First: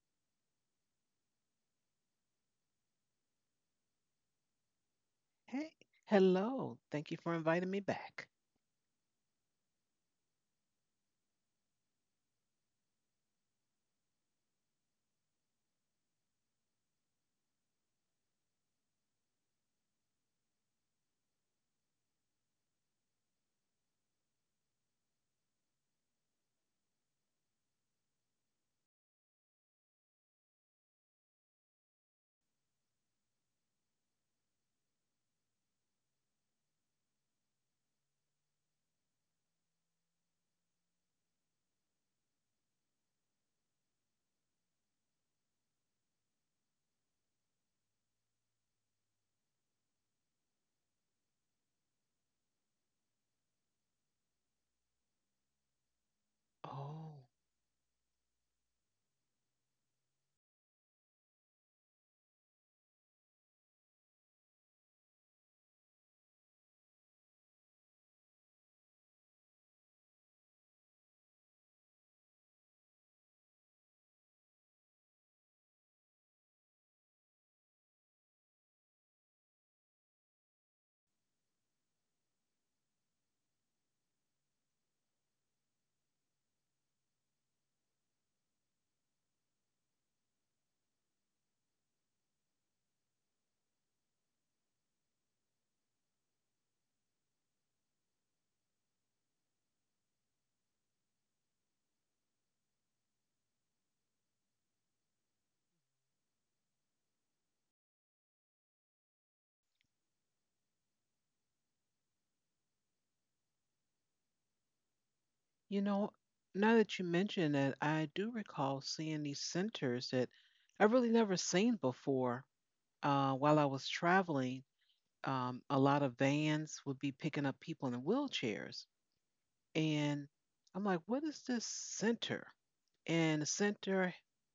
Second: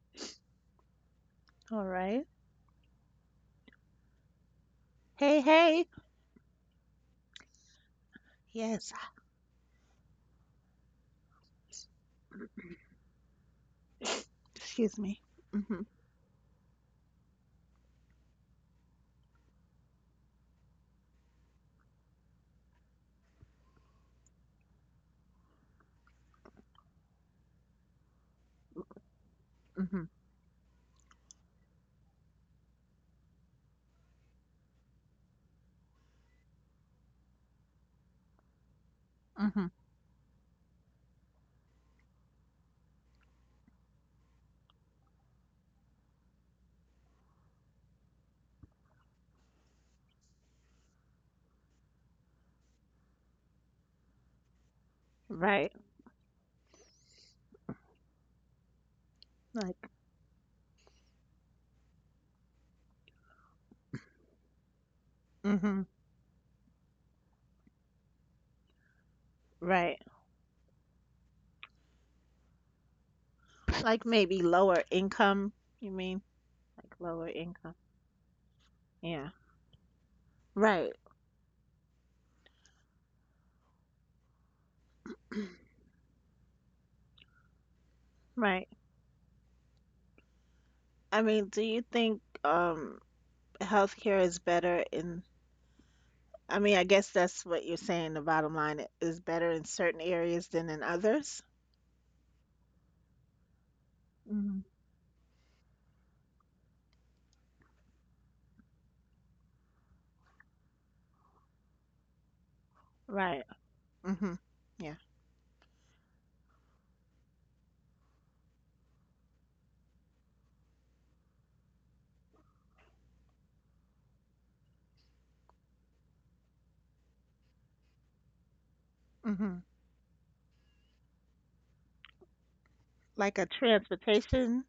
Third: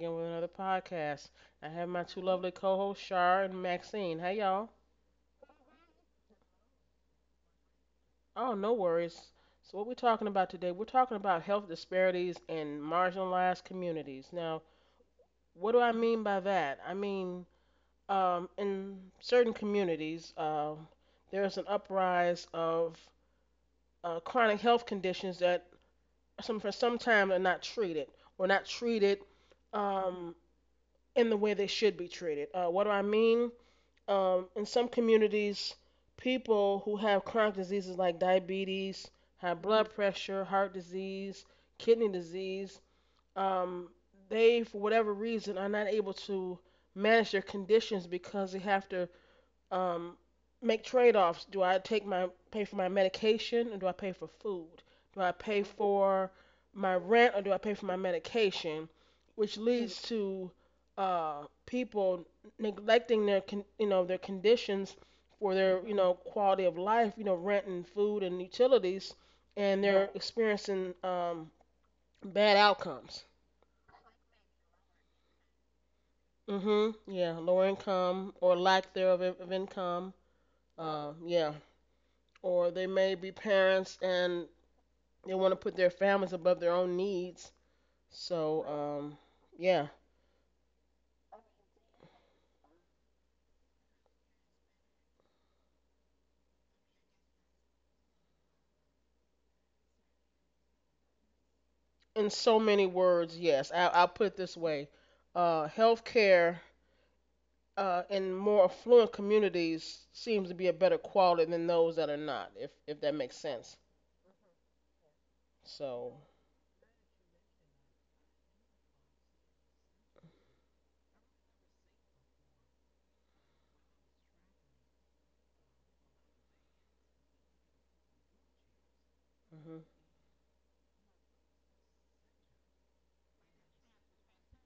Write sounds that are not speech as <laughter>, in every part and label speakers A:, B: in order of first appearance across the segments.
A: again with another podcast. I
B: All
A: have my two
B: right.
A: lovely co-hosts Shar and Maxine. Hey y'all.
B: Hey,
C: Hey,
B: hey.
C: hello. Thank you for inviting me back.
A: Oh, no
B: Yes. <sighs>
A: worries. So what we're talking about today, we're talking about health disparities in marginalized communities. Now,
B: Excuse me.
A: what do I mean by that? In certain communities, there's an uprise of chronic health conditions that some time are not treated or not treated
B: Mhm.
A: um, in the way they should be treated. What do I mean? In some communities, people who have chronic diseases like diabetes, high
B: Mhm.
A: blood pressure, heart disease, kidney disease, um, they, for whatever reason, are not able to manage their conditions because they have to um, make trade-offs. Do I take my pay for my medication, or do I pay for food? Do I pay
B: Right.
A: for my
C: Oh,
A: rent, or do I pay for my medication? Which
B: Like.
A: leads to people neglecting their their conditions for
B: Mhm.
A: their quality of life, rent and food and utilities, and
B: Right.
A: they're experiencing bad outcomes.
B: Like maybe lower income. You mean like
A: Mhm.
B: lower
A: Yeah, low
B: income?
A: income or lack thereof
B: Yeah.
A: of income.
B: Right.
A: Yeah, or they may be parents and they want to put their families above their own needs.
B: Right.
A: So, yeah,
B: I mean, do you think healthcare is better in? I mean, I guess that's what you're saying. The bottom line is better in certain areas than in others.
A: in so many words, yes, I'll put it this
B: Mhm.
A: way: healthcare in more affluent communities seems to be a better quality than those that are not, if that makes
B: Right.
A: sense.
B: Mhm. Yeah.
C: you know,
A: So,
C: now that you mention it, I do recall seeing these centers that I really never seen before. While I was traveling, a lot of vans would be picking up people in wheelchairs,
B: Mhm.
A: mhm,
C: and I'm like, "What is this center?"
B: Like a
C: And the center
B: transportation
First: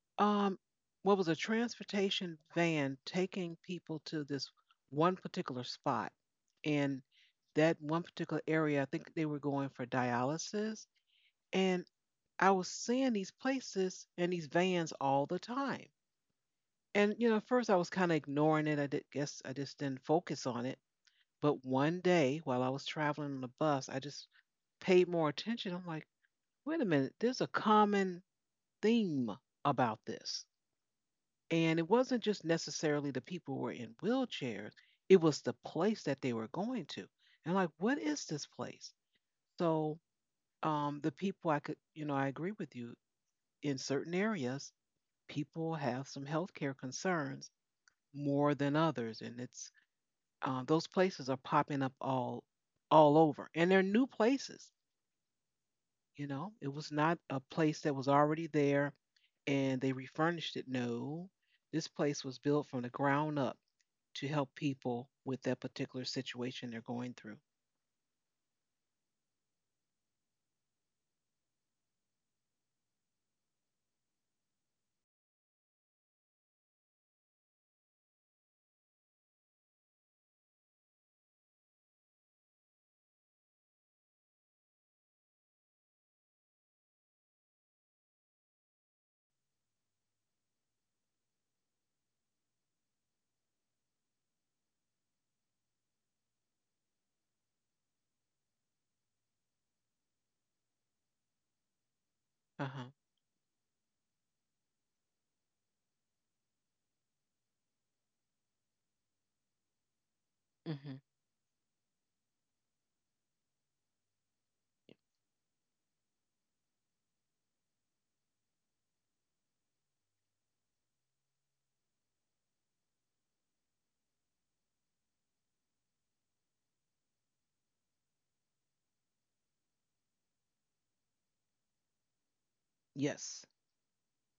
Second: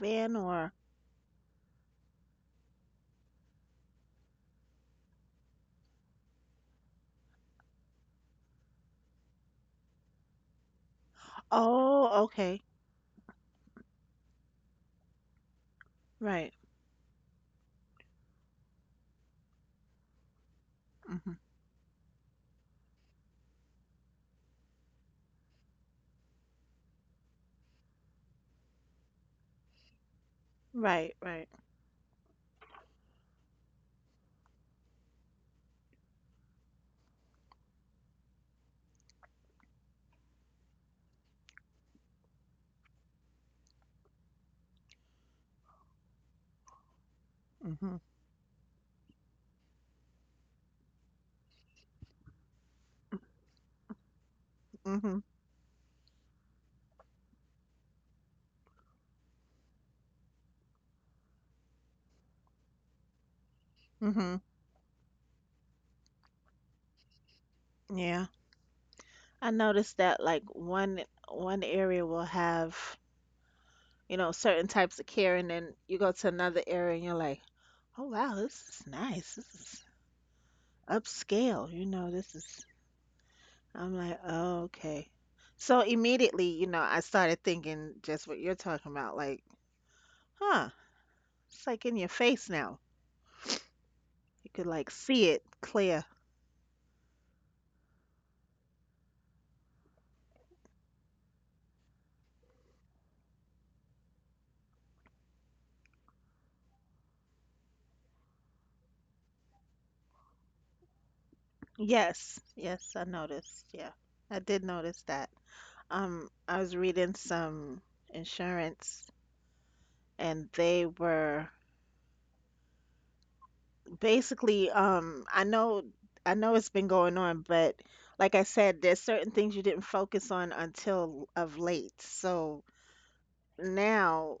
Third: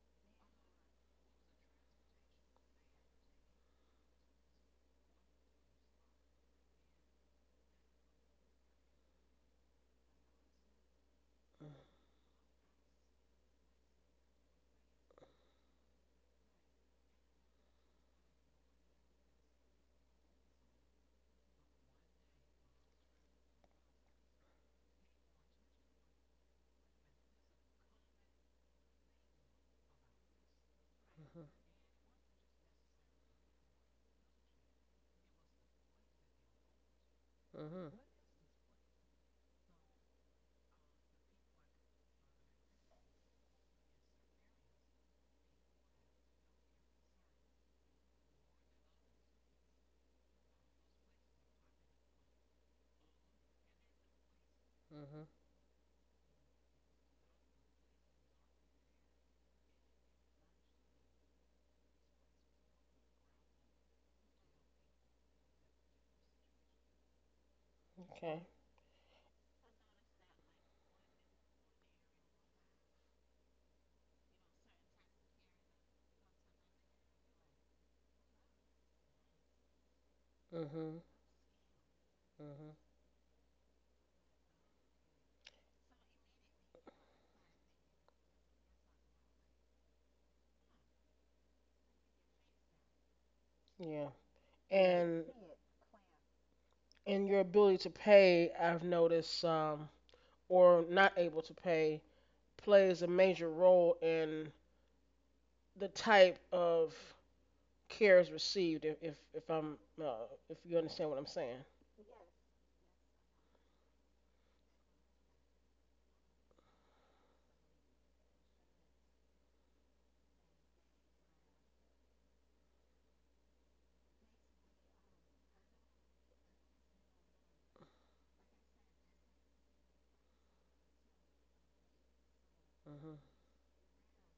B: van
C: Um,
B: or.
C: what was a transportation van taking people to this one particular spot, and that one particular area. I think they were going for dialysis, and
B: Oh,
C: I was
B: okay.
C: seeing these places and these vans all the time.
B: Right.
C: And you know, at first I was kind of ignoring it. Guess I just didn't focus on it.
B: Mhm.
C: But one day, while I was traveling on the bus, I just paid more attention. I'm like, wait a minute, there's a common theme about this.
B: Right,
A: mhm,
B: right.
C: And it wasn't just necessarily the people who were in wheelchairs, it was the place that they were going to. And like, what
A: mhm,
C: is this place? So, the people I could, you know, I agree with you. In certain areas, people have some healthcare concerns
B: Mhm.
C: more than others, and it's those places are popping up all over, and they're new places.
B: Mhm.
A: mhm,
C: You know, it was not a place that was already there and they refurnished it. No, this place was built from the ground up to
B: Mhm.
C: help people with that particular situation they're going through.
B: Yeah.
A: okay,
B: I noticed that like one area will have, you know, certain types of care, and then you go to another area and you're like, "Oh wow, this is nice. This is
A: mhm,
B: upscale. You know, this is."
A: mhm,
B: I'm like, "Oh, okay." So immediately, you know, I started thinking just what you're talking about, like, "Huh, it's like in your face now.
A: yeah,
B: You could like see
A: and
B: it clear."
A: in your ability to pay, I've noticed, or not able to pay,
C: Uh huh.
A: plays a major role in the type of care is received. If I'm, if you
C: Mm-hmm.
A: understand what I'm saying.
B: Yes. Yes, I noticed. Yeah. I did notice that. I was reading some insurance, and they were basically I know it's been going on, but like I said, there's certain things you didn't focus on until of late. So
A: Hmm.
C: Yes.
B: now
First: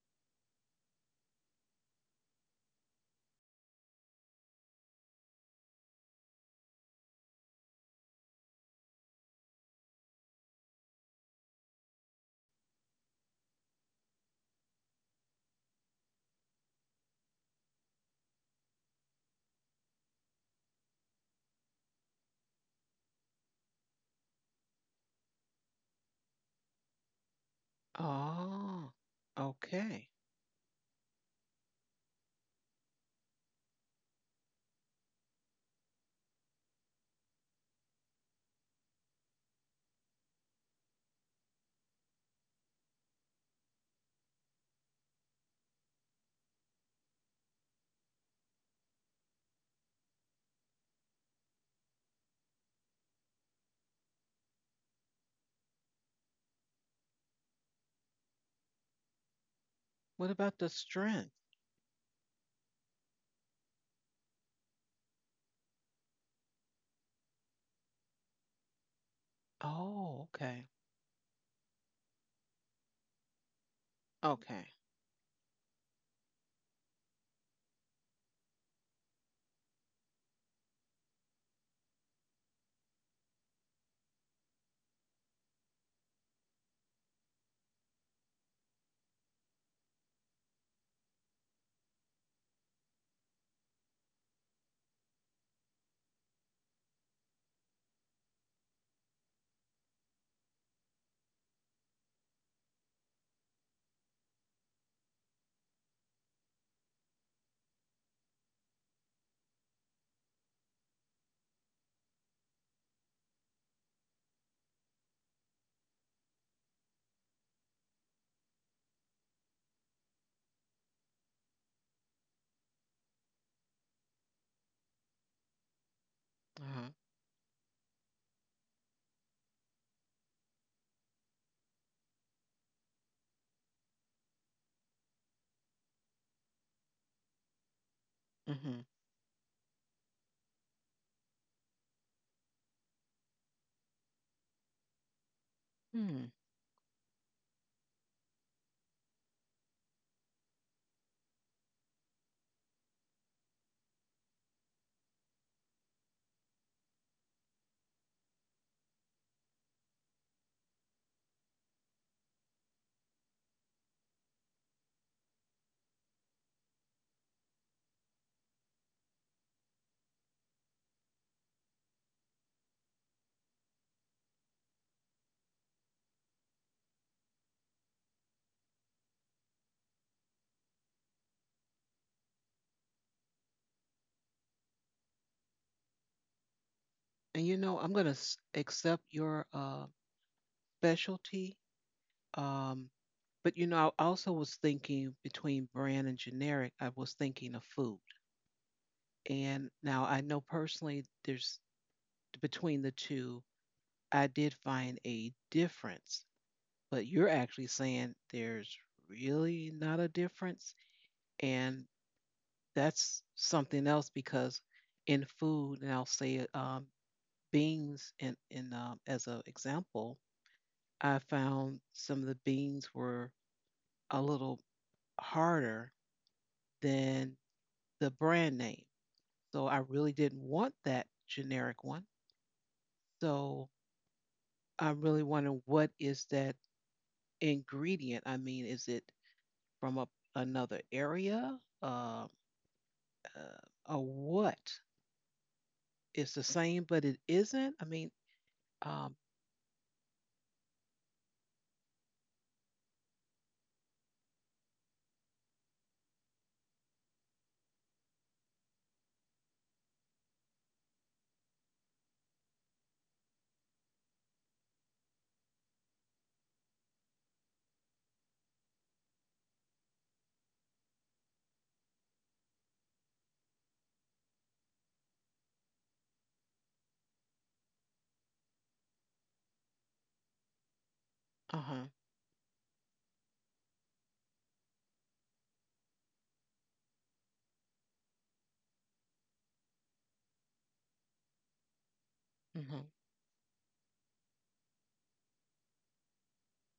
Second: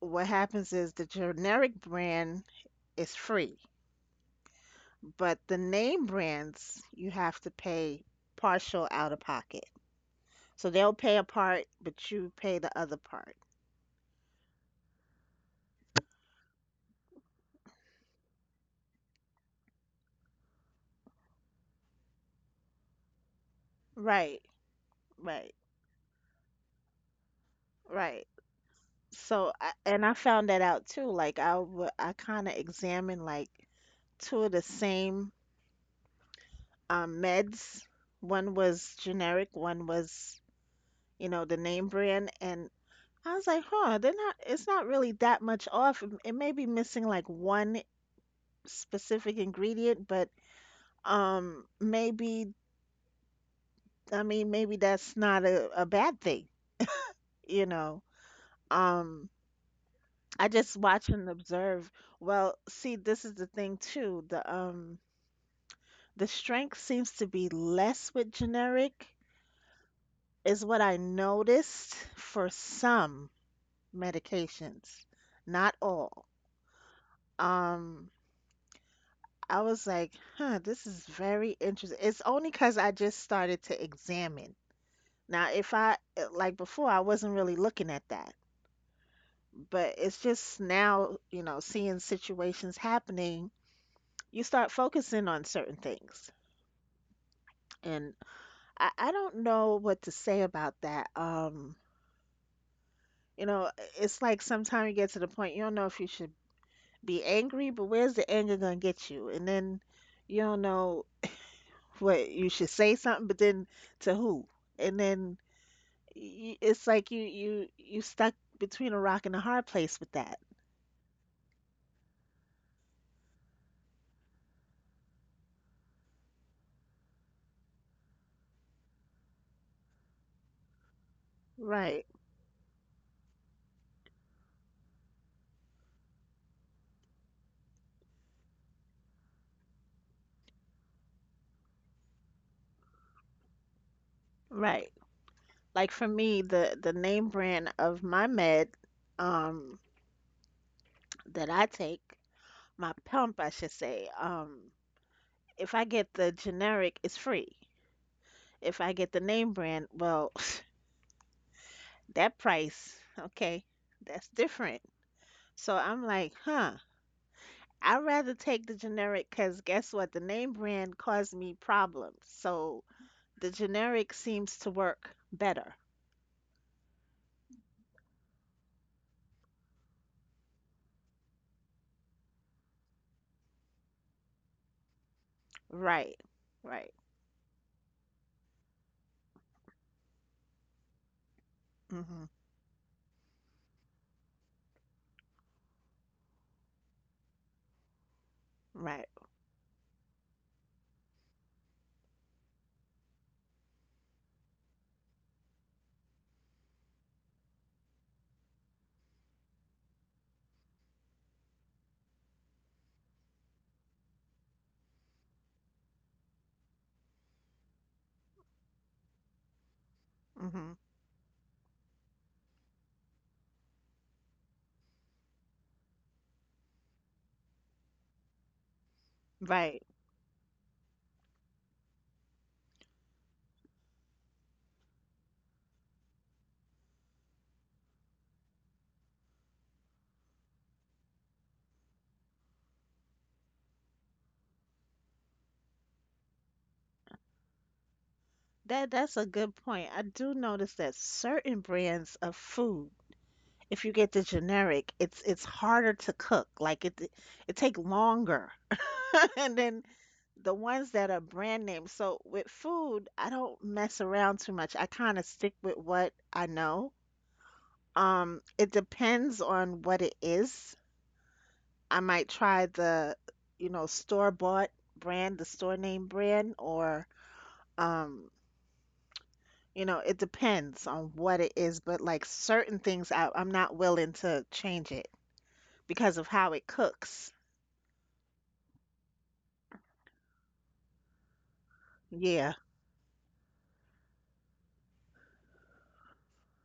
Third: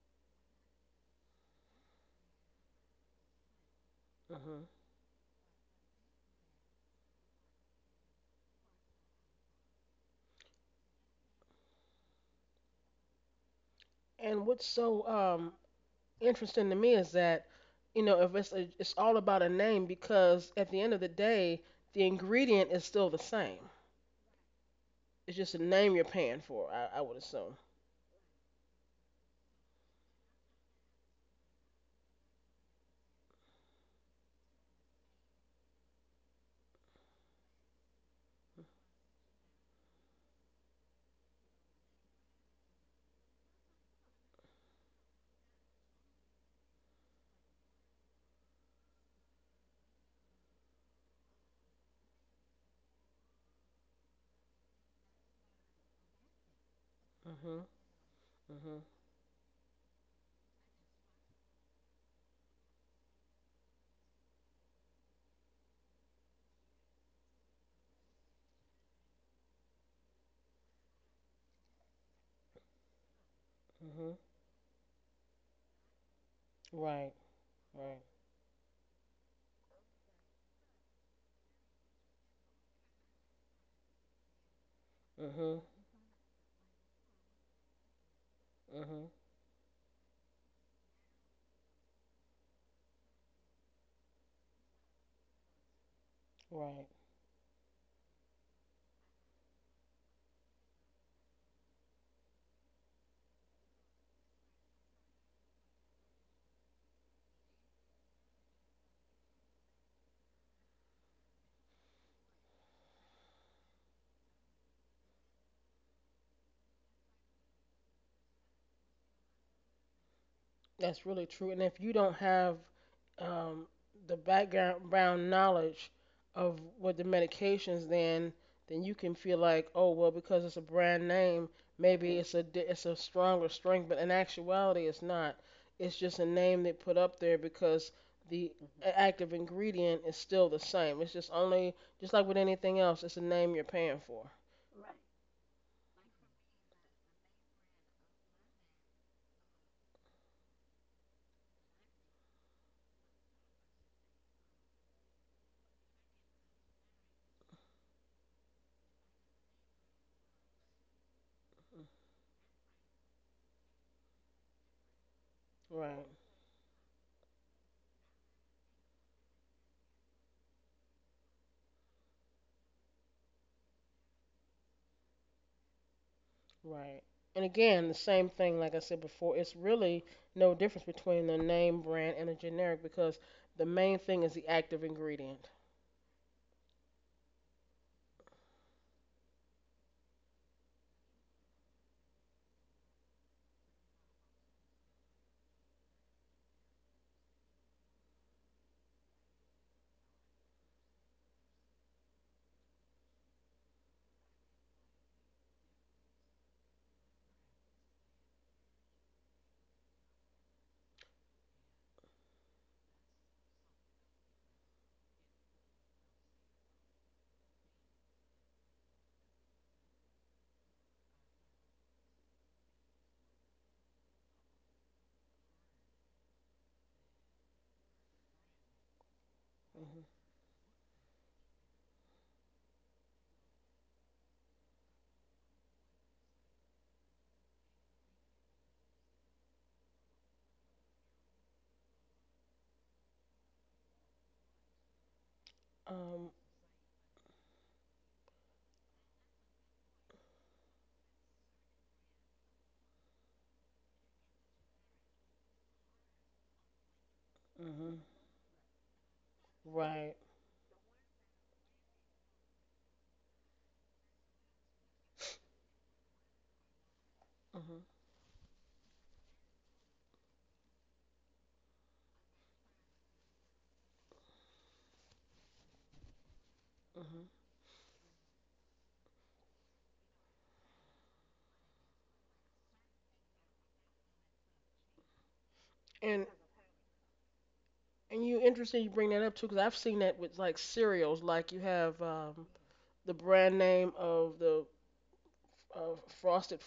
B: what happens is the generic brand is free,
A: Hmm.
B: but the name brands you have to pay partial out of pocket. So they'll pay a part, but you pay the other part.
A: And what's so interesting to me is that, you know, if it's a, it's all about a name because at the end of the day the ingredient is still the same.
B: Right,
A: It's
B: right,
A: just a name you're paying for. I would assume.
B: right.
C: Oh,
B: So, I, and
C: okay.
B: I found that out too. Like I I kind of examined like two of the same meds. One was generic, one was, you know, the name brand, and I was like, huh, they're not. It's not really that much off. It may be missing like one specific ingredient, but maybe I mean maybe that's not a bad thing, you
A: Mhm.
B: know.
A: Mhm.
B: Um,
C: What
B: I
C: about the
B: just watch and
C: strength?
B: observe. Well, see, this is the thing too. The strength seems to be less with generic,
C: Oh,
B: is
C: okay.
B: what I noticed for some
A: Mhm.
C: Okay.
B: medications, not all.
A: Right. Right.
B: Um, I was like, huh, this is very interesting. It's only because I just started to examine. Now,
A: Mhm.
B: if I, like before, I wasn't really looking at that,
A: Mhm.
B: but it's just now, you know, seeing situations happening, you start focusing on certain things.
A: Right.
B: And I don't know what to say about that. You know, it's like sometimes you get to the point you don't know if you should be angry, but where's the anger gonna get you? And then you don't know what you should say something, but then to who? And then it's like you stuck between a rock and a hard place with that.
A: That's really true. And if you don't have um, the background brown knowledge of
C: Uh huh.
A: what the medications, then you can feel like, oh well, because it's a brand name,
B: Right,
A: maybe it's a stronger strength, but in actuality, it's not. It's just a name they put up there because the
C: Mm-hmm.
A: a- active ingredient is still the same. It's just only just like with anything else, it's a name you're paying for.
B: right. Like for
C: Hmm.
B: me, the name brand of my med um that I take, my pump I should say, if I get the generic, it's free. If I get the name brand, well, <laughs> that price, okay, that's different. So I'm
A: Right.
B: like, huh, I'd rather take the generic because guess what? The name brand caused me problems. So the generic seems to work better.
A: Right. And again, the same thing, like I said before, it's really no difference between a name brand and a generic because the main thing is the active ingredient.
B: Right, right,
C: And you know, I'm gonna accept your specialty.
B: hmm,
C: Um, but you know, I also was thinking between brand and generic. I was thinking of food.
B: right,
C: And now I know personally, there's between the two, I did find a difference. But you're actually saying there's really not a difference. And that's something else because in food, and I'll say beans in as an example,
B: hmm,
C: I found some of the beans were a little harder than the brand name. So I
B: right.
C: really
A: Hmm.
C: didn't want that generic one. So I'm really wondering what is that ingredient? I mean, is it from another area? Uh, a what? It's
A: Um.
C: the same, but it isn't. I mean,
B: That
C: um,
B: that's a good point. I do notice that certain brands of food, if you get the generic, it's harder to cook. Like it take
A: Hmm.
B: longer. <laughs> And then
A: Right.
B: the ones that are brand name. So with food, I don't mess around too much. I kind of stick with what I know.
A: Hmm.
B: It depends on what it is. I might try the, you know, store-bought brand, the store name brand, or
A: Hmm.
B: um, you know, it depends on what
C: uh
B: it
C: huh,
B: is, but like certain things I'm not willing to change it because
A: And
B: of how it cooks.
A: and you, interesting you bring that up too, because I've seen that with like cereals, like you have
C: uh
B: Yeah,
C: huh,
A: the brand name of the uh, Frosted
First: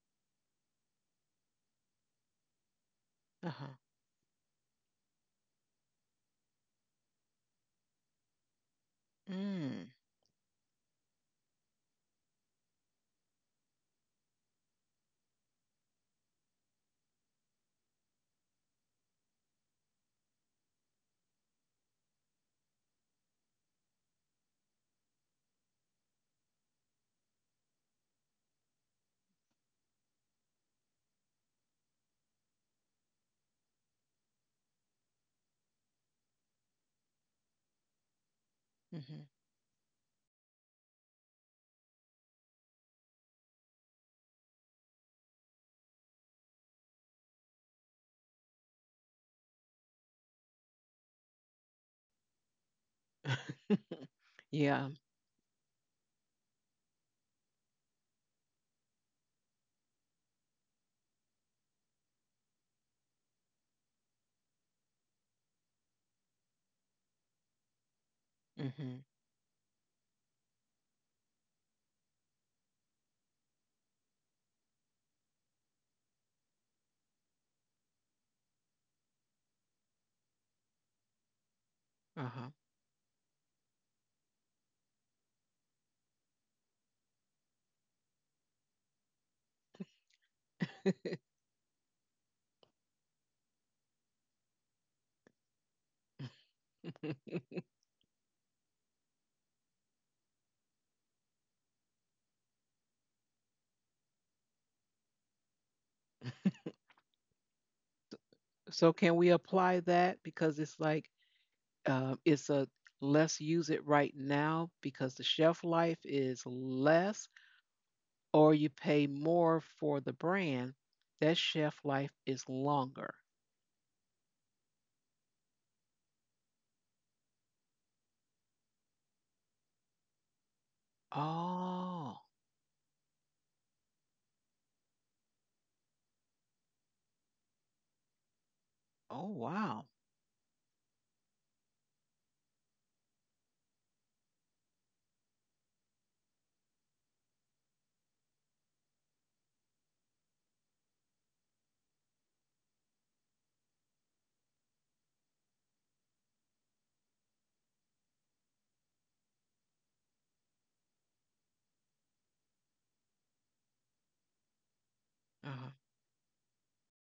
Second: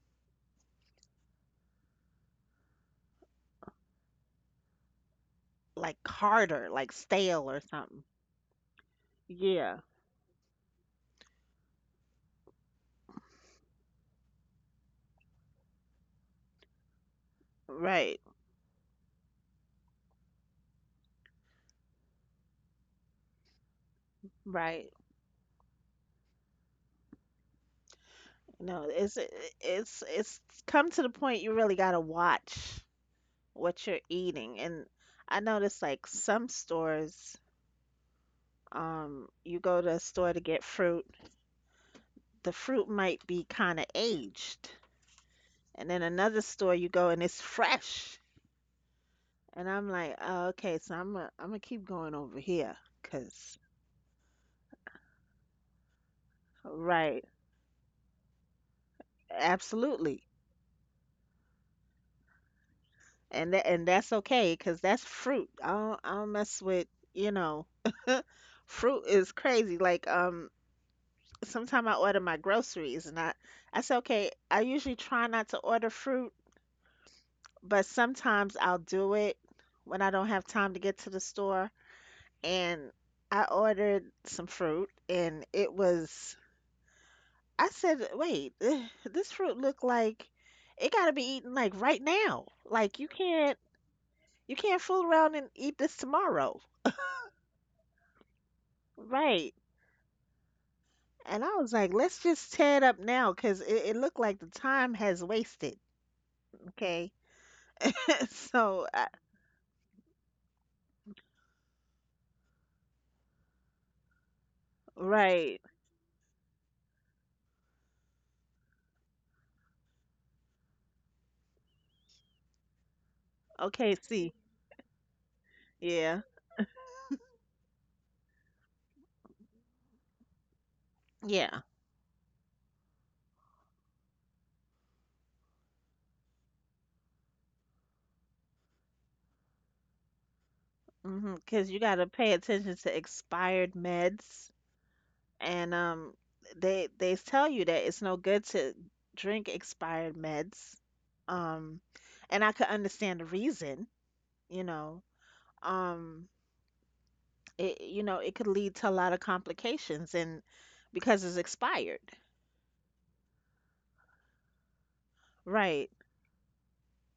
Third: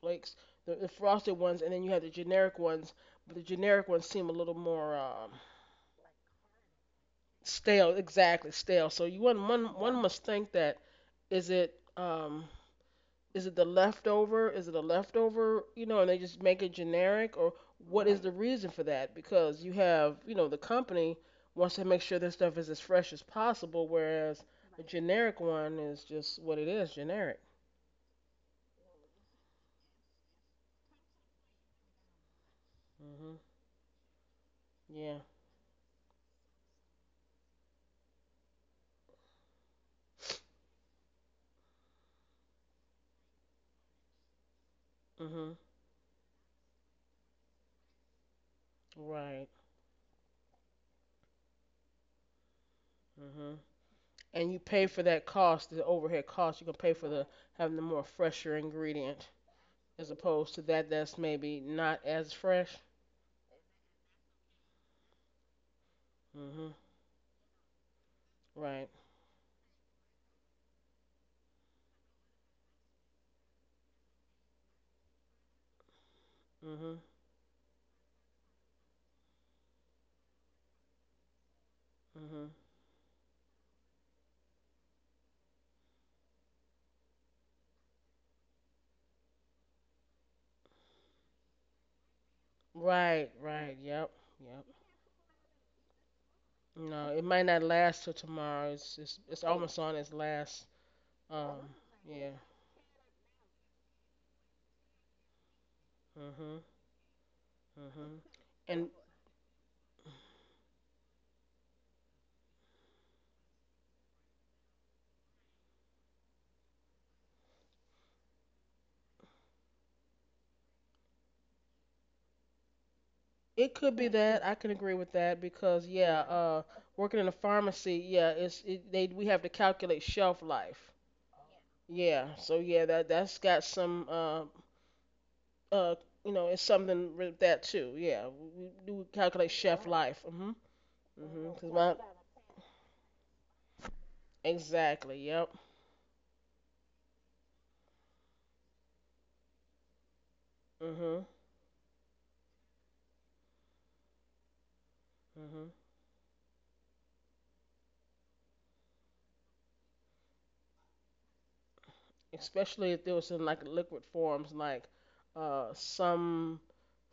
A: Flakes, the frosted ones, and then you have the generic ones. But the
C: uh huh.
A: generic ones seem a little more um.
B: like harder, like stale or
A: Stale,
B: something.
A: exactly, stale. So you one one
B: Yeah,
C: Mm,
A: one must think that, is it um, is it the leftover? Is it a leftover? You know, and they just make it generic, or what is
B: right.
A: Right. the reason for that? Because you have, you know, the company wants to make sure their stuff is as fresh as possible, whereas a Right.
B: Right.
A: generic one is just what it is, generic.
B: No, it's come to the point you really gotta watch
A: Mhm.
B: what you're eating. And
A: Yeah.
B: I noticed like some stores, you go to a store to get fruit, the fruit might be kind of aged.
A: Mhm.
B: And then another store you go and it's fresh.
A: Right.
B: And I'm like, oh, okay, so I'm gonna keep going over here 'cause
A: Mhm.
C: mm-hmm.
A: And you pay
C: <laughs> Yeah.
A: for that cost, the overhead cost. You can pay for the
B: right,
A: Right. having the more fresher ingredient, as
B: absolutely.
A: opposed to that's maybe not as fresh.
B: And that and that's okay because that's fruit. I don't mess
A: Hmm.
B: with, you know,
A: Right.
B: fruit
C: Mm-hmm.
B: is crazy. Like sometimes I order my groceries, and I say okay. I usually try not to order fruit,
A: Hmm.
B: but sometimes I'll do it when I don't have time to get to the store.
A: Hmm.
C: Uh
B: And I ordered some fruit, and it was, I said wait, eh, this fruit looked like it gotta be eaten like right now. Like
A: Right. Right. Yep.
B: you
A: Yep.
B: can't fool around and eat this tomorrow.
A: No, it might
C: huh.
A: not last till tomorrow. It's
B: Right.
A: almost on its last.
B: And I
A: Um.
B: was like, let's
A: Yeah.
B: just tear it up now because it looked like the time has wasted.
A: Hmm.
B: Okay.
A: Hmm.
B: <laughs>
C: <laughs>
B: so,
A: And
C: So
B: I,
C: can we apply that because it's like it's a let's use it right now because the
B: right.
C: shelf life is less, or you pay more for the brand, that shelf life is longer.
A: it
B: Okay,
A: could be
B: see.
A: that, I can agree with that because
B: Yeah.
A: yeah, working in a pharmacy, yeah, it's it, they we have to calculate shelf life.
B: Yeah.
C: Oh,
A: Yeah. So yeah, that that's got some uh, you know, it's something with that too. Yeah, we do
C: oh
A: calculate chef
C: wow.
A: life. Mhm.
B: Mm-hmm.
A: Mhm.
B: Because
A: 'Cause
B: you got
A: my
B: to pay attention to expired meds.
A: exactly. Yep.
B: And they tell you that it's no good to drink expired meds.
A: Mhm.
B: Um, and I could understand the reason, you know.
A: Mhm.
B: Um, you know, it could lead to a lot of complications, and because it's expired.
A: Especially if it was in like liquid forms, like
C: Uh-huh.
A: uh,
B: Right.
A: some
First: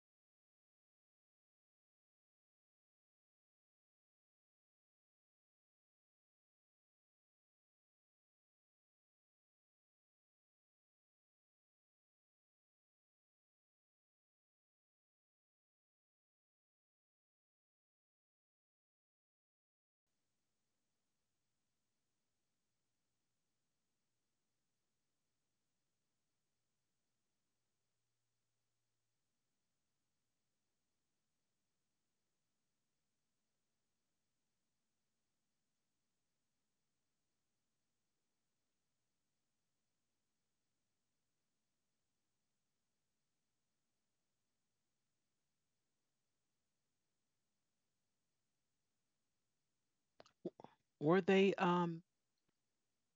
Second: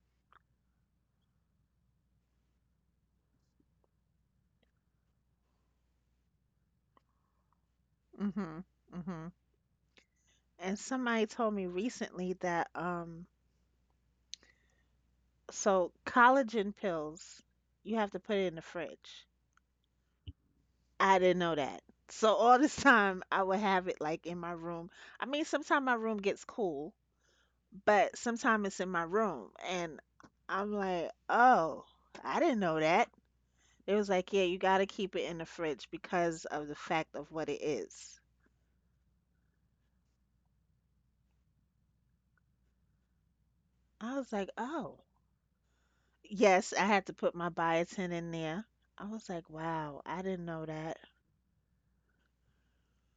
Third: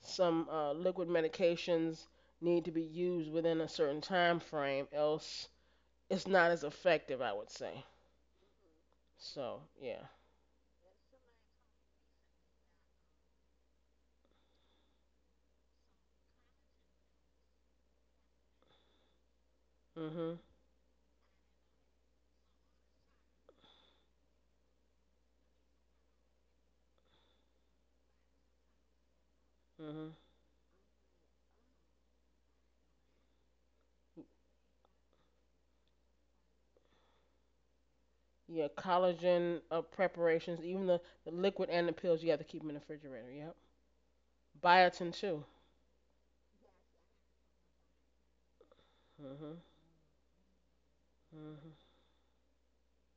A: some liquid medications need to be used within a certain time frame, else it's not as effective. I would say.
B: Mm-hmm. Mm-hmm.
A: So yeah.
B: And somebody told me recently that so collagen pills you have to put it in the fridge.
A: Mhm.
B: I didn't know that. So all this time I would have it like in my room. I mean, sometimes my room gets cool, but sometimes it's in my room and
A: Mhm.
B: I'm like, "Oh, I didn't know that." It was like, "Yeah, you got to keep it in the fridge because of the fact of what it is."
A: Yeah, collagen preparations, even the liquid and the pills, you have to keep 'em in the refrigerator. Yeah.
B: I was like, "Oh."
A: Biotin too.
B: Yes, I had to put my biotin in there. I was like,
A: Mhm.
B: wow, I didn't know that.
C: Were they
A: Mhm.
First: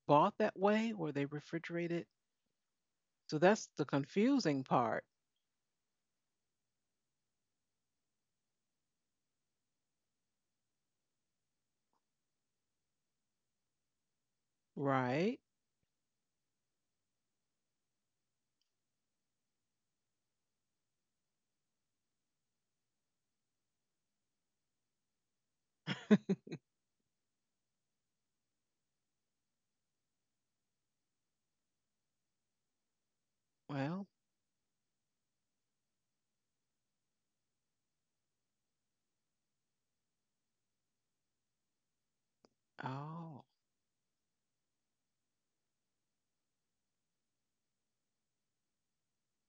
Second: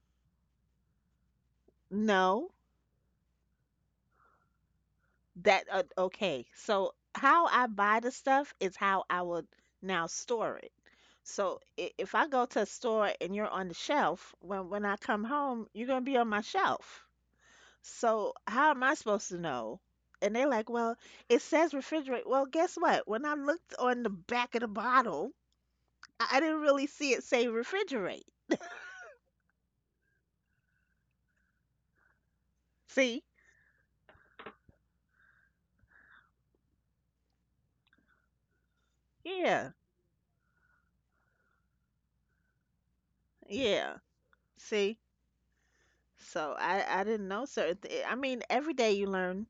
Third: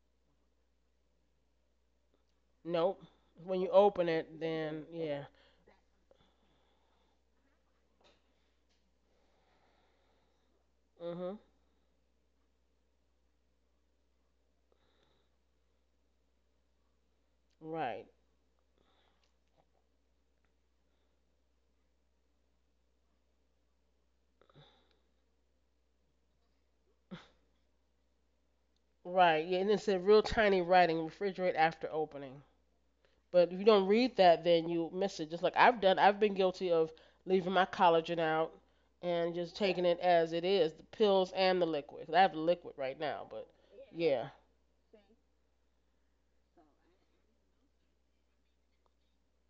C: bought that way? Were they refrigerated?
B: No,
A: Nope.
C: So
A: When
C: that's
A: you
C: the
A: open it,
C: confusing
A: then
C: part,
A: yeah.
B: that okay. So how I buy the stuff is how I would now store it.
A: Mhm.
B: So if I go to a store and you're on the shelf, when I come
C: right?
B: home, you're gonna be on my shelf.
A: Right.
B: So how am I supposed to know? And they're like, well, it says refrigerate. Well, guess what? When I looked on the back of the bottle, I didn't really see it say refrigerate.
A: Right. Yeah, and it said real tiny writing, refrigerate after opening.
B: See?
A: But if you don't
C: Well,
A: read that, then you miss it. Just like I've done, I've been guilty of leaving my collagen out and just
B: Yeah,
A: taking it as it is, the pills and the liquid. 'Cause I have the liquid right now,
C: oh,
A: but
B: yeah.
A: yeah.
B: See, so I didn't know certain. I mean, every day you learn,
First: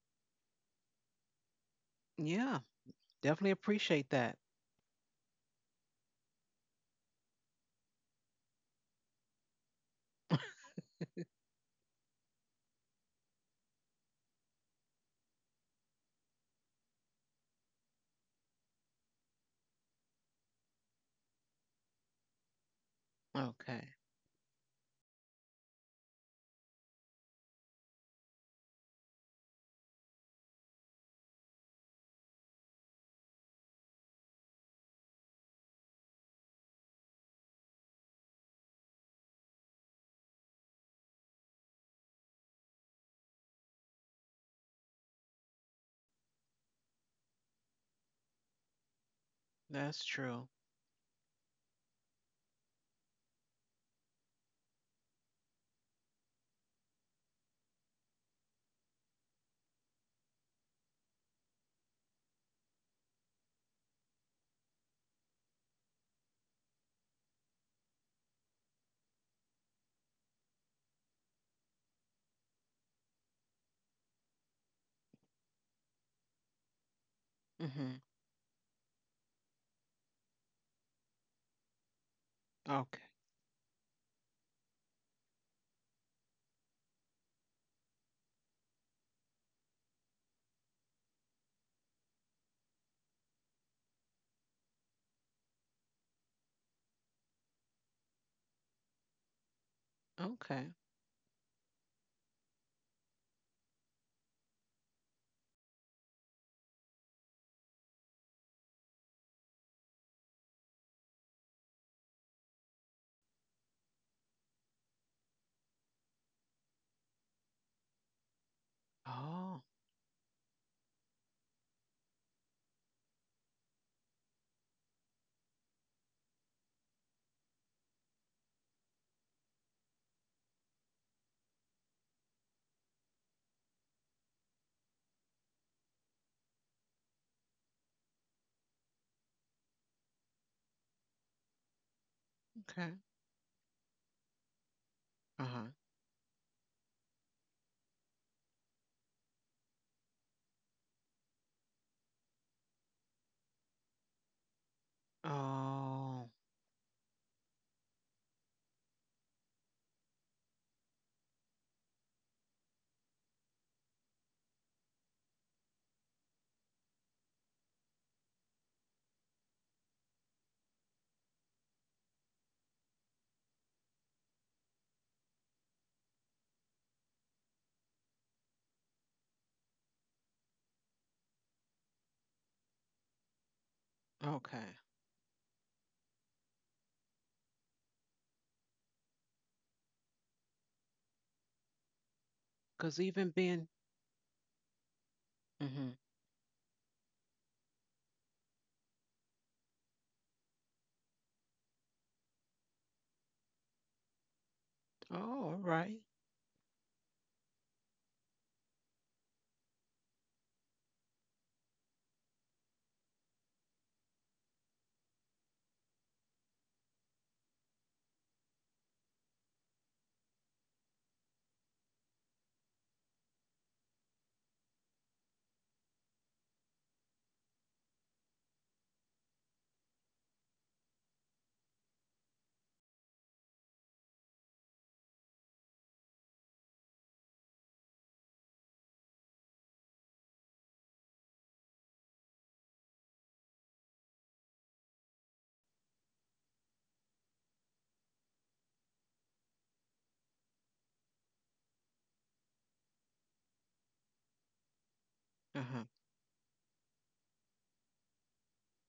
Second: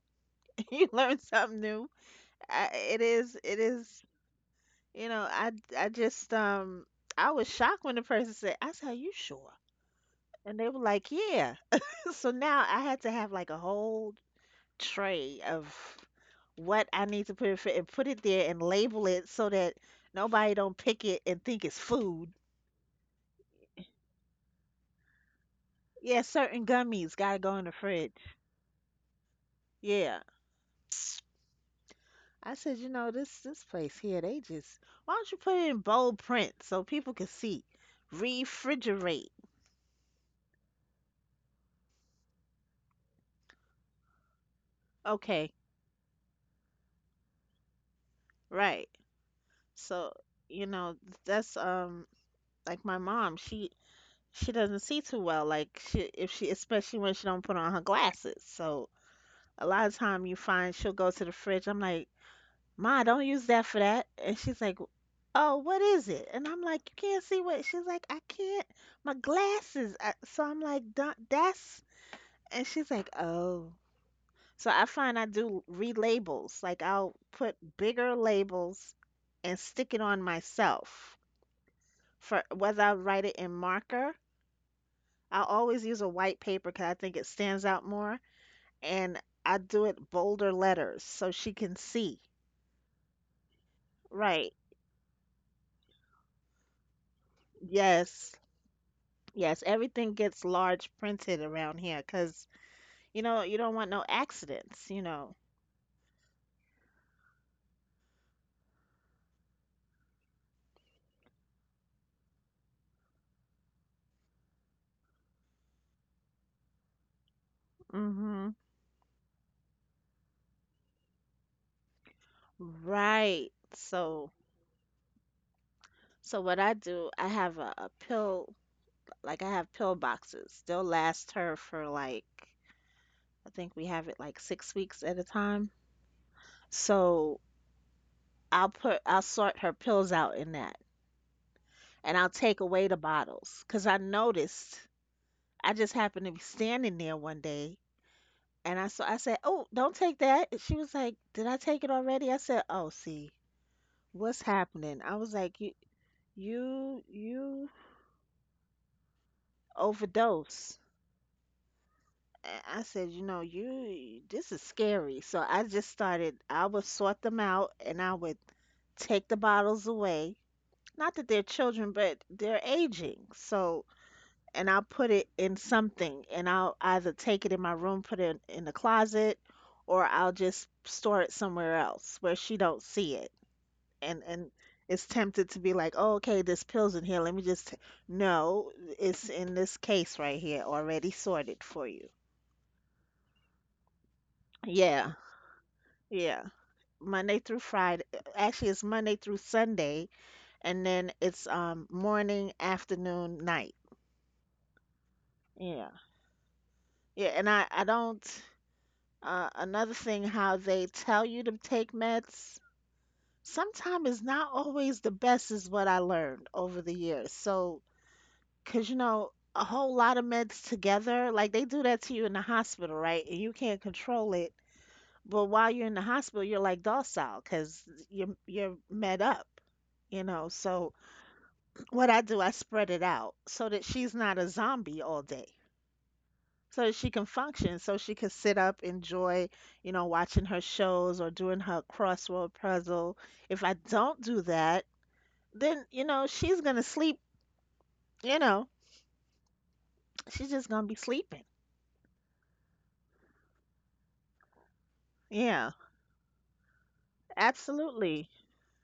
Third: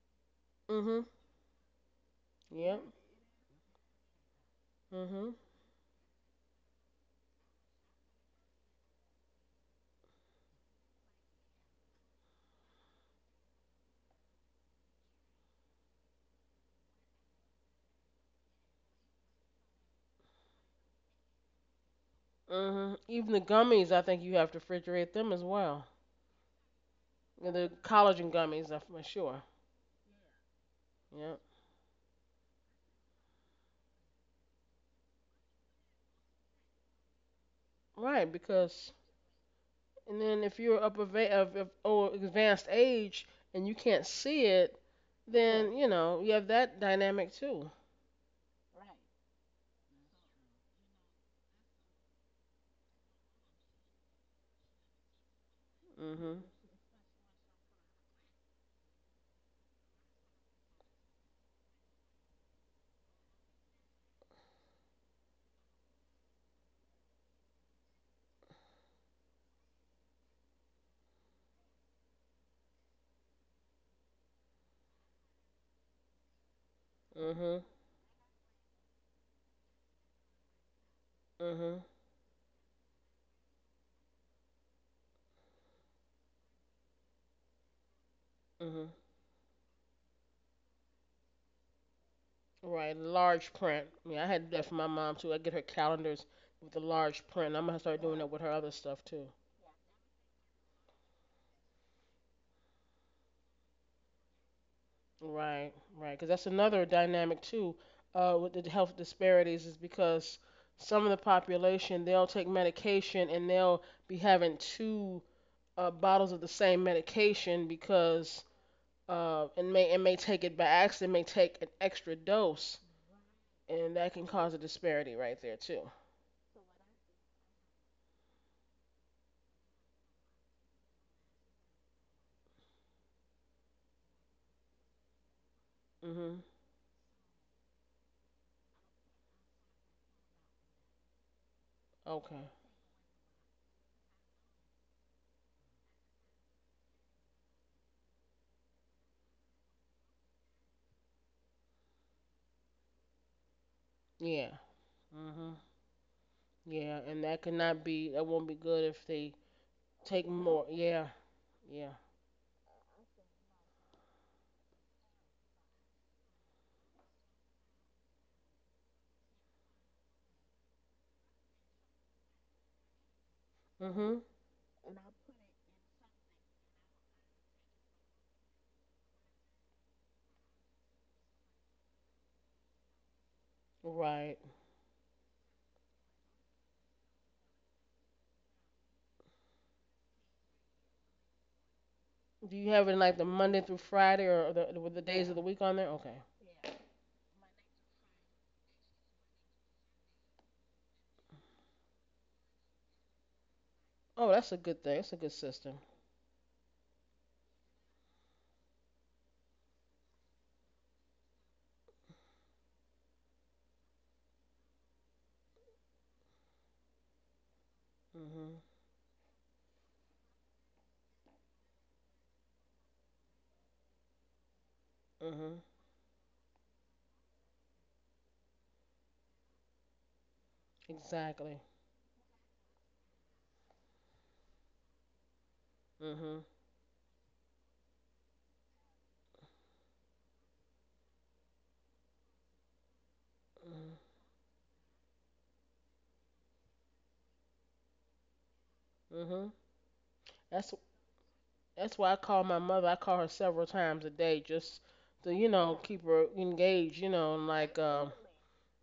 B: <laughs> you
A: Mhm.
B: learn something new.
C: yeah,
A: Yep.
B: It is
C: definitely
B: it is
C: appreciate that.
B: you know
A: Mhm.
B: I just I was shocked when the person said, "I said, are you sure?" And they were like, "Yeah." <laughs> So now I had to have like a whole tray of what I need to put in, and put it there and label it so that nobody don't pick it and think it's food.
A: Mhm. Even the
C: Okay,
A: gummies, I think you have to refrigerate them as well.
B: Yeah, certain gummies gotta go in
A: The
B: the
A: collagen
B: fridge.
A: gummies, I'm sure.
B: Yeah.
A: Yeah.
B: I said, you know, this place here, they just why don't you put it in bold print so people can see?
A: Right, because
B: Refrigerate.
A: and then if you're up of advanced age and you can't see it, Right.
B: Okay,
A: then you know you have that dynamic too.
B: right.
C: that's
B: So,
C: true.
B: you know, that's like my mom, she doesn't see too well, like she if
A: Mhm,
B: she, especially when she don't put on her glasses. So a lot of time you find she'll go to the fridge. I'm like, Ma, don't use that for that. And she's like, Oh, what is it? And I'm like, You can't see what? She's like, I can't. My glasses. So I'm like, "Duh, That's And she's like, oh. So I find I do relabels. Like I'll put
A: mhm,
C: Hmm.
B: bigger labels and stick it on myself.
A: mhm,
B: For whether I
C: Okay,
B: write it in marker, I always use a white paper because I think it stands out more.
A: mhm.
B: And I do it bolder letters so she can see.
A: Right, large print. I mean, I had
B: Right.
A: to do that for my mom too. I get her calendars with the large print. I'm gonna start doing Right. that
B: Yes.
A: with her other stuff too.
B: Yes. Everything gets
C: okay,
B: large printed around here because, you know, you don't want no accidents, you know.
A: Right, because that's another dynamic too. With the health disparities, is because some of the population, they'll take medication and they'll be having two bottles of the same medication because
B: Mm-hmm.
C: oh,
A: it may, it may take it by accident, may take an extra dose,
B: Right.
A: and that can
B: So
A: cause a disparity right there too.
B: So what I do, I have a pill, like I have pill boxes. They'll last her for like, I think we have it like six weeks at a time.
A: Mhm.
B: So I'll put, I'll sort her pills out in that, and I'll
A: Okay.
B: take away
C: okay,
B: the bottles. Cause I noticed,
C: uh huh.
B: I just happened to be standing there one day, and I saw, I said, "Oh, don't take that." And she was like, "Did I take it already?" I said, "Oh, see, what's
A: Yeah.
B: happening?" I was
A: Mhm.
B: like, "You,
C: Oh,
A: Yeah, and that could
B: you."
A: not be, that won't be good if they take more.
B: Overdose.
A: Yeah. Yeah.
B: I said, you know, you this is scary. So I just started, I would sort them out, and I would take the bottles away. Not that they're children, but they're aging. So,
A: Mhm.
B: and I'll put it in something, and I'll either take it in my room, put it in, the closet, or I'll just store it somewhere else where she don't see it.
A: Right.
B: And
C: okay,
B: it's tempted to be like, "Oh, okay, this pill's in here. Let me just t-" No, it's in this case right here, already sorted for you."
A: Do you have
C: because
A: it in like
C: even
A: the
C: being,
A: Monday through Friday, or the with the
B: Yeah.
A: days of the week on
C: hmm,
A: there? Okay.
B: Yeah. Monday through Friday. Actually, it's Monday through Sunday, and then it's morning, afternoon, night.
A: Oh, that's a good thing. That's a good
C: oh, all
A: system.
B: Yeah.
C: right.
B: Yeah, and I don't— another thing, how they tell you to take meds sometimes is not always the best, is what I learned over the years. So,
A: Mhm.
B: 'cause you know, a whole lot of meds together, like they do that to you in the hospital, right? And you can't control it. But
A: Mhm.
B: while you're in the hospital, you're like docile 'cause you're med up, you know. So,
A: Exactly.
B: what I do, I spread it out so that she's not a zombie all day.
A: Mhm.
B: So that she can function, so she can sit up, enjoy, you know, watching her shows or doing her crossword puzzle. If I
A: Mhm.
B: don't do that, then, you know, she's gonna sleep, you know,
A: Mhm.
B: she's just
A: That's
B: gonna be sleeping.
A: That's why I call my mother. I call her several times a day just to, you
B: Yeah,
A: know,
C: Uh-huh.
A: keep her engaged, you know, and like,
B: absolutely.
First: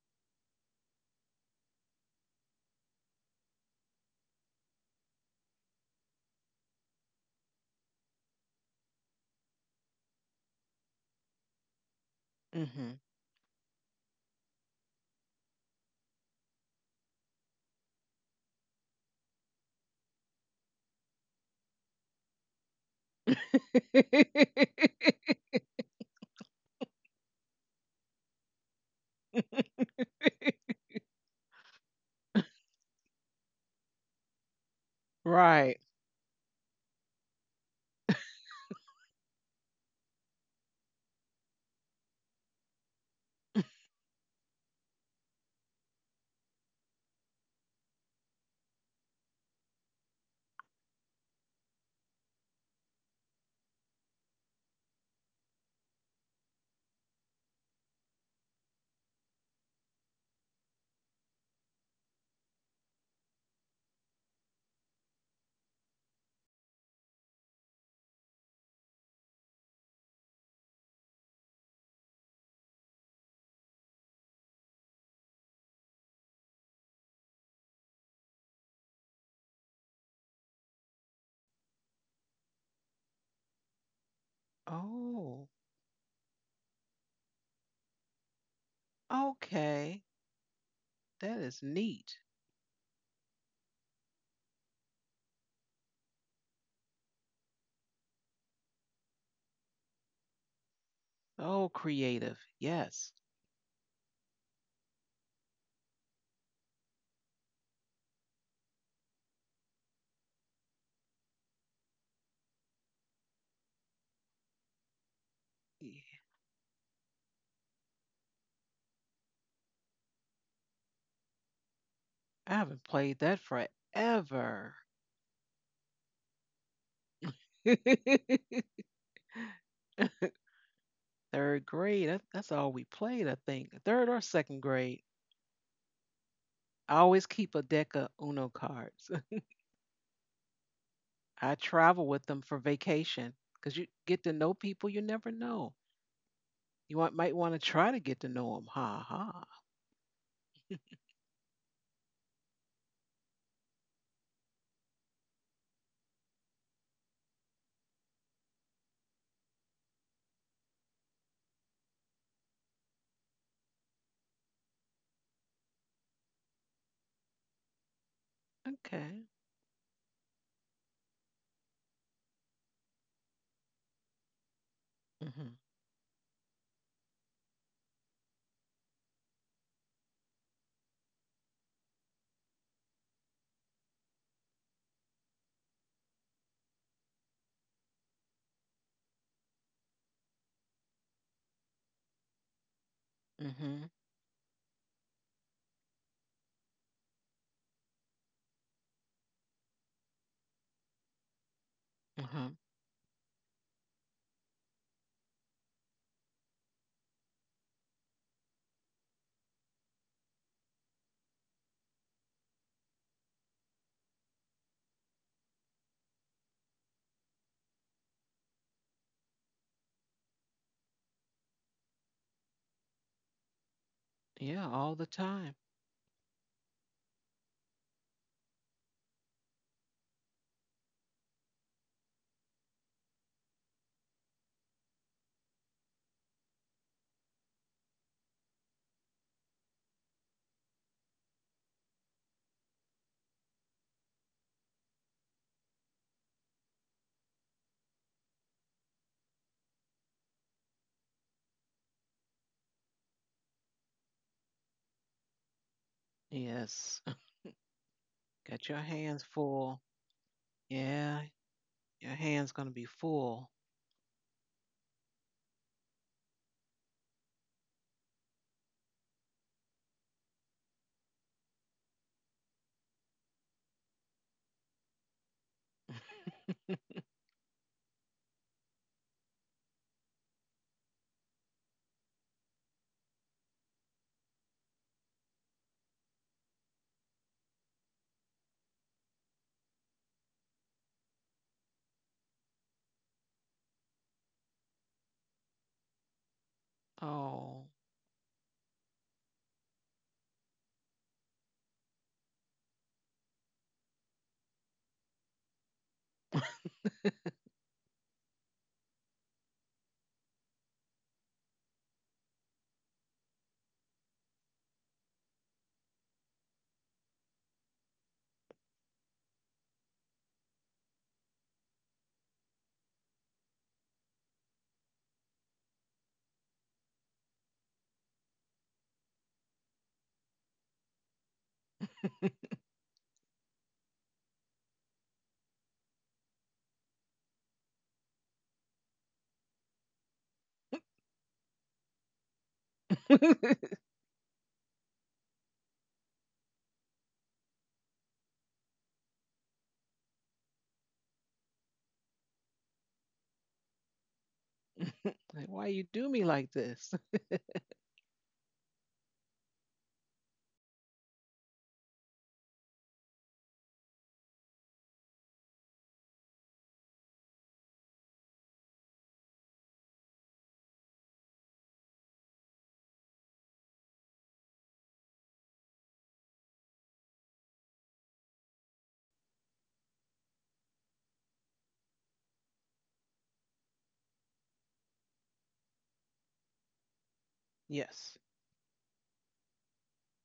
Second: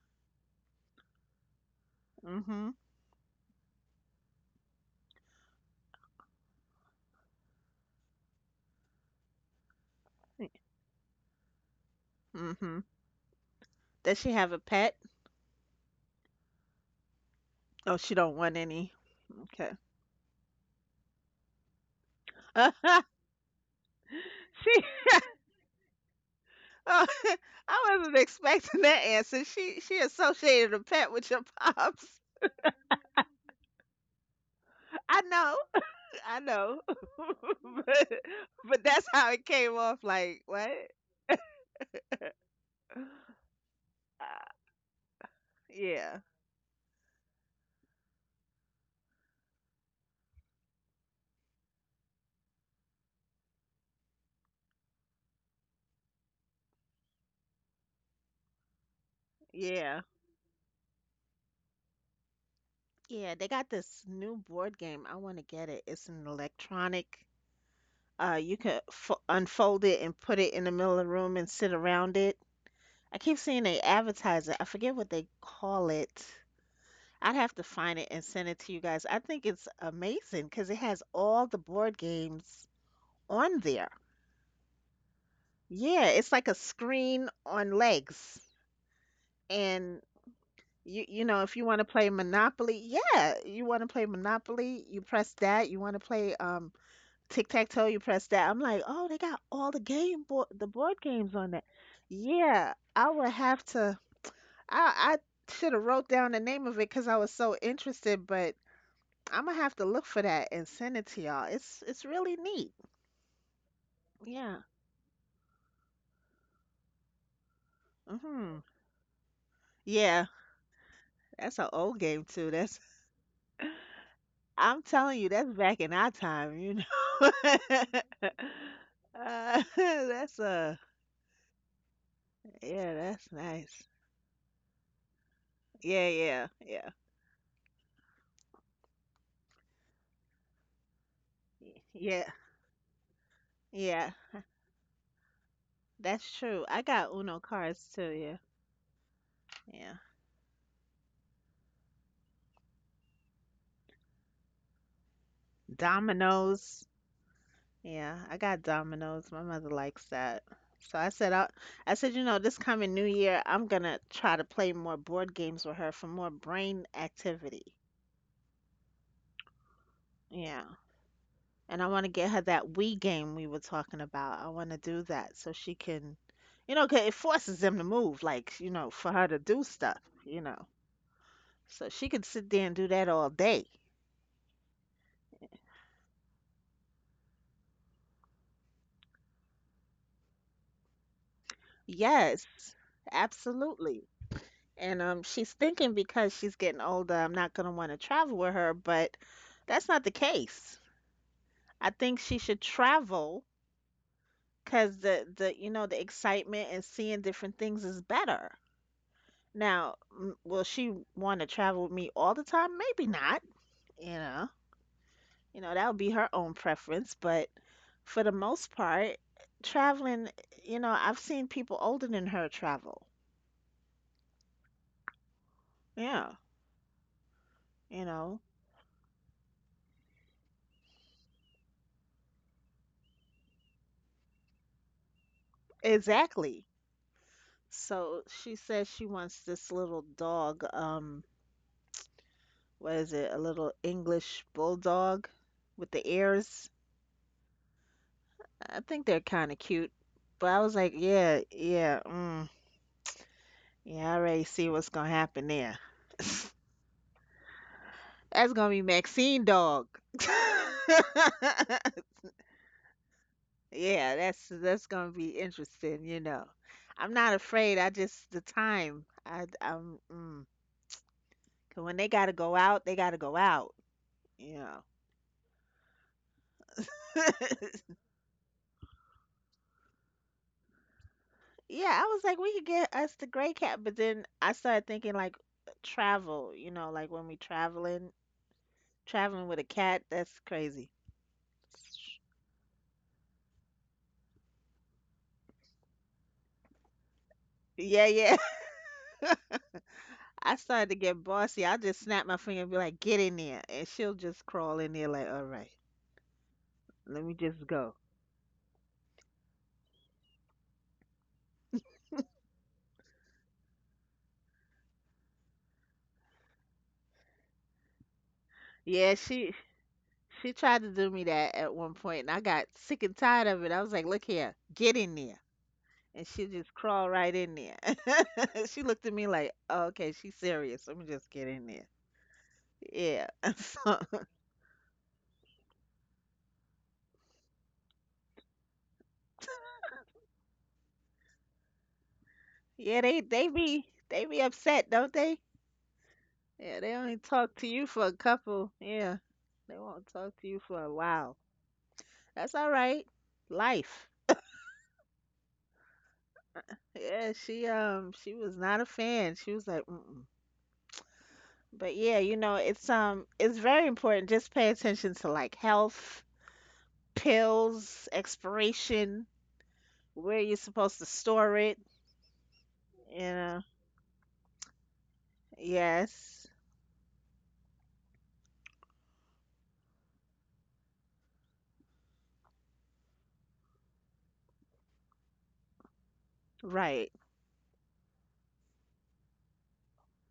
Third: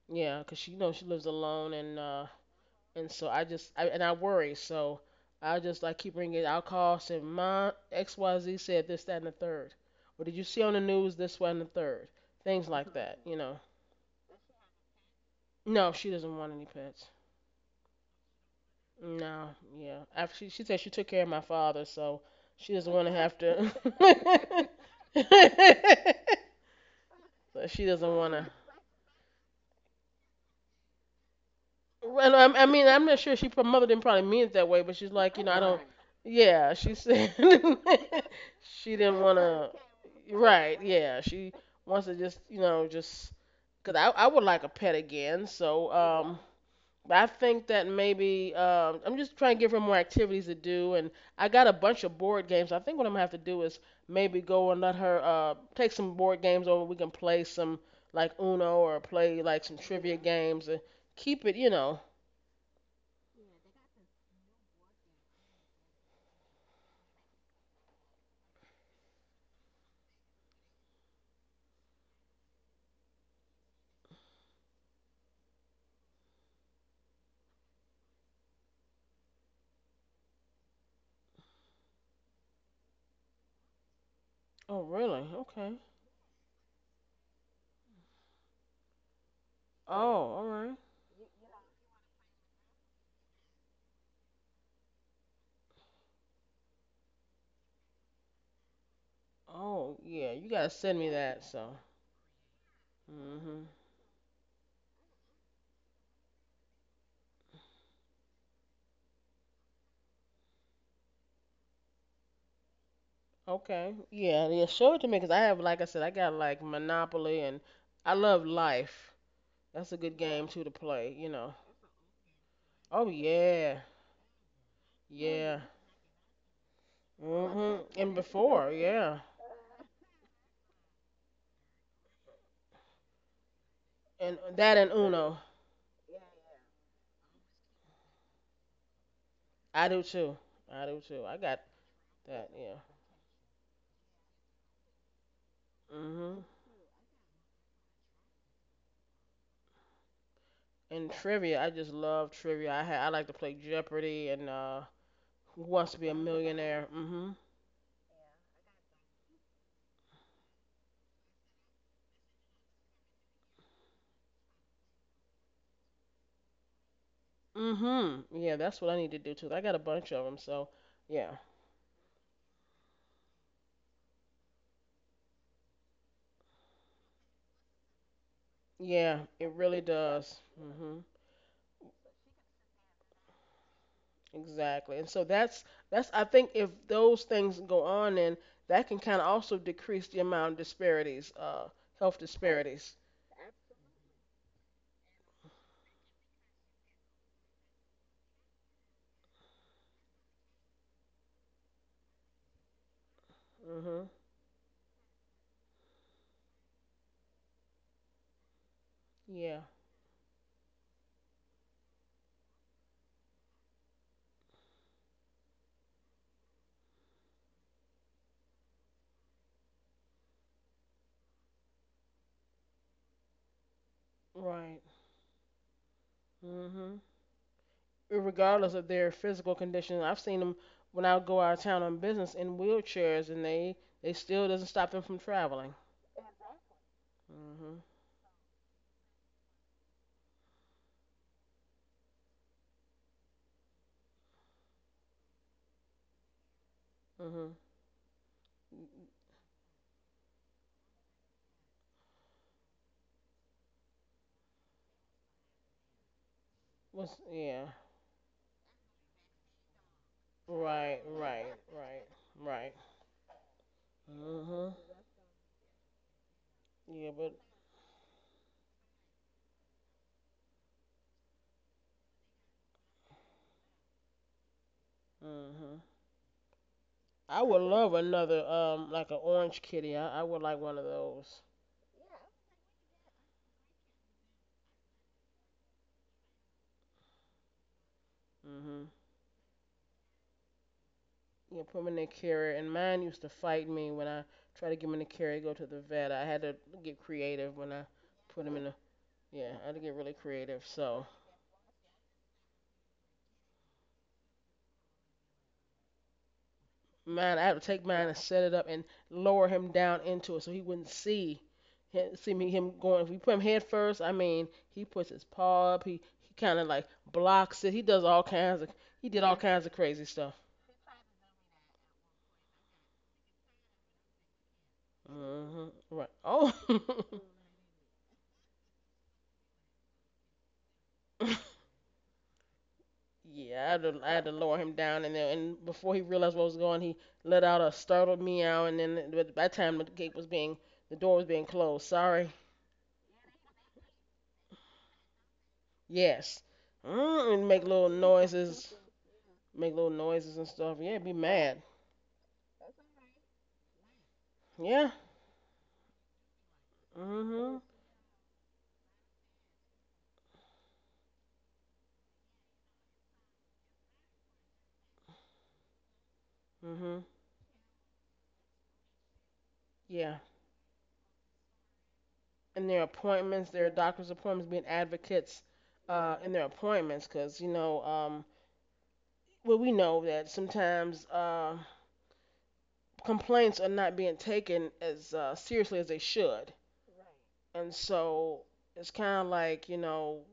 A: yeah, 'cause she, you know, she lives alone
B: Mm-hmm.
A: and so I just, I, and I worry. So I just like keep her engaged. I'll call, say, Ma, XYZ said this, that, and the third. Or did you see on the news this, one, and the third? Things
B: Mm-hmm.
A: like
C: Mhm.
A: that, you know.
B: Does she have a pet?
A: No, she doesn't want any pets.
B: Oh, she don't want any.
A: No,
B: Okay.
A: yeah. After she said she took care of my father, so she doesn't want
B: <laughs>
A: to have to.
B: She—
C: <laughs>
A: <laughs>
B: Oh, <laughs>
A: So she
B: I
A: doesn't
B: wasn't
A: want to.
B: expecting that answer. She associated a pet with your pops.
A: And
B: <laughs>
A: I mean, I'm not sure she her mother didn't probably mean it that way, but she's
B: I
A: like, you know,
B: know,
A: I
C: Right.
A: don't.
B: I
A: Yeah,
B: know, <laughs>
A: she said <laughs>
B: but
A: she
B: that's
A: didn't
B: how
A: want
B: it
A: to.
B: came off. Like what?
A: Right? Yeah, she wants to just, you know,
B: Uh,
A: just. Cause I would like a pet again. So
B: yeah,
A: I think that maybe I'm just trying to give her more activities to do, and I got a bunch of board games. I think what I'm gonna have to do is maybe go and let her take some board games over. We can play some like Uno or play like some
B: yeah,
A: trivia games and keep it, you know.
B: yeah. They got this new board game. I want to get it. It's an electronic. You can fo— unfold it and put it in the middle of the room and sit around it. I keep seeing they advertise it. I forget what they call it. I'd have to find it and send it to you guys. I think it's amazing because it has all the board games on there.
A: Oh, really?
C: Oh,
A: Okay.
B: Yeah, it's like a screen on legs.
C: okay.
B: And
A: Oh, all right.
B: you
C: That
B: know, if
C: is
B: you want to play
C: neat.
B: Monopoly, yeah, you want to play Monopoly, you press that. You want to play tic-tac-toe, you press that. I'm like, "Oh, they got all the
A: Oh,
B: game
A: yeah.
B: board
A: You
B: the
A: gotta send
B: board
A: me
B: games
A: that.
B: on that."
C: Oh,
A: So.
C: creative.
B: Yeah, I
C: Yes.
B: would have
A: Mhm.
B: to— I— I should have wrote down the name of it because I was so interested, but I'm gonna have to look for that and send it to y'all. It's really neat.
A: Okay. Yeah.
B: Yeah.
A: Yeah. Show it to me, 'cause I have, like I
C: Yeah.
A: said, I got like Monopoly, and I love
B: Hmm.
A: Life. That's a good
B: Yeah,
A: game too to play. You know.
B: that's an old game too.
C: I
B: That's—
C: haven't
A: Oh
C: played that
A: yeah,
C: forever.
B: I'm telling you, that's
A: yeah.
B: back in our time, you know.
A: Mhm. And
B: <laughs>
A: before,
C: <laughs>
A: yeah.
B: <laughs> That's
C: Third grade. That's all we
B: yeah,
C: played,
B: that's
C: I think.
B: nice.
C: Third or
A: And
C: second
A: that and
C: grade.
A: Uno,
B: Yeah, yeah, yeah.
C: I always keep a deck of Uno cards.
A: I do too. I do too. I
C: <laughs> I
A: got
B: Y-
C: travel with
B: Yeah,
C: them
A: that.
C: for
A: Yeah.
C: vacation because you
B: yeah.
C: get to know people you never know.
B: That's
A: Mhm.
B: true. I got Uno
C: Might want to
B: cards
C: try
B: too,
C: to get
B: yeah.
C: to know them. Ha ha.
B: Yeah.
A: And trivia, I just love trivia. I like to play Jeopardy and Who Wants to Be a Millionaire.
B: Dominoes.
A: Mhm.
B: Yeah, I got Domino's. My mother likes that. So I said, I— I said, you know, this coming new year, I'm gonna try to play more board games with her for more brain activity.
A: Mhm. Yeah, that's what I need to do
C: Okay.
A: too. I got a bunch of them,
B: Yeah.
A: so yeah.
B: And I want to get her that Wii game we were talking about. I want to do that so she can, you know, 'cause it forces them to move, like, you know, for
A: Yeah,
B: her to
A: it
B: do
A: really
B: stuff,
A: does.
B: you know.
A: Mm-hmm.
B: So she could sit there and do that all day.
A: Exactly. And so that's I think if those things go on and that can kind of also decrease the amount of disparities, health Right.
B: Yes,
A: disparities.
C: Mm-hmm.
B: absolutely. And she's thinking because she's getting older, I'm not going to want to travel with her, but that's not the case. I think she should
C: Uh-huh.
B: travel
A: Mhm.
B: because you know, the excitement and seeing different things is better.
A: Yeah.
B: Now, m- will she want to travel with me all the time? Maybe not, you know. You know, that would be her own preference, but for the most part, traveling, you know, I've seen people older than her travel.
C: Yeah,
A: Right.
C: all the time.
B: Yeah,
A: Mhm.
B: you know,
A: Regardless of their physical condition, I've seen them when I go out of town on business in wheelchairs, and they still doesn't stop them from traveling.
B: exactly.
A: Mhm.
B: So she says she wants this little dog, what is it, a little English bulldog with the ears.
A: Mhm.
B: I think they're kind of cute. But I was like, yeah, yeah, yeah, I already see what's gonna happen there. <laughs>
C: Yes.
A: What's yeah.
B: That's
C: <laughs>
B: gonna
C: Got
B: be
C: your hands
B: Maxine dog.
C: full.
B: <laughs>
A: Right.
C: Yeah,
A: Right. Right.
C: your hands
A: Right.
C: gonna be full.
B: Yeah, that's
A: Mhm.
B: that's gonna be interesting, you know. I'm
A: Yeah,
B: not
A: but
B: afraid. I just the time. 'Cause when they gotta go out, they gotta go out, you
A: mhm.
C: <laughs>
B: know.
A: I
B: <laughs>
A: would love another, like an orange kitty. I would like one of those.
B: Yeah, I was like, we could get us the gray cat, but then I started thinking like travel, you know, like when we traveling,
A: Mhm.
B: traveling with a cat, that's crazy.
A: Yeah, put him in their carrier. And mine used to fight me when I tried to get 'em in the carrier, go to the vet. I had to get creative when
C: Oh. <laughs>
A: I
B: Yeah, yeah.
A: put him in the.
B: <laughs>
A: Yeah, I had to get really
B: I
A: creative.
B: started to
A: So
B: get bossy. I just snap my finger and be like, get in there. And she'll just crawl in there like, all right, let me
A: mine, I had to
B: just
A: take
B: go.
A: mine and set it up and lower him down into it so he wouldn't see. See me him going. If we put him head first, I mean, he puts his paw up. He kind of like blocks it. He does all kinds of. He
B: Yeah,
A: did all
B: she
A: kinds of crazy stuff.
B: she tried to do me that at one point and I got sick and tired of it. I was like, look here, get in there.
A: Hmm. Right.
B: And she
A: Oh.
B: just crawl
A: <laughs>
B: right in there. <laughs> She looked at me like, oh, okay, she's serious. Let me just get in there. Yeah. <laughs>
A: Yeah, I had,
B: So—
A: to, I had to lower him down, and before he realized what was going, he let out a startled meow, and then but by the time the door was being closed. Sorry.
B: yeah, they be upset, don't they?
A: Yes.
B: Yeah, they only
A: And
B: talk
A: make
B: to you
A: little
B: for a couple.
A: noises,
B: Yeah.
A: make
B: They
A: little
B: won't talk
A: noises and
B: to you
A: stuff.
B: for a
A: Yeah, be
B: while.
A: mad.
B: That's all right. Life.
A: Yeah.
C: Like, why you do me like this? <laughs>
B: Yeah,
A: Mhm.
B: she was not a fan. She was like, mm-mm. But yeah, you know, it's very important. Just pay attention to like health,
A: Mhm.
B: pills, expiration,
A: Yeah.
B: where you're supposed to store it.
A: And their
B: You
A: appointments,
B: know,
A: their doctor's appointments, being advocates in their
B: yes,
A: appointments, because well, we know that sometimes complaints are not being taken as seriously as they should.
B: right,
A: And
C: Yes.
A: so it's kind of like,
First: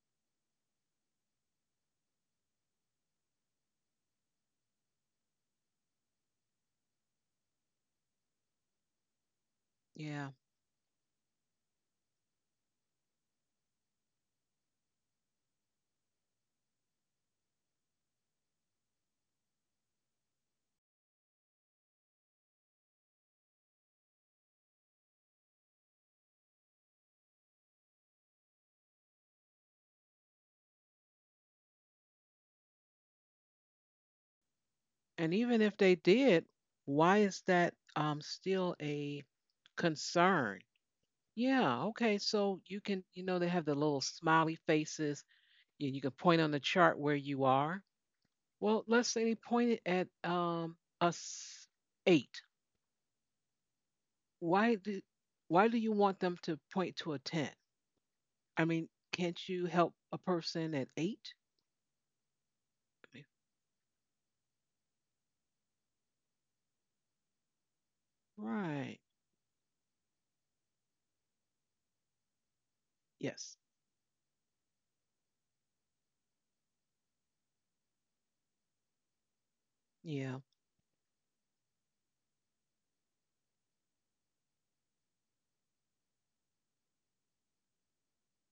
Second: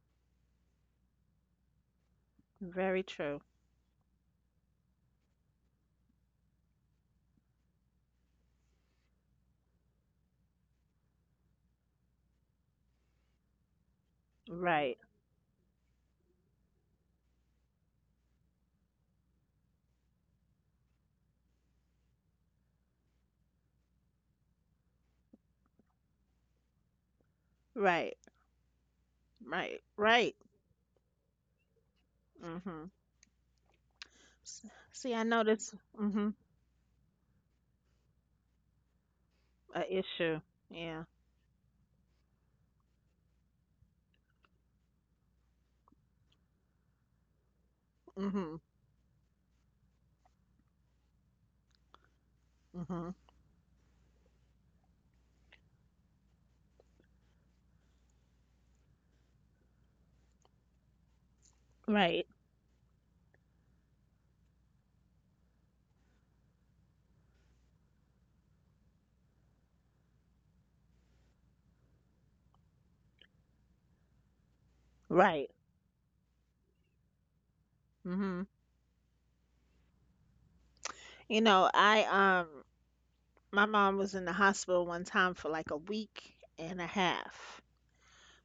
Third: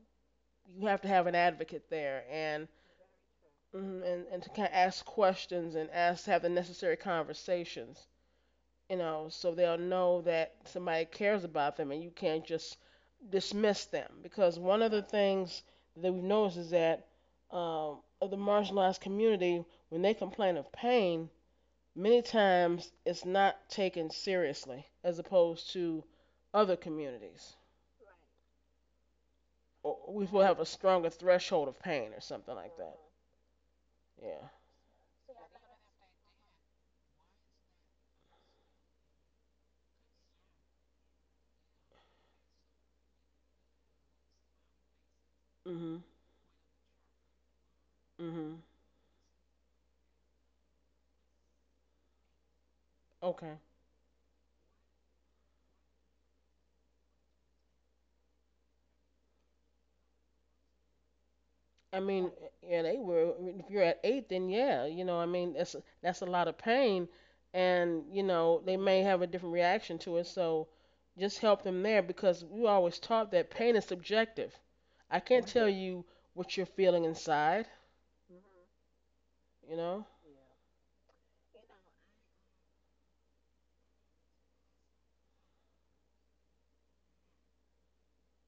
A: you have to have an advocate there and
B: very true.
A: and to kind of ask questions and ask have the necessary conversations, so they'll know
C: Yeah.
A: that somebody cares about them and you can't just dismiss them. Because one of
B: Right,
A: the things that we've noticed is that of the marginalized community, when they complain of pain, many times it's not taken seriously as opposed to other communities.
B: right. Right,
A: We
B: right.
A: will have a stronger threshold of pain or something like
B: Mhm.
A: that. Yeah.
B: See, I
C: And
B: know
C: even if
B: this.
C: they
B: Mhm.
C: did, why is that still a
B: A issue.
C: concern?
B: Yeah.
C: Yeah, okay. So you can, they have the little smiley faces. You
A: Mhm.
C: can point on the chart where you are.
A: Mhm.
B: Mhm.
C: Well, let's say they pointed at us 8.
B: Mhm.
A: Okay.
C: why do why do you want them to point to a 10? I mean, can't you help a person at 8?
A: I
B: Right,
A: mean, yeah, they
C: I mean,
A: were. If you're at eight, then yeah, I mean, that's a lot of pain, and they
C: right.
A: may have a different reaction to it. So, just help them there because we were always taught that
C: Yes.
A: pain is subjective. I can't
B: right.
A: tell you what you're feeling inside.
B: Mhm.
A: You know.
C: Yeah.
B: You know, I my mom was in the hospital one time for like a week and a half.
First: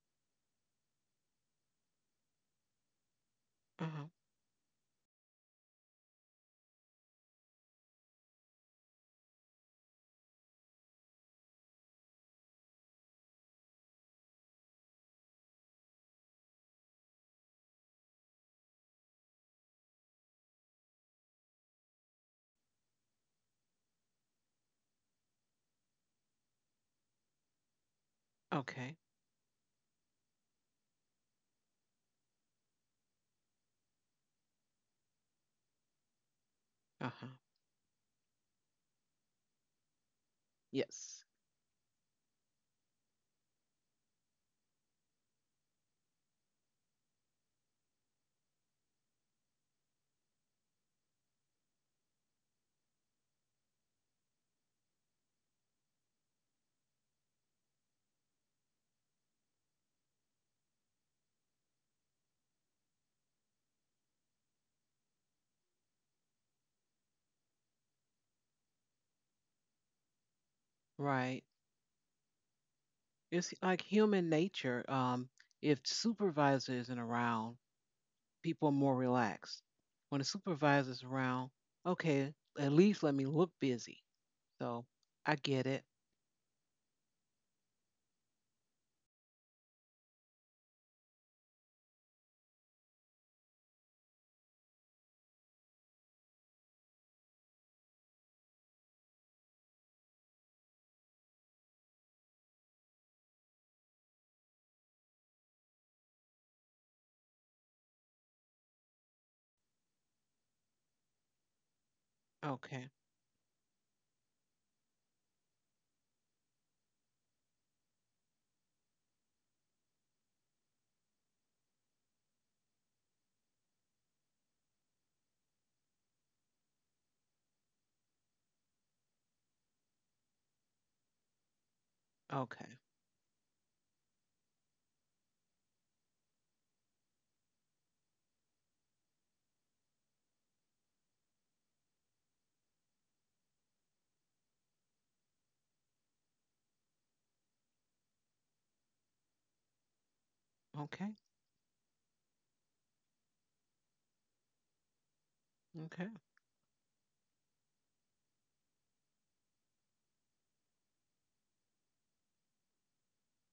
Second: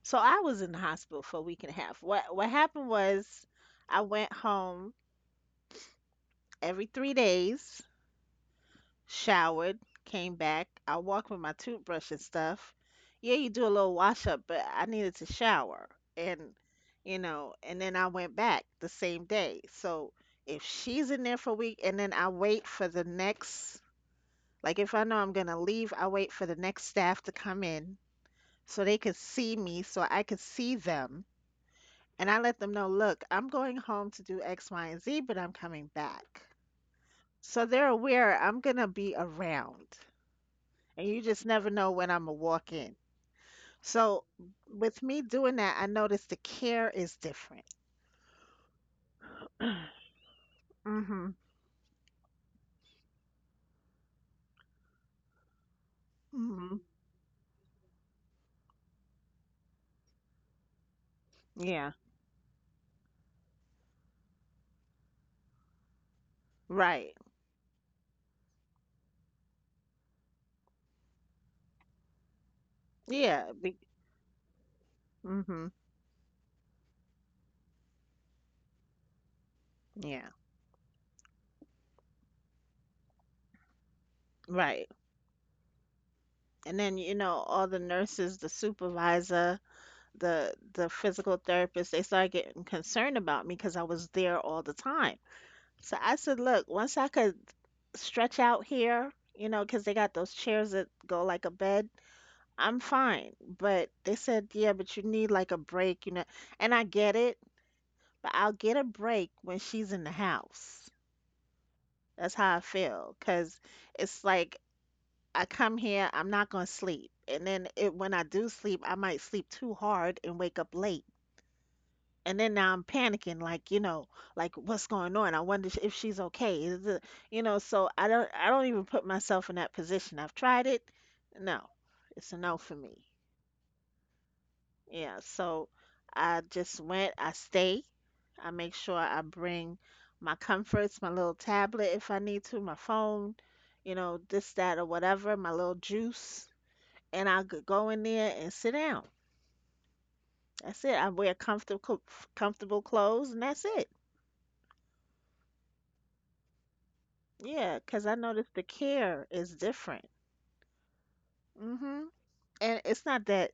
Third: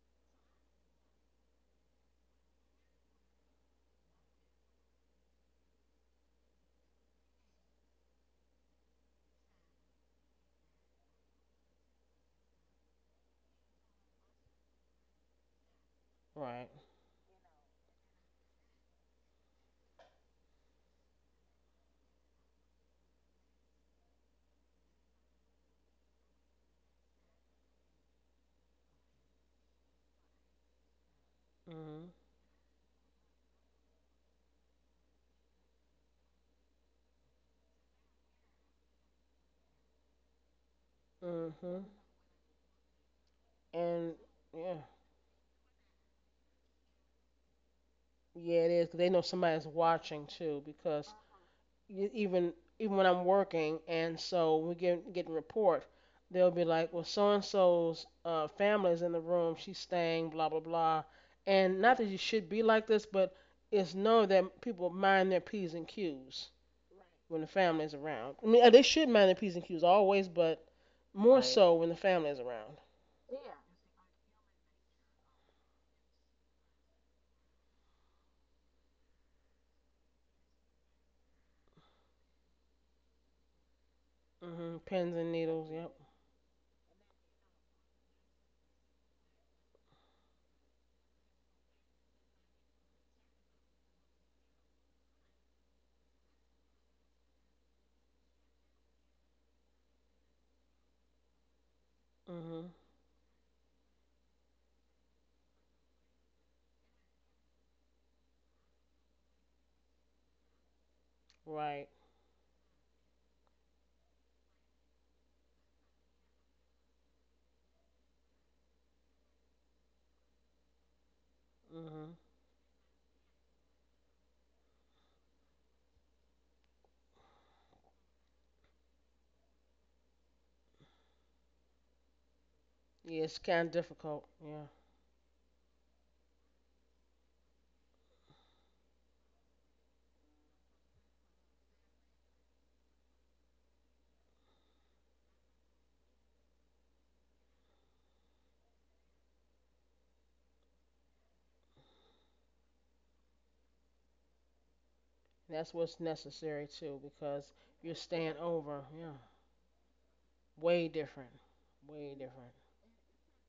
B: So I was in the hospital for a week and a half. What happened was, I
C: Uh-huh.
B: went home every 3 days. Showered, came back. I walked with my toothbrush and stuff. Yeah, you do a little wash up, but I needed to shower. And,
A: Right.
B: you know, and then I went back the same day. So if she's in there for a week and then I wait for the next, like if I know I'm going to leave, I wait for the next staff to come in so
C: Okay.
B: they could see me, so I could see them.
A: Mhm.
B: And I let them know, look, I'm going home to do X, Y, and Z, but I'm coming back.
C: Uh-huh.
B: So they're aware I'm going to be around. And you
C: Yes.
B: just never
A: Mhm.
B: know when I'm gonna walk in.
A: And
B: So
A: yeah,
B: with me doing that, I noticed the care is different. <clears throat>
A: yeah, it is. 'Cause they know somebody's watching too, because
B: Mhm.
A: you, even even when I'm working, and so we get a report, they'll be
B: Mhm.
A: like, well, so and so's family's in the room. She's staying. Blah blah blah. And
B: Yeah.
A: not that you should be like this, but it's known that people mind their p's and q's
B: Right.
A: when the family's around. I mean, they should mind their p's and q's always, but more,
C: Right.
A: right, so when the family's around.
B: Yeah.
C: It's
B: Be—
C: like human nature,
B: mhm.
C: if supervisor isn't around, people are more relaxed. When the
B: Yeah.
C: supervisor's around, okay, at least let me look busy. So
A: Mhm.
B: Right.
A: Pins and
C: I get
A: needles.
C: it.
A: Yep.
B: And then you know all the nurses, the supervisor, the physical therapist, they started getting concerned about me because I was there all the time. So I said, look, once I could stretch out here, you know, because they got those chairs that go like a bed.
A: Mhm.
B: I'm fine. But they said, yeah, but you need like a break, you know. And I get it, but I'll get a break when she's in the house.
A: Right.
B: That's how I
C: Okay.
B: feel. Cause it's like I come here, I'm not gonna sleep. And then it, when I do sleep, I might sleep too hard and wake up late.
A: Mhm.
B: And then now I'm panicking, like, you know, like what's going on? I wonder if she's okay. Is it— you know, so I don't even put myself in that position. I've tried it. No, it's a no for
C: Okay.
B: me.
A: Yeah, it's kind of difficult. Yeah,
B: Yeah, so I just went, I stay. I make sure I bring my comforts, my little tablet if I need to, my phone, you know, this, that, or whatever, my little juice. And I could go in there and sit down. That's it. I
C: Okay.
B: wear comfortable, comfortable clothes, and that's it.
A: that's what's
C: Okay.
A: necessary too, because
B: Yeah,
A: you're
B: 'cause I
A: staying
B: noticed the
A: over. Yeah,
B: care is different.
A: way different,
B: Hmm.
A: way different.
B: And it's not that,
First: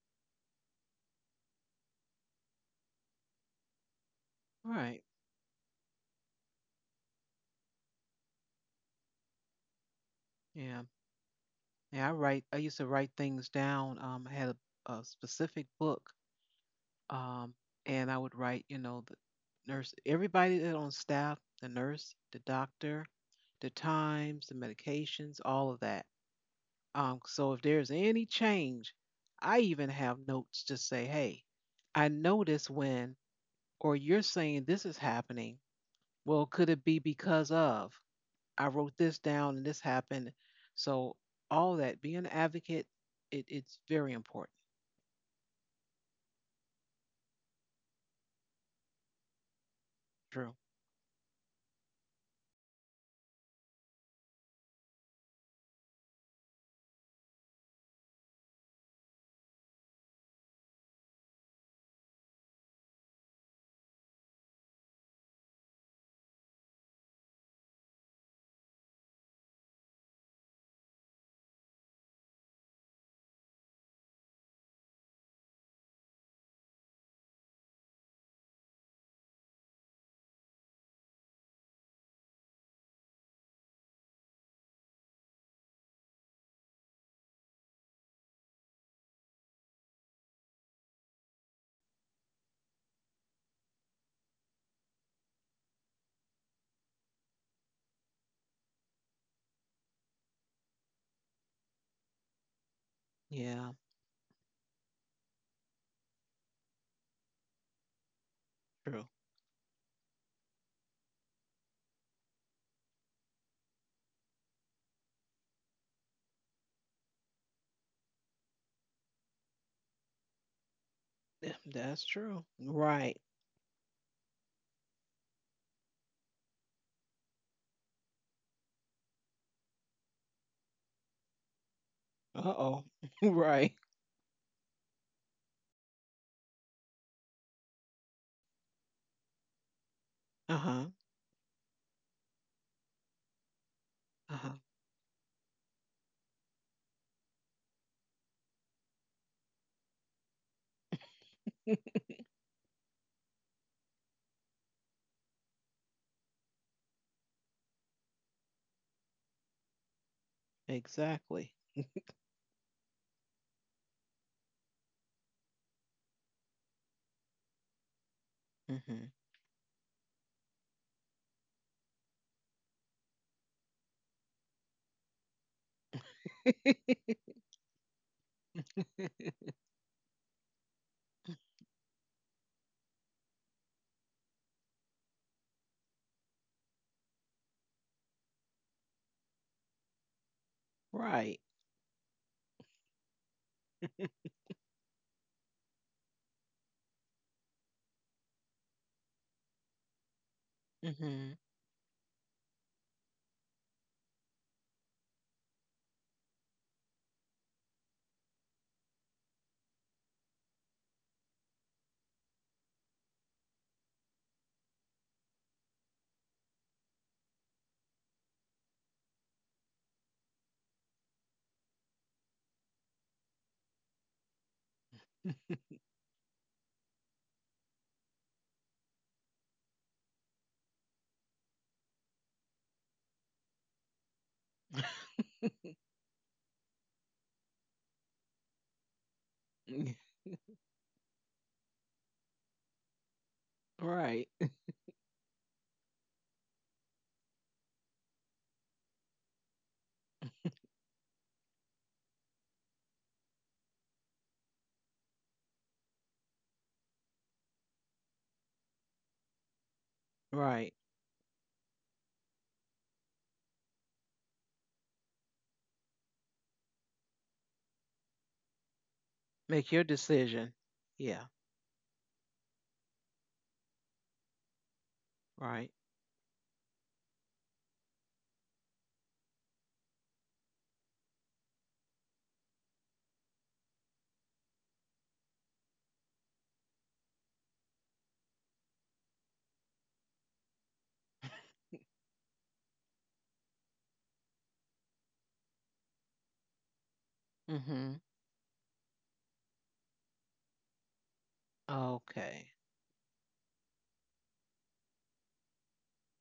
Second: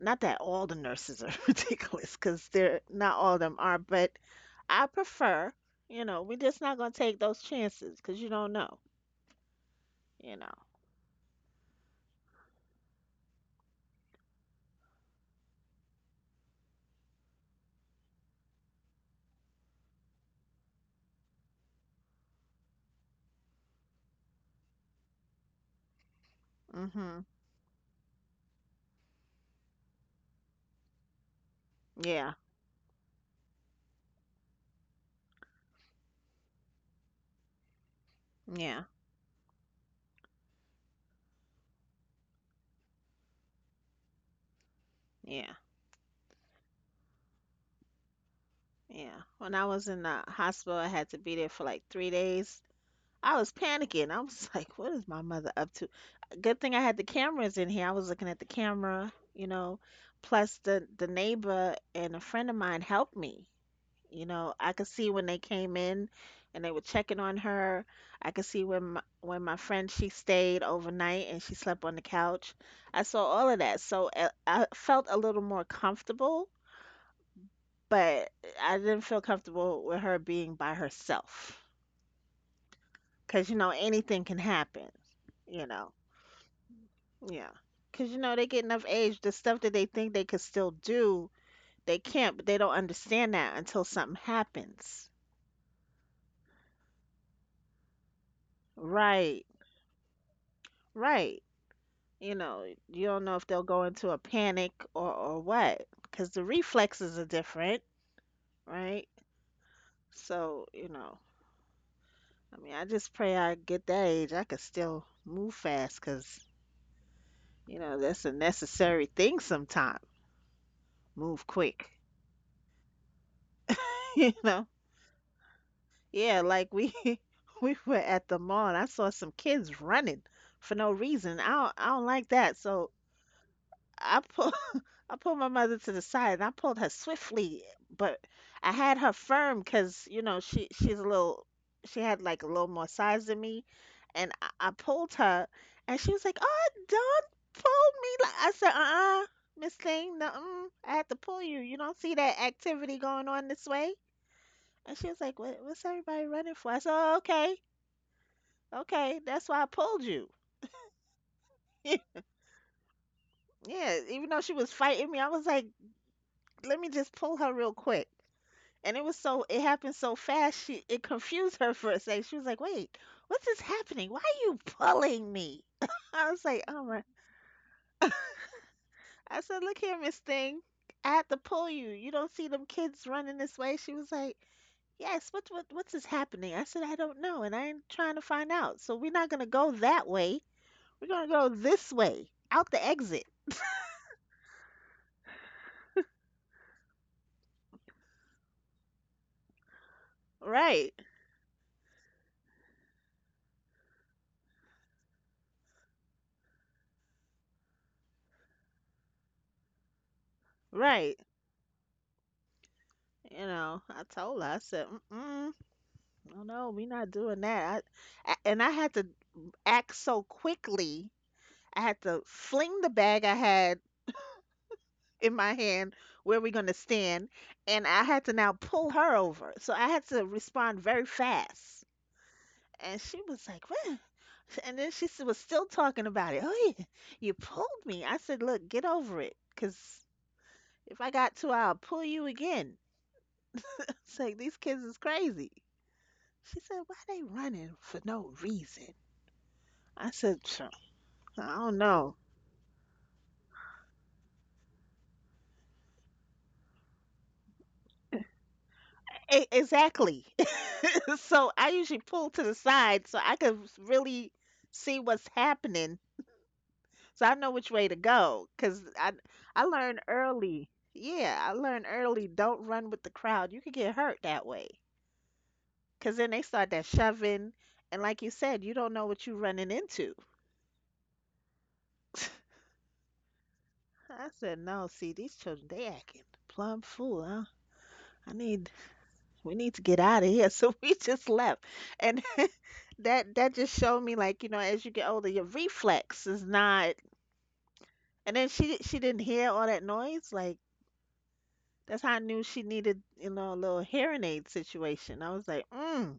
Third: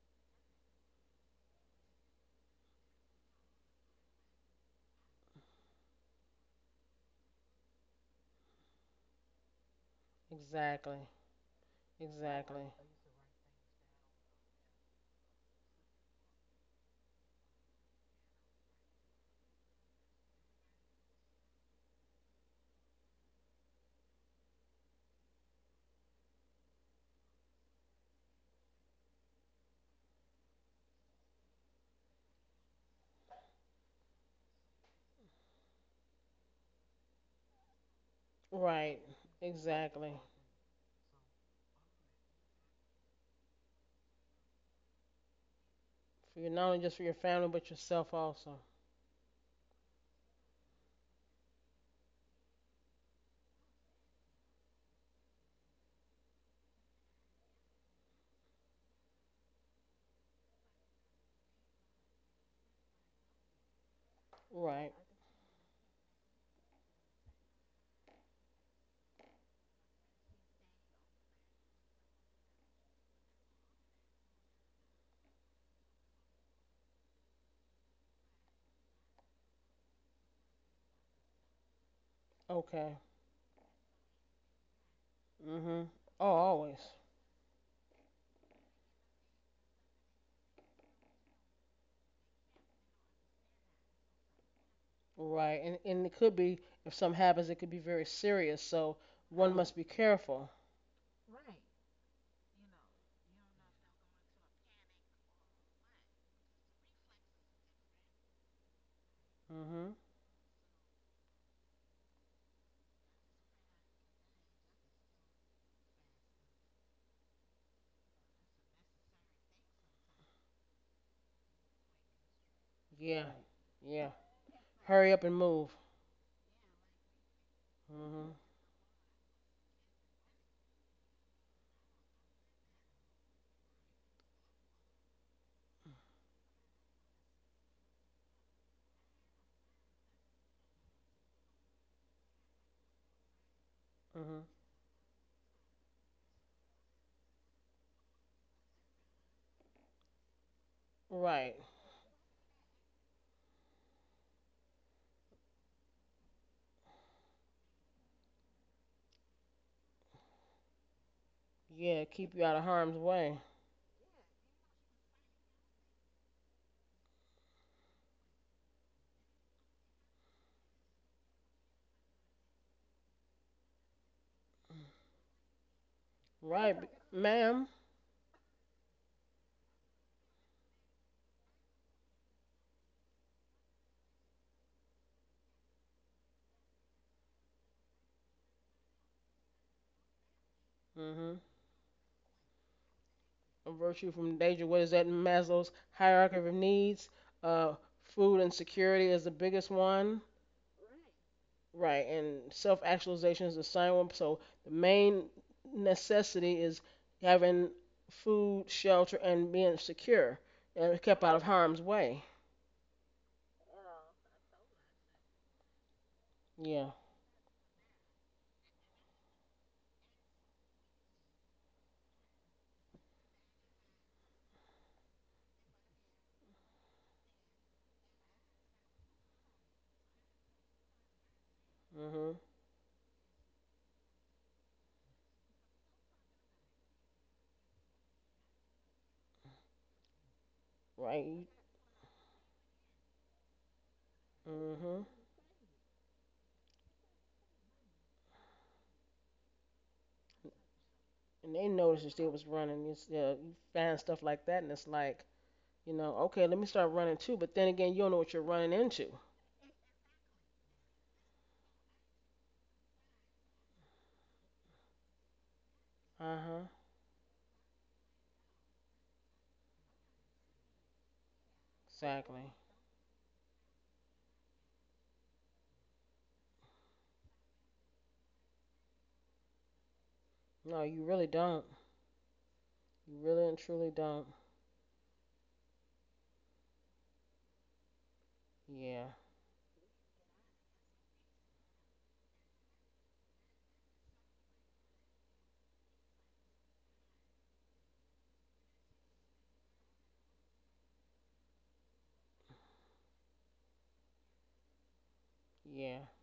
B: not that all the nurses are <laughs> ridiculous, 'cause they're not all of them are, but
C: All
B: I
C: right.
B: prefer, you know, we're just not gonna take those chances because you don't know, you know.
C: Yeah.
A: Exactly,
C: Yeah, I write. I
A: exactly.
C: used to write things down. I had a specific book, um, and I would write, you know, the nurse, everybody that on staff, the nurse, the doctor, the times, the medications, all of that.
B: Mhm.
C: So if there's any change, I even have notes to say, hey, I
B: Yeah.
C: notice when, or you're saying this is happening. Well, could it be because of? I
B: Yeah.
C: wrote
A: Right,
C: this down and this
A: exactly.
C: happened. So all that being an advocate, it's very important.
B: Yeah.
A: Not only just for your family, but yourself also.
B: Yeah. When I was in the
C: True.
B: hospital, I had to be there for like 3 days. I was panicking. I was <laughs> like, "What is my mother up to?" Good thing I had the cameras in here. I was looking at the camera, you know. Plus, the neighbor and a friend of mine helped me. You know, I
A: Right.
B: could see when they came in and they were checking on her. I could see when my friend she stayed overnight and she slept on the couch. I saw all of that. So I felt a little more comfortable, but I didn't feel comfortable with her being by herself.
A: Okay.
B: 'Cause you know anything can happen, you
A: Mhm.
B: know.
A: Oh, always.
B: Yeah. 'Cause you know they get enough age, the stuff that they think they could still do, they can't, but they don't understand that until something happens.
A: Right, and it could be if something happens, it could be very serious. So
B: Right.
A: one must be careful.
B: Right. You know, you don't know if they'll
C: Yeah.
B: go into a panic or what, because the reflexes are different,
C: True.
B: right?
A: Mhm.
B: So, you know, I mean, I just pray I get that age. I could still move fast, because you know that's a necessary thing sometimes. Move
C: Yeah,
B: quick,
C: that's true. Right.
A: Yeah. Yeah.
B: <laughs> you know.
A: Hurry up and move.
B: Yeah, like we <laughs> we were
A: Mhm.
B: at the mall. And I saw some kids running for no reason. I don't like
C: Uh
B: that.
C: oh.
B: So
C: <laughs> Right.
B: I pulled <laughs> I pulled my mother to the side and I pulled her swiftly, but I had her firm because, you know,
C: Uh
B: she
C: huh.
B: she's a little she had like a little more size than me and
C: Uh
A: Mhm.
C: huh.
B: I pulled her and she was like, "Oh, don't pull me." Like I said, "Uh-uh, Miss Thing, no, I had to pull
A: Right.
B: you. You
C: <laughs>
B: don't see that activity going on this way?" And she was like, what, "What's everybody running for?" I said, "Oh, okay. Okay, that's why I pulled you."
C: Exactly.
A: Yeah,
B: <laughs>
A: keep you out of harm's way.
B: Yeah, even though she was fighting me, I was like, "Let me just pull her real quick." And
C: Hmm.
B: it happened so fast, she it confused her for a second. She was like, "Wait, what's this happening? Why are you pulling me?" <laughs> I was like,
A: Right,
B: "Oh my."
C: <laughs>
A: ma'am.
B: I said, "Look here, Miss Thing, I had to pull you. You don't see them kids running this way?" She was like, "Yes, what's this happening?" I said, "I don't know, and I ain't trying to find out, so we're not going to go that way. We're going
A: Mm-hmm.
B: to
C: Right.
B: go this way out the exit."
A: A virtue from danger. What is that in Maslow's hierarchy of needs? Uh, Food and security is the biggest one.
B: Right,
C: Hmm.
A: Right, and self-actualization is the second one. So the main necessity is having food, shelter, and being secure and
B: right.
A: kept out of harm's way.
B: You know, I told her, I said, Mm-mm. Oh no,
A: Yeah.
B: we not doing that. And I had to act so quickly. I had to fling the bag I had in my
C: <laughs>
B: hand where we're going to stand, and I had to now pull her over. So I had to respond very fast.
A: Mm-hmm.
B: And she was like, "What?" And then was still talking about it. "Oh, yeah, you pulled me." I said, "Look, get over it. Cause if I
A: Right.
B: got to, I'll pull you again." <laughs> It's
C: Right.
B: like these kids
A: Mm-hmm.
B: is crazy. She said, "Why they running for no reason?" I said,
A: And
B: I
A: they
B: don't
A: noticed it
B: know.
A: still was running. You find stuff like that, and it's like, you know, okay, let me start running too. But then again, you don't know what you're running into.
B: Exactly.
C: Right.
B: <laughs> So I usually pull to the side so I can really see what's happening.
A: Uh huh.
B: So I know which way to go. Cause I
C: Make your
B: learned
C: decision.
B: early.
C: Yeah.
B: Yeah, I learned early.
A: Exactly.
B: Don't run with the crowd. You could get hurt that way.
C: Right.
B: Cause then they start that shoving, and like you said, you don't know what you're running into.
A: No, you really don't. You really and truly don't.
B: I said, no. See, these children, they acting plumb fool, huh? I need,
A: Yeah.
B: we need to get out of here. <laughs> So we just left, and that just showed me, like, you know, as you get older your reflex is not.
C: Hmm.
B: And then she didn't hear all that noise, like, that's how I knew
C: Okay.
B: she needed, you know, a little hearing aid situation. I was like,
A: Yeah.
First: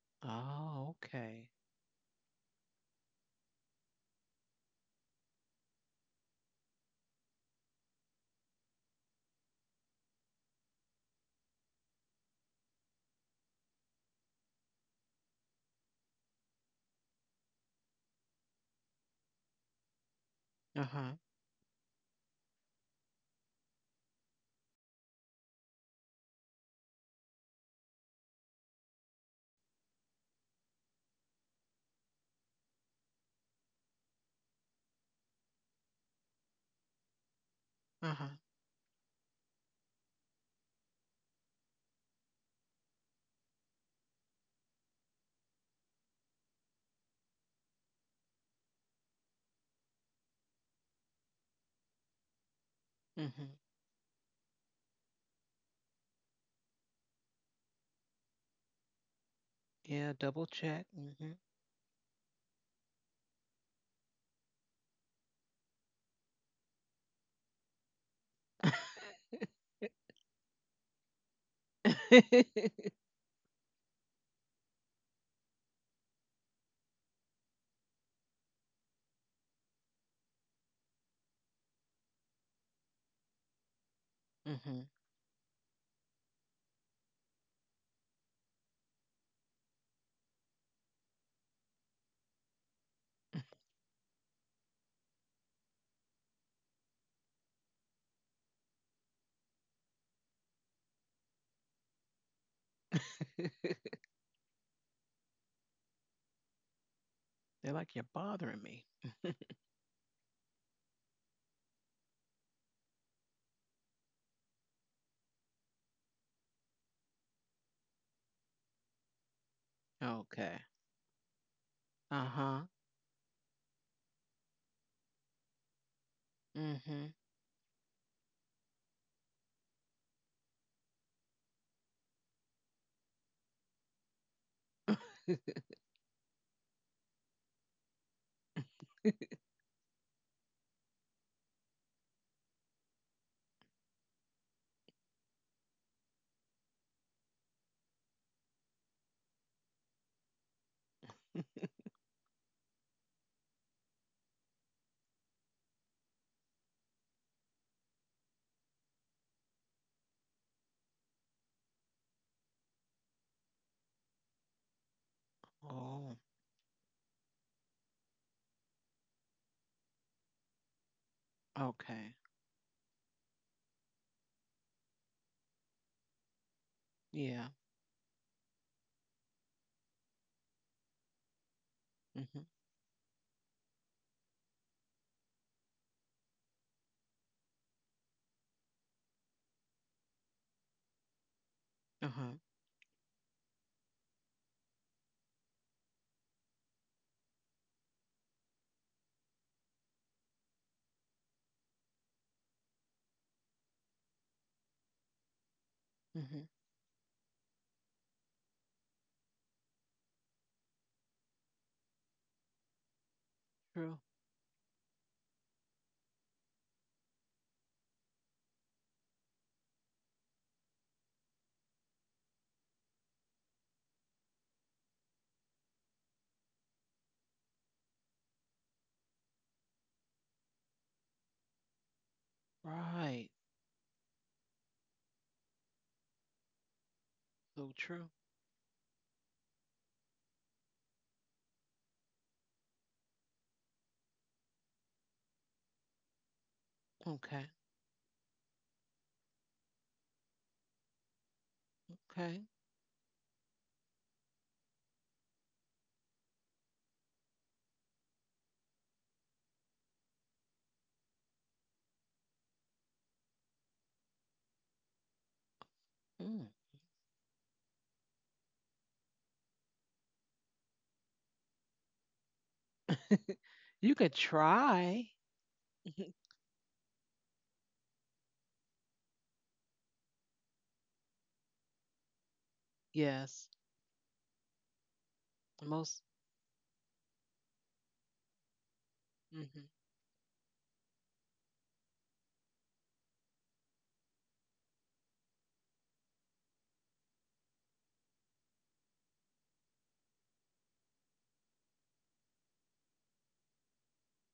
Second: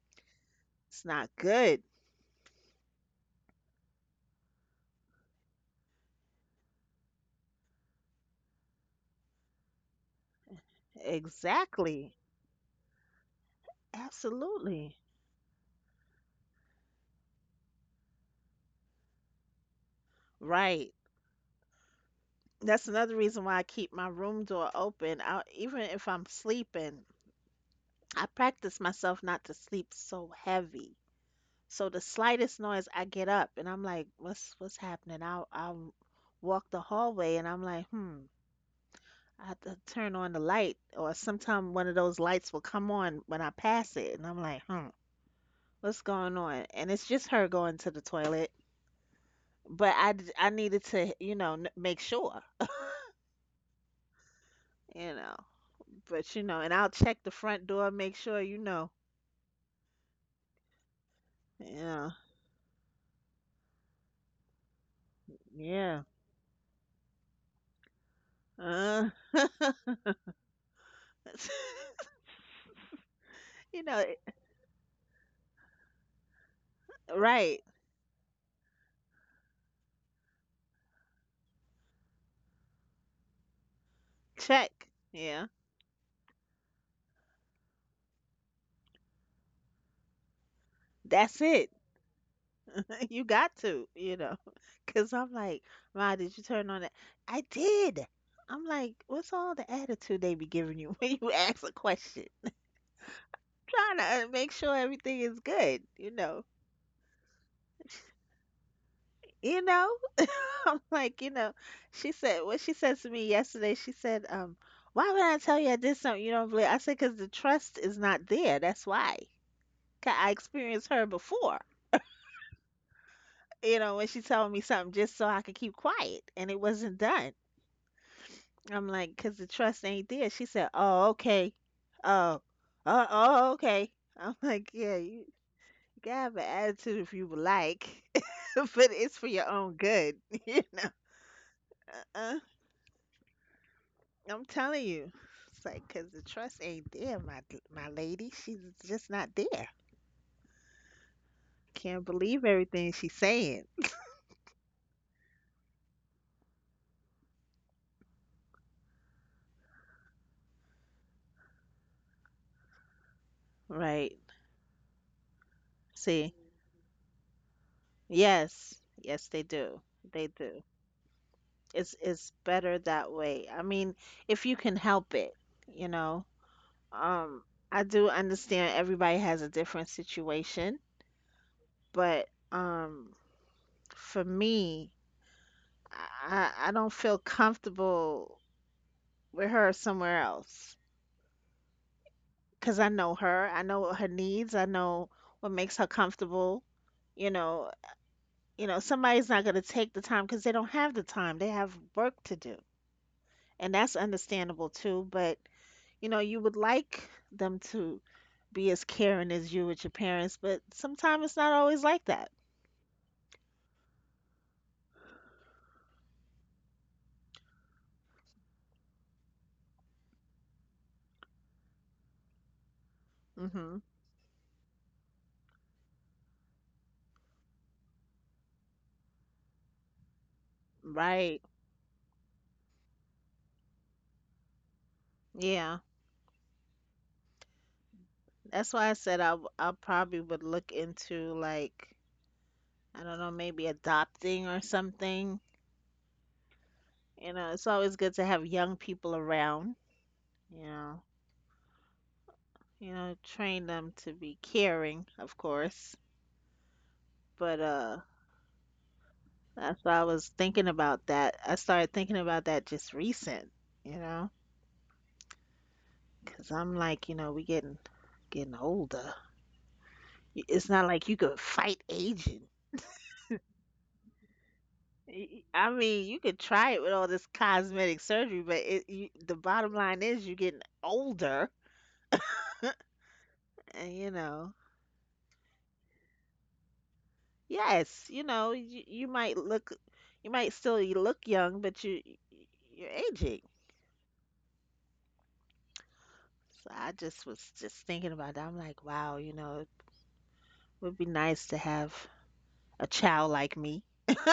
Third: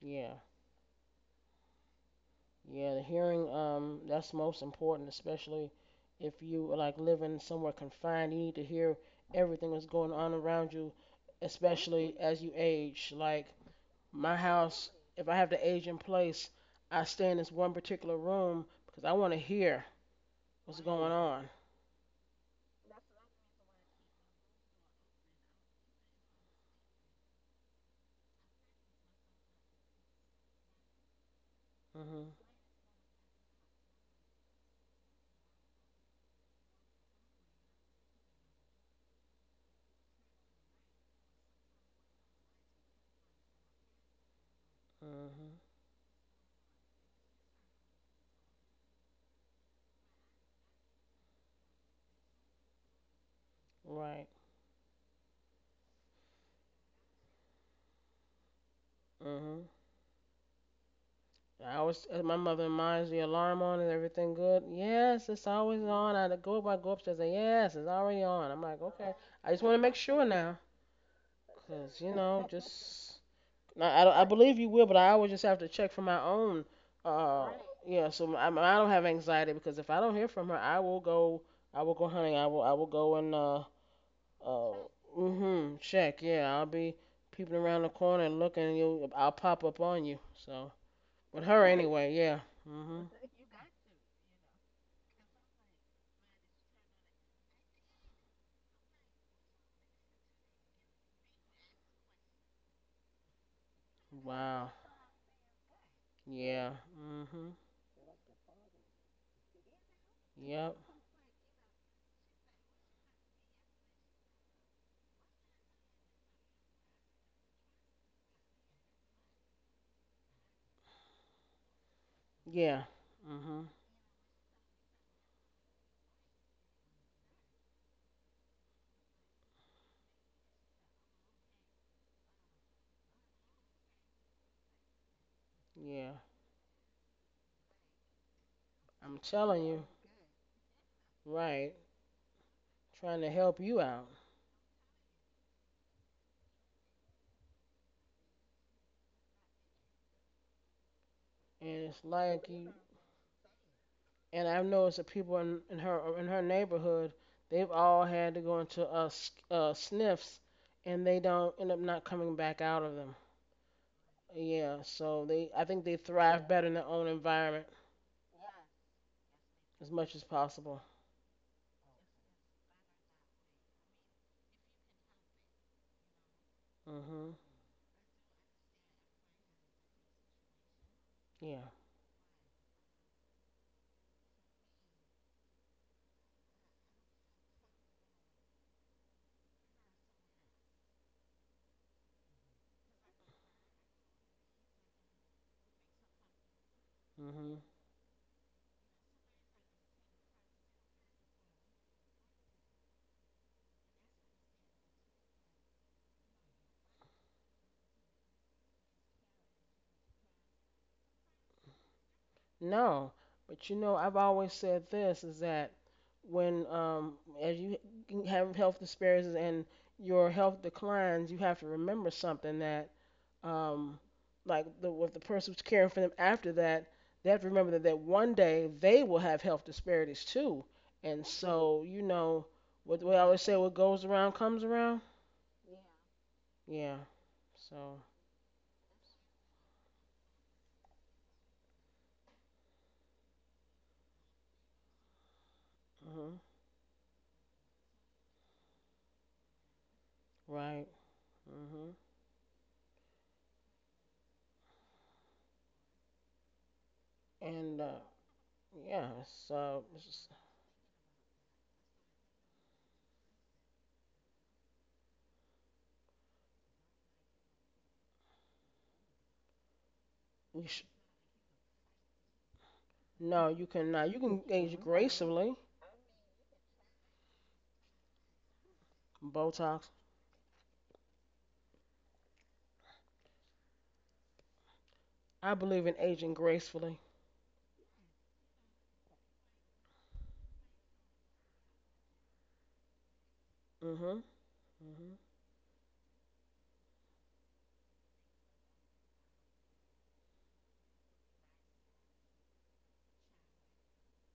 A: Yeah.
C: Oh,
B: it's not
C: okay.
B: good.
A: Yeah. The hearing, that's most important, especially if you are like living somewhere confined. You need to hear everything that's going on around you,
B: Exactly.
A: especially as you age. Like my house,
B: Absolutely.
A: if I have the age in place, I stay in this one particular room because I want to hear what's
C: Uh
B: Right.
A: going
C: huh.
A: on.
B: That's another reason why I keep my room door open. Even if I'm sleeping, I practice myself not to sleep so heavy. So the
A: Mhm.
B: slightest noise, I get up and I'm like, what's happening? I'll walk the hallway and I'm like,
C: Uh huh.
B: I have to turn on the light, or sometime one of those lights will come on when I pass it and I'm like, hmm,
A: Mhm.
B: what's going on? And it's just her going to the toilet, but I needed to, you know, make sure,
C: Hmm.
A: Right.
B: you know. But you know, and I'll check the front door, make sure, you know.
A: Mhm.
C: Yeah, double check. Hmm.
A: I always
B: Yeah.
A: My mother reminds the alarm on. Is everything good? Yes, it's always
B: Yeah.
A: on. I go upstairs. And yes, it's already on. I'm like,
B: Uh,
A: okay. I just want to make sure now, cause
B: <laughs>
C: Hmm.
A: <laughs>
C: <laughs>
A: just
B: you know,
A: I don't- I believe you will, but I always just have to check for my own. Uh,
B: right.
A: yeah. So I don't have anxiety because if I don't hear from her, I will go. I will go hunting. I will. I will go and uh.
B: Check. Yeah.
A: Mhm. Check. Yeah. I'll be peeping around the corner and looking. And you'll. I'll pop up on you. So.
B: That's
A: With her
B: it.
A: anyway, yeah. Mhm.
B: <laughs> You got to, <laughs> because I'm like, Ma, did you turn on it? I did. I'm like, what's all the attitude they be giving you <laughs> when you ask a question? Trying to make
A: Wow.
B: sure everything is good,
A: Yeah. Mhm.
C: They're like, you're bothering me.
B: You know, <laughs>
A: Yep.
B: I'm like, she said what she said to me yesterday. She said, why would I tell you I did something you don't believe? I said, because the trust is not there. That's why. 'Cause I
C: Okay.
B: experienced her before,
C: Uh huh.
A: Yeah. Mhm.
B: you know, when she told me something just so I could keep quiet and it wasn't
C: Hmm.
B: done. I'm like, because the trust ain't there. She said, oh, okay. Oh, oh, oh, okay. I'm like, yeah,
C: <laughs>
B: you can
A: Yeah.
B: have an attitude if you would like, <laughs> but it's
A: I'm
B: for your
A: telling
B: own
A: you,
B: good. <laughs> You know,
A: right?
B: uh-uh.
A: Trying to help you out,
B: I'm telling you. It's like, because the trust ain't there, my lady. She's just not there.
A: and
B: Can't
A: it's
B: believe
A: like you.
B: everything she's saying.
A: And I've noticed that people in her neighborhood, they've all had to go into sniffs, and they don't end up not coming back out of them.
B: Right.
A: Yeah. So I think they
C: Oh,
B: See,
A: thrive better in their own environment
B: yes, yes, they do.
A: as much as
B: They do.
A: possible.
B: It's
C: okay.
B: it's better that way. I mean, if you can help it, you know.
A: Mhm.
B: Um,
C: Yeah.
B: I do understand everybody has a different situation,
A: Yeah.
B: but
C: Hmm.
B: for me, I don't feel comfortable with her somewhere else
C: Uh huh.
B: because I know her. I know her needs. I know what makes her comfortable. You
A: Mhm.
B: know, you know, somebody's not going to take the time because they don't have the time. They have work to do, and that's understandable too. But you know, you
C: Hmm.
B: would like them to be as caring as you with your parents, but sometimes it's not always like that.
A: No, but
C: True.
A: I've always said this is that when as you have health disparities and your health declines, you have to remember something that
B: Mhm.
A: um, like with the person who's caring for them after that, they have to remember that, one day they will have health disparities too. And
B: Right.
A: so, what we
C: Right.
A: always say, what goes around comes around.
B: Yeah.
A: Yeah.
C: So
A: So,
C: true.
B: That's why I said I probably would look into, like, I don't know, maybe adopting or something.
A: mhm.
B: You
C: Okay.
B: know, it's always good to have young people around, you
A: Right.
B: know.
A: Mhm.
C: Okay.
B: You know, train them to be caring, of course. But
A: And yeah, so
B: that's why
A: it's,
B: I
A: just,
B: was thinking about that. I started thinking about that just recent, you know,
C: Mm.
B: 'cause I'm like, you know, we getting older.
A: we
B: It's not like you could fight aging.
A: no,
C: <laughs>
A: you
C: You
A: cannot.
C: could
A: You can age
C: try.
A: gracefully.
B: I
C: <laughs>
B: mean, you could try it with all this cosmetic surgery, but the bottom
A: Botox.
B: line is you're getting older,
C: Yes.
B: and you know,
A: I believe in
C: Most.
A: aging gracefully.
B: yes, you know, you might
C: Hmm.
B: look, you might still you look young, but you're aging.
A: Mhm. Mhm.
B: So I just was just thinking about that. I'm like, wow, you know, it would be nice to have a child like me, <laughs>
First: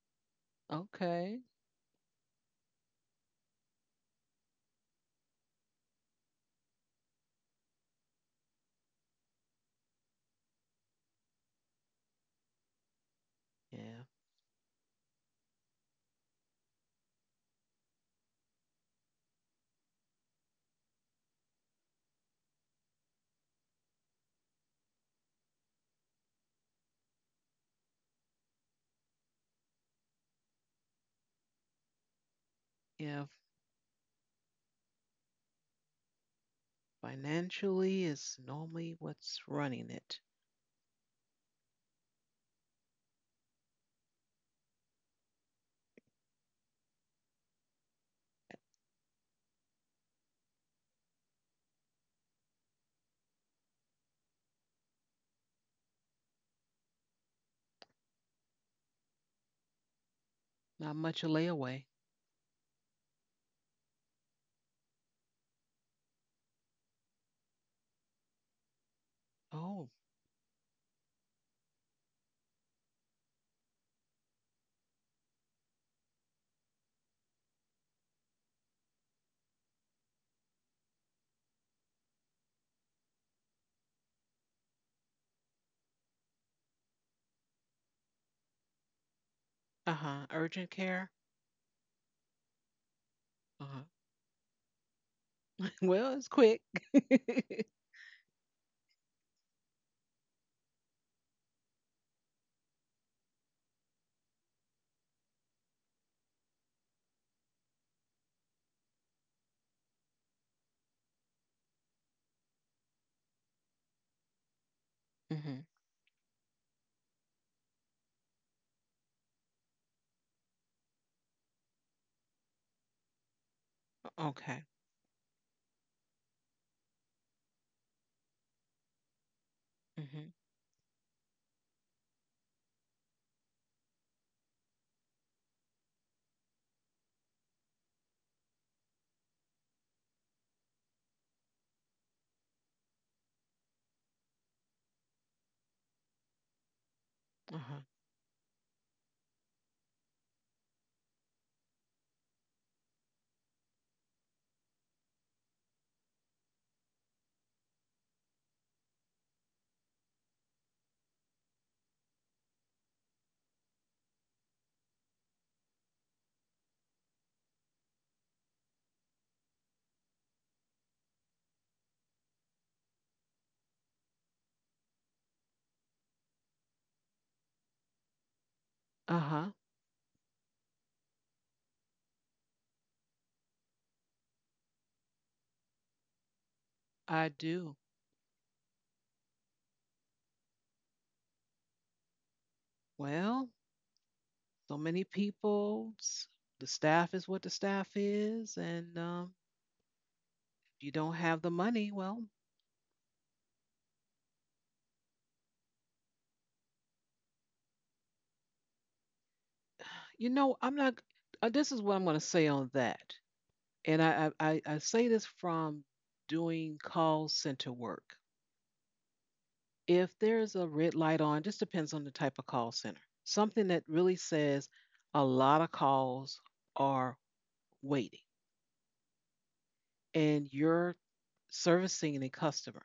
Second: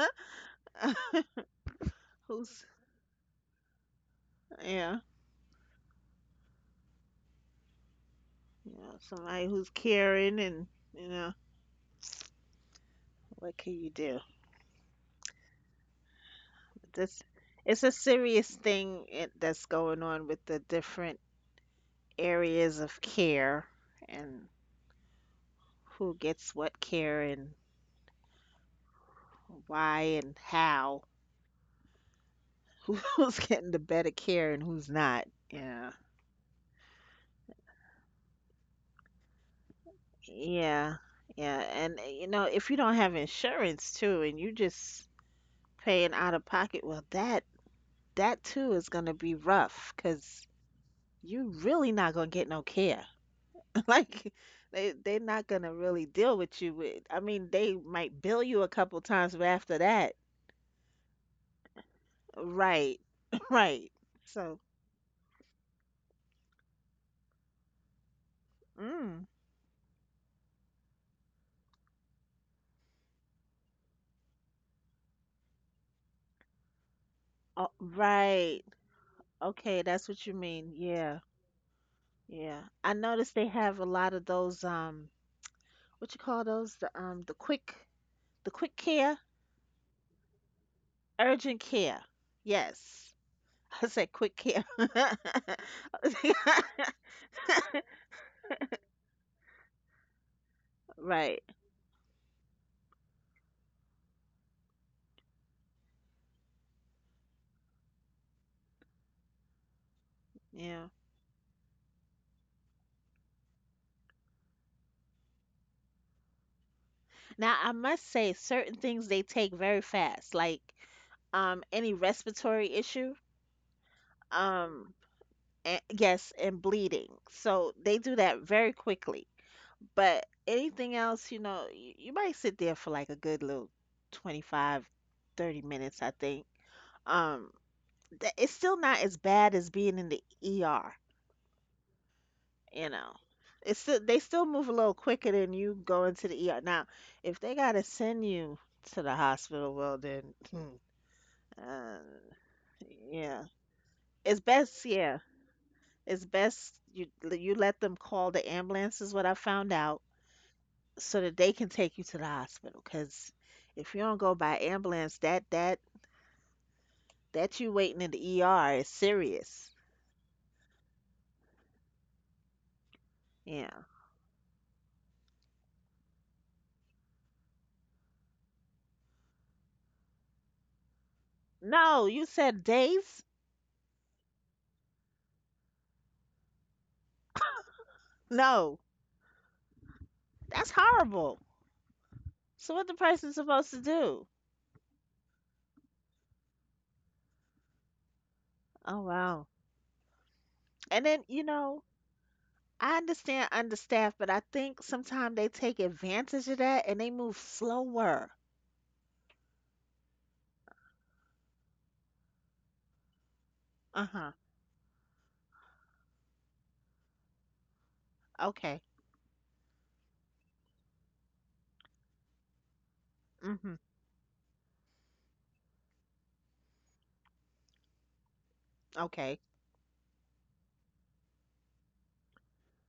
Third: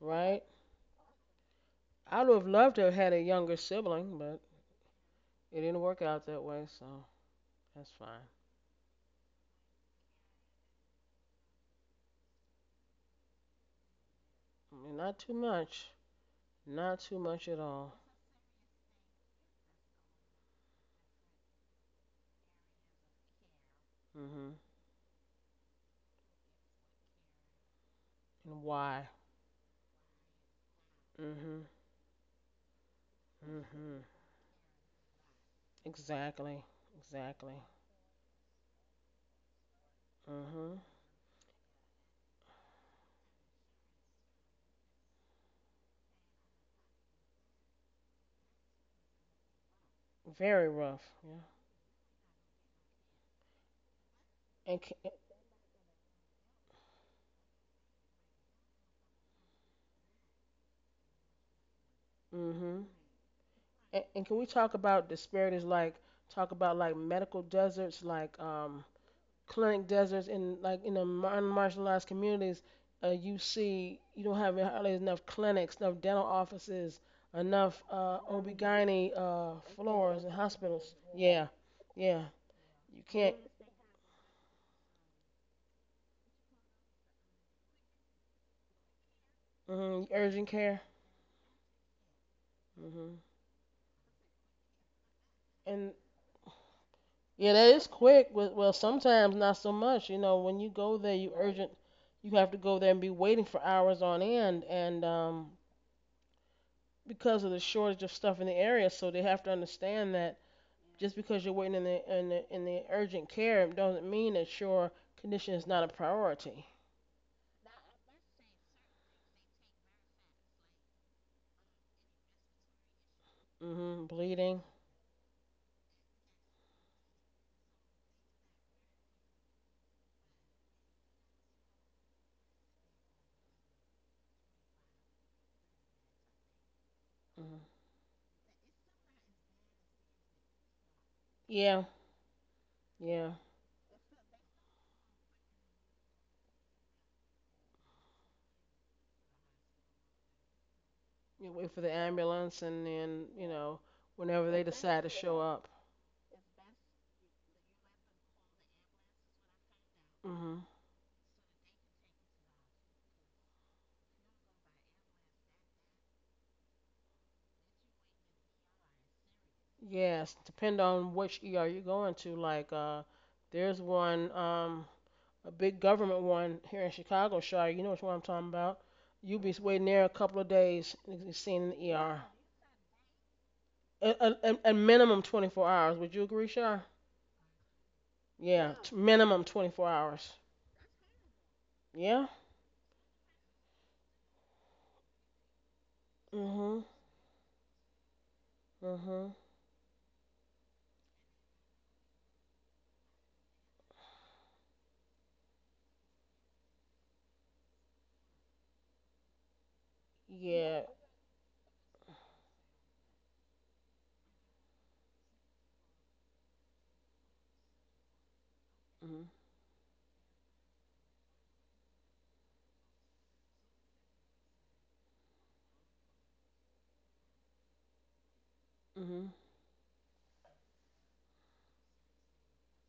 A: Right.
C: Okay.
A: I would have
B: who's
A: loved to have had a younger sibling, but
B: yeah,
A: it didn't work out that way, so that's fine.
B: you know, somebody who's caring and, you know, what can you
C: Yeah.
B: do?
A: I mean, not too much. Not too
B: This
A: much at
B: It's a
A: all.
B: serious thing, that's going on with the different areas of care, and
A: Mhm.
B: who gets what care, and
A: And why?
B: why and how,
A: Mhm.
B: <laughs>
C: Yeah.
B: who's getting the
A: Mhm.
B: better care and who's not. Yeah.
A: Exactly. Exactly.
C: Financially is normally what's running it.
A: Mhm.
B: Yeah, yeah, and you know, if you don't have insurance too, and you just paying out of pocket, well, that too is gonna be rough because
A: Very rough. Yeah.
B: you really not gonna get no care. <laughs> Like
A: And can,
B: they're not gonna really deal with you with. I mean, they might bill you a couple times, but after that,
C: Not much a layaway.
A: mhm.
B: right, <coughs> <laughs> right.
A: And, can we
B: So,
A: talk about disparities like talk about like medical deserts like
B: mm,
A: clinic
C: Oh,
A: deserts in like in the modern martial communities, you see you don't have hardly enough clinics, enough dental offices,
B: oh,
A: enough
B: right.
A: OB/GYN
B: Okay, that's
A: floors
B: what
A: and
B: you mean.
A: hospitals.
B: Yeah,
A: Yeah, yeah,
B: yeah. I
A: you
B: noticed
A: can't.
B: they have a lot of those what you call those? The quick care,
C: uh huh.
A: Urgent
C: Urgent
A: care.
C: care.
B: urgent care. Yes,
A: Hmm.
C: Uh
B: <laughs>
C: huh.
B: I said quick care. <laughs> <laughs>
C: <laughs>
A: And
C: Well, it's quick.
A: yeah,
C: <laughs>
A: that is quick. Well, sometimes not so much. You know, when you go there, you
B: Right.
A: urgent. You have to go there and be waiting for hours on end, and because of the shortage of stuff in the area, so they have to understand that
B: Yeah.
A: just because you're waiting in the urgent care doesn't mean that your condition
C: Hmm.
A: is not a priority.
B: Now, I must say certain things they take very fast, like any respiratory issue,
A: Mm hmm. Bleeding.
C: Okay.
B: um and, yes, and bleeding. So they do that very quickly. But
C: Hmm.
B: anything else, you know, you might sit there for like a good little 25, 30 minutes, I think.
A: Mm
B: Um
A: hmm.
B: it's still not as bad as being in the ER,
A: Yeah,
B: you know.
A: yeah.
B: It's still, they still move a little quicker than you going to the ER. Now, if they
C: Uh
B: gotta
C: huh.
B: send you to the hospital, well then,
A: You
B: <laughs>
A: wait for the
B: and
A: ambulance, and then
B: yeah, it's
A: whenever they
B: best.
A: decide to
B: Yeah,
A: show up.
B: it's best you let them call the ambulance is what I found out,
A: Mm hmm.
B: so that they can take you to the hospital. Because if you don't go by ambulance, that you waiting in the ER is serious.
A: Yes, depend on which ER you're going to. Like,
B: Yeah.
A: there's one, a big government one here in Chicago, Shire. You know which one I'm talking about.
C: Uh
A: You'll be
C: huh.
A: waiting there a couple of days and seen in the
B: No, you
A: ER.
B: said days.
A: A, a minimum 24 hours. Would you agree, Shire?
C: I do.
A: Yeah,
B: No,
A: minimum 24 hours.
B: that's horrible.
A: Yeah.
B: So what the person
C: Well,
B: supposed to do?
C: so many people. The
A: Mhm.
C: staff is what the staff is,
B: Oh
C: and
A: Mhm.
B: wow.
C: if you
B: And
C: don't
B: then you
C: have the
B: know.
C: money, well,
B: I understand understaffed, but I think sometimes they take advantage of that and they move slower.
C: you know, I'm
A: Yeah.
C: not. This is what I'm going to say on that, and
B: Uh-huh.
C: I say this from doing call center work.
B: Okay.
A: Mhm.
C: If there's a red light on, just depends on the type of call center. Something
B: Mhm.
C: that really says a lot of calls are waiting,
A: Mhm.
B: Okay.
C: and you're servicing a customer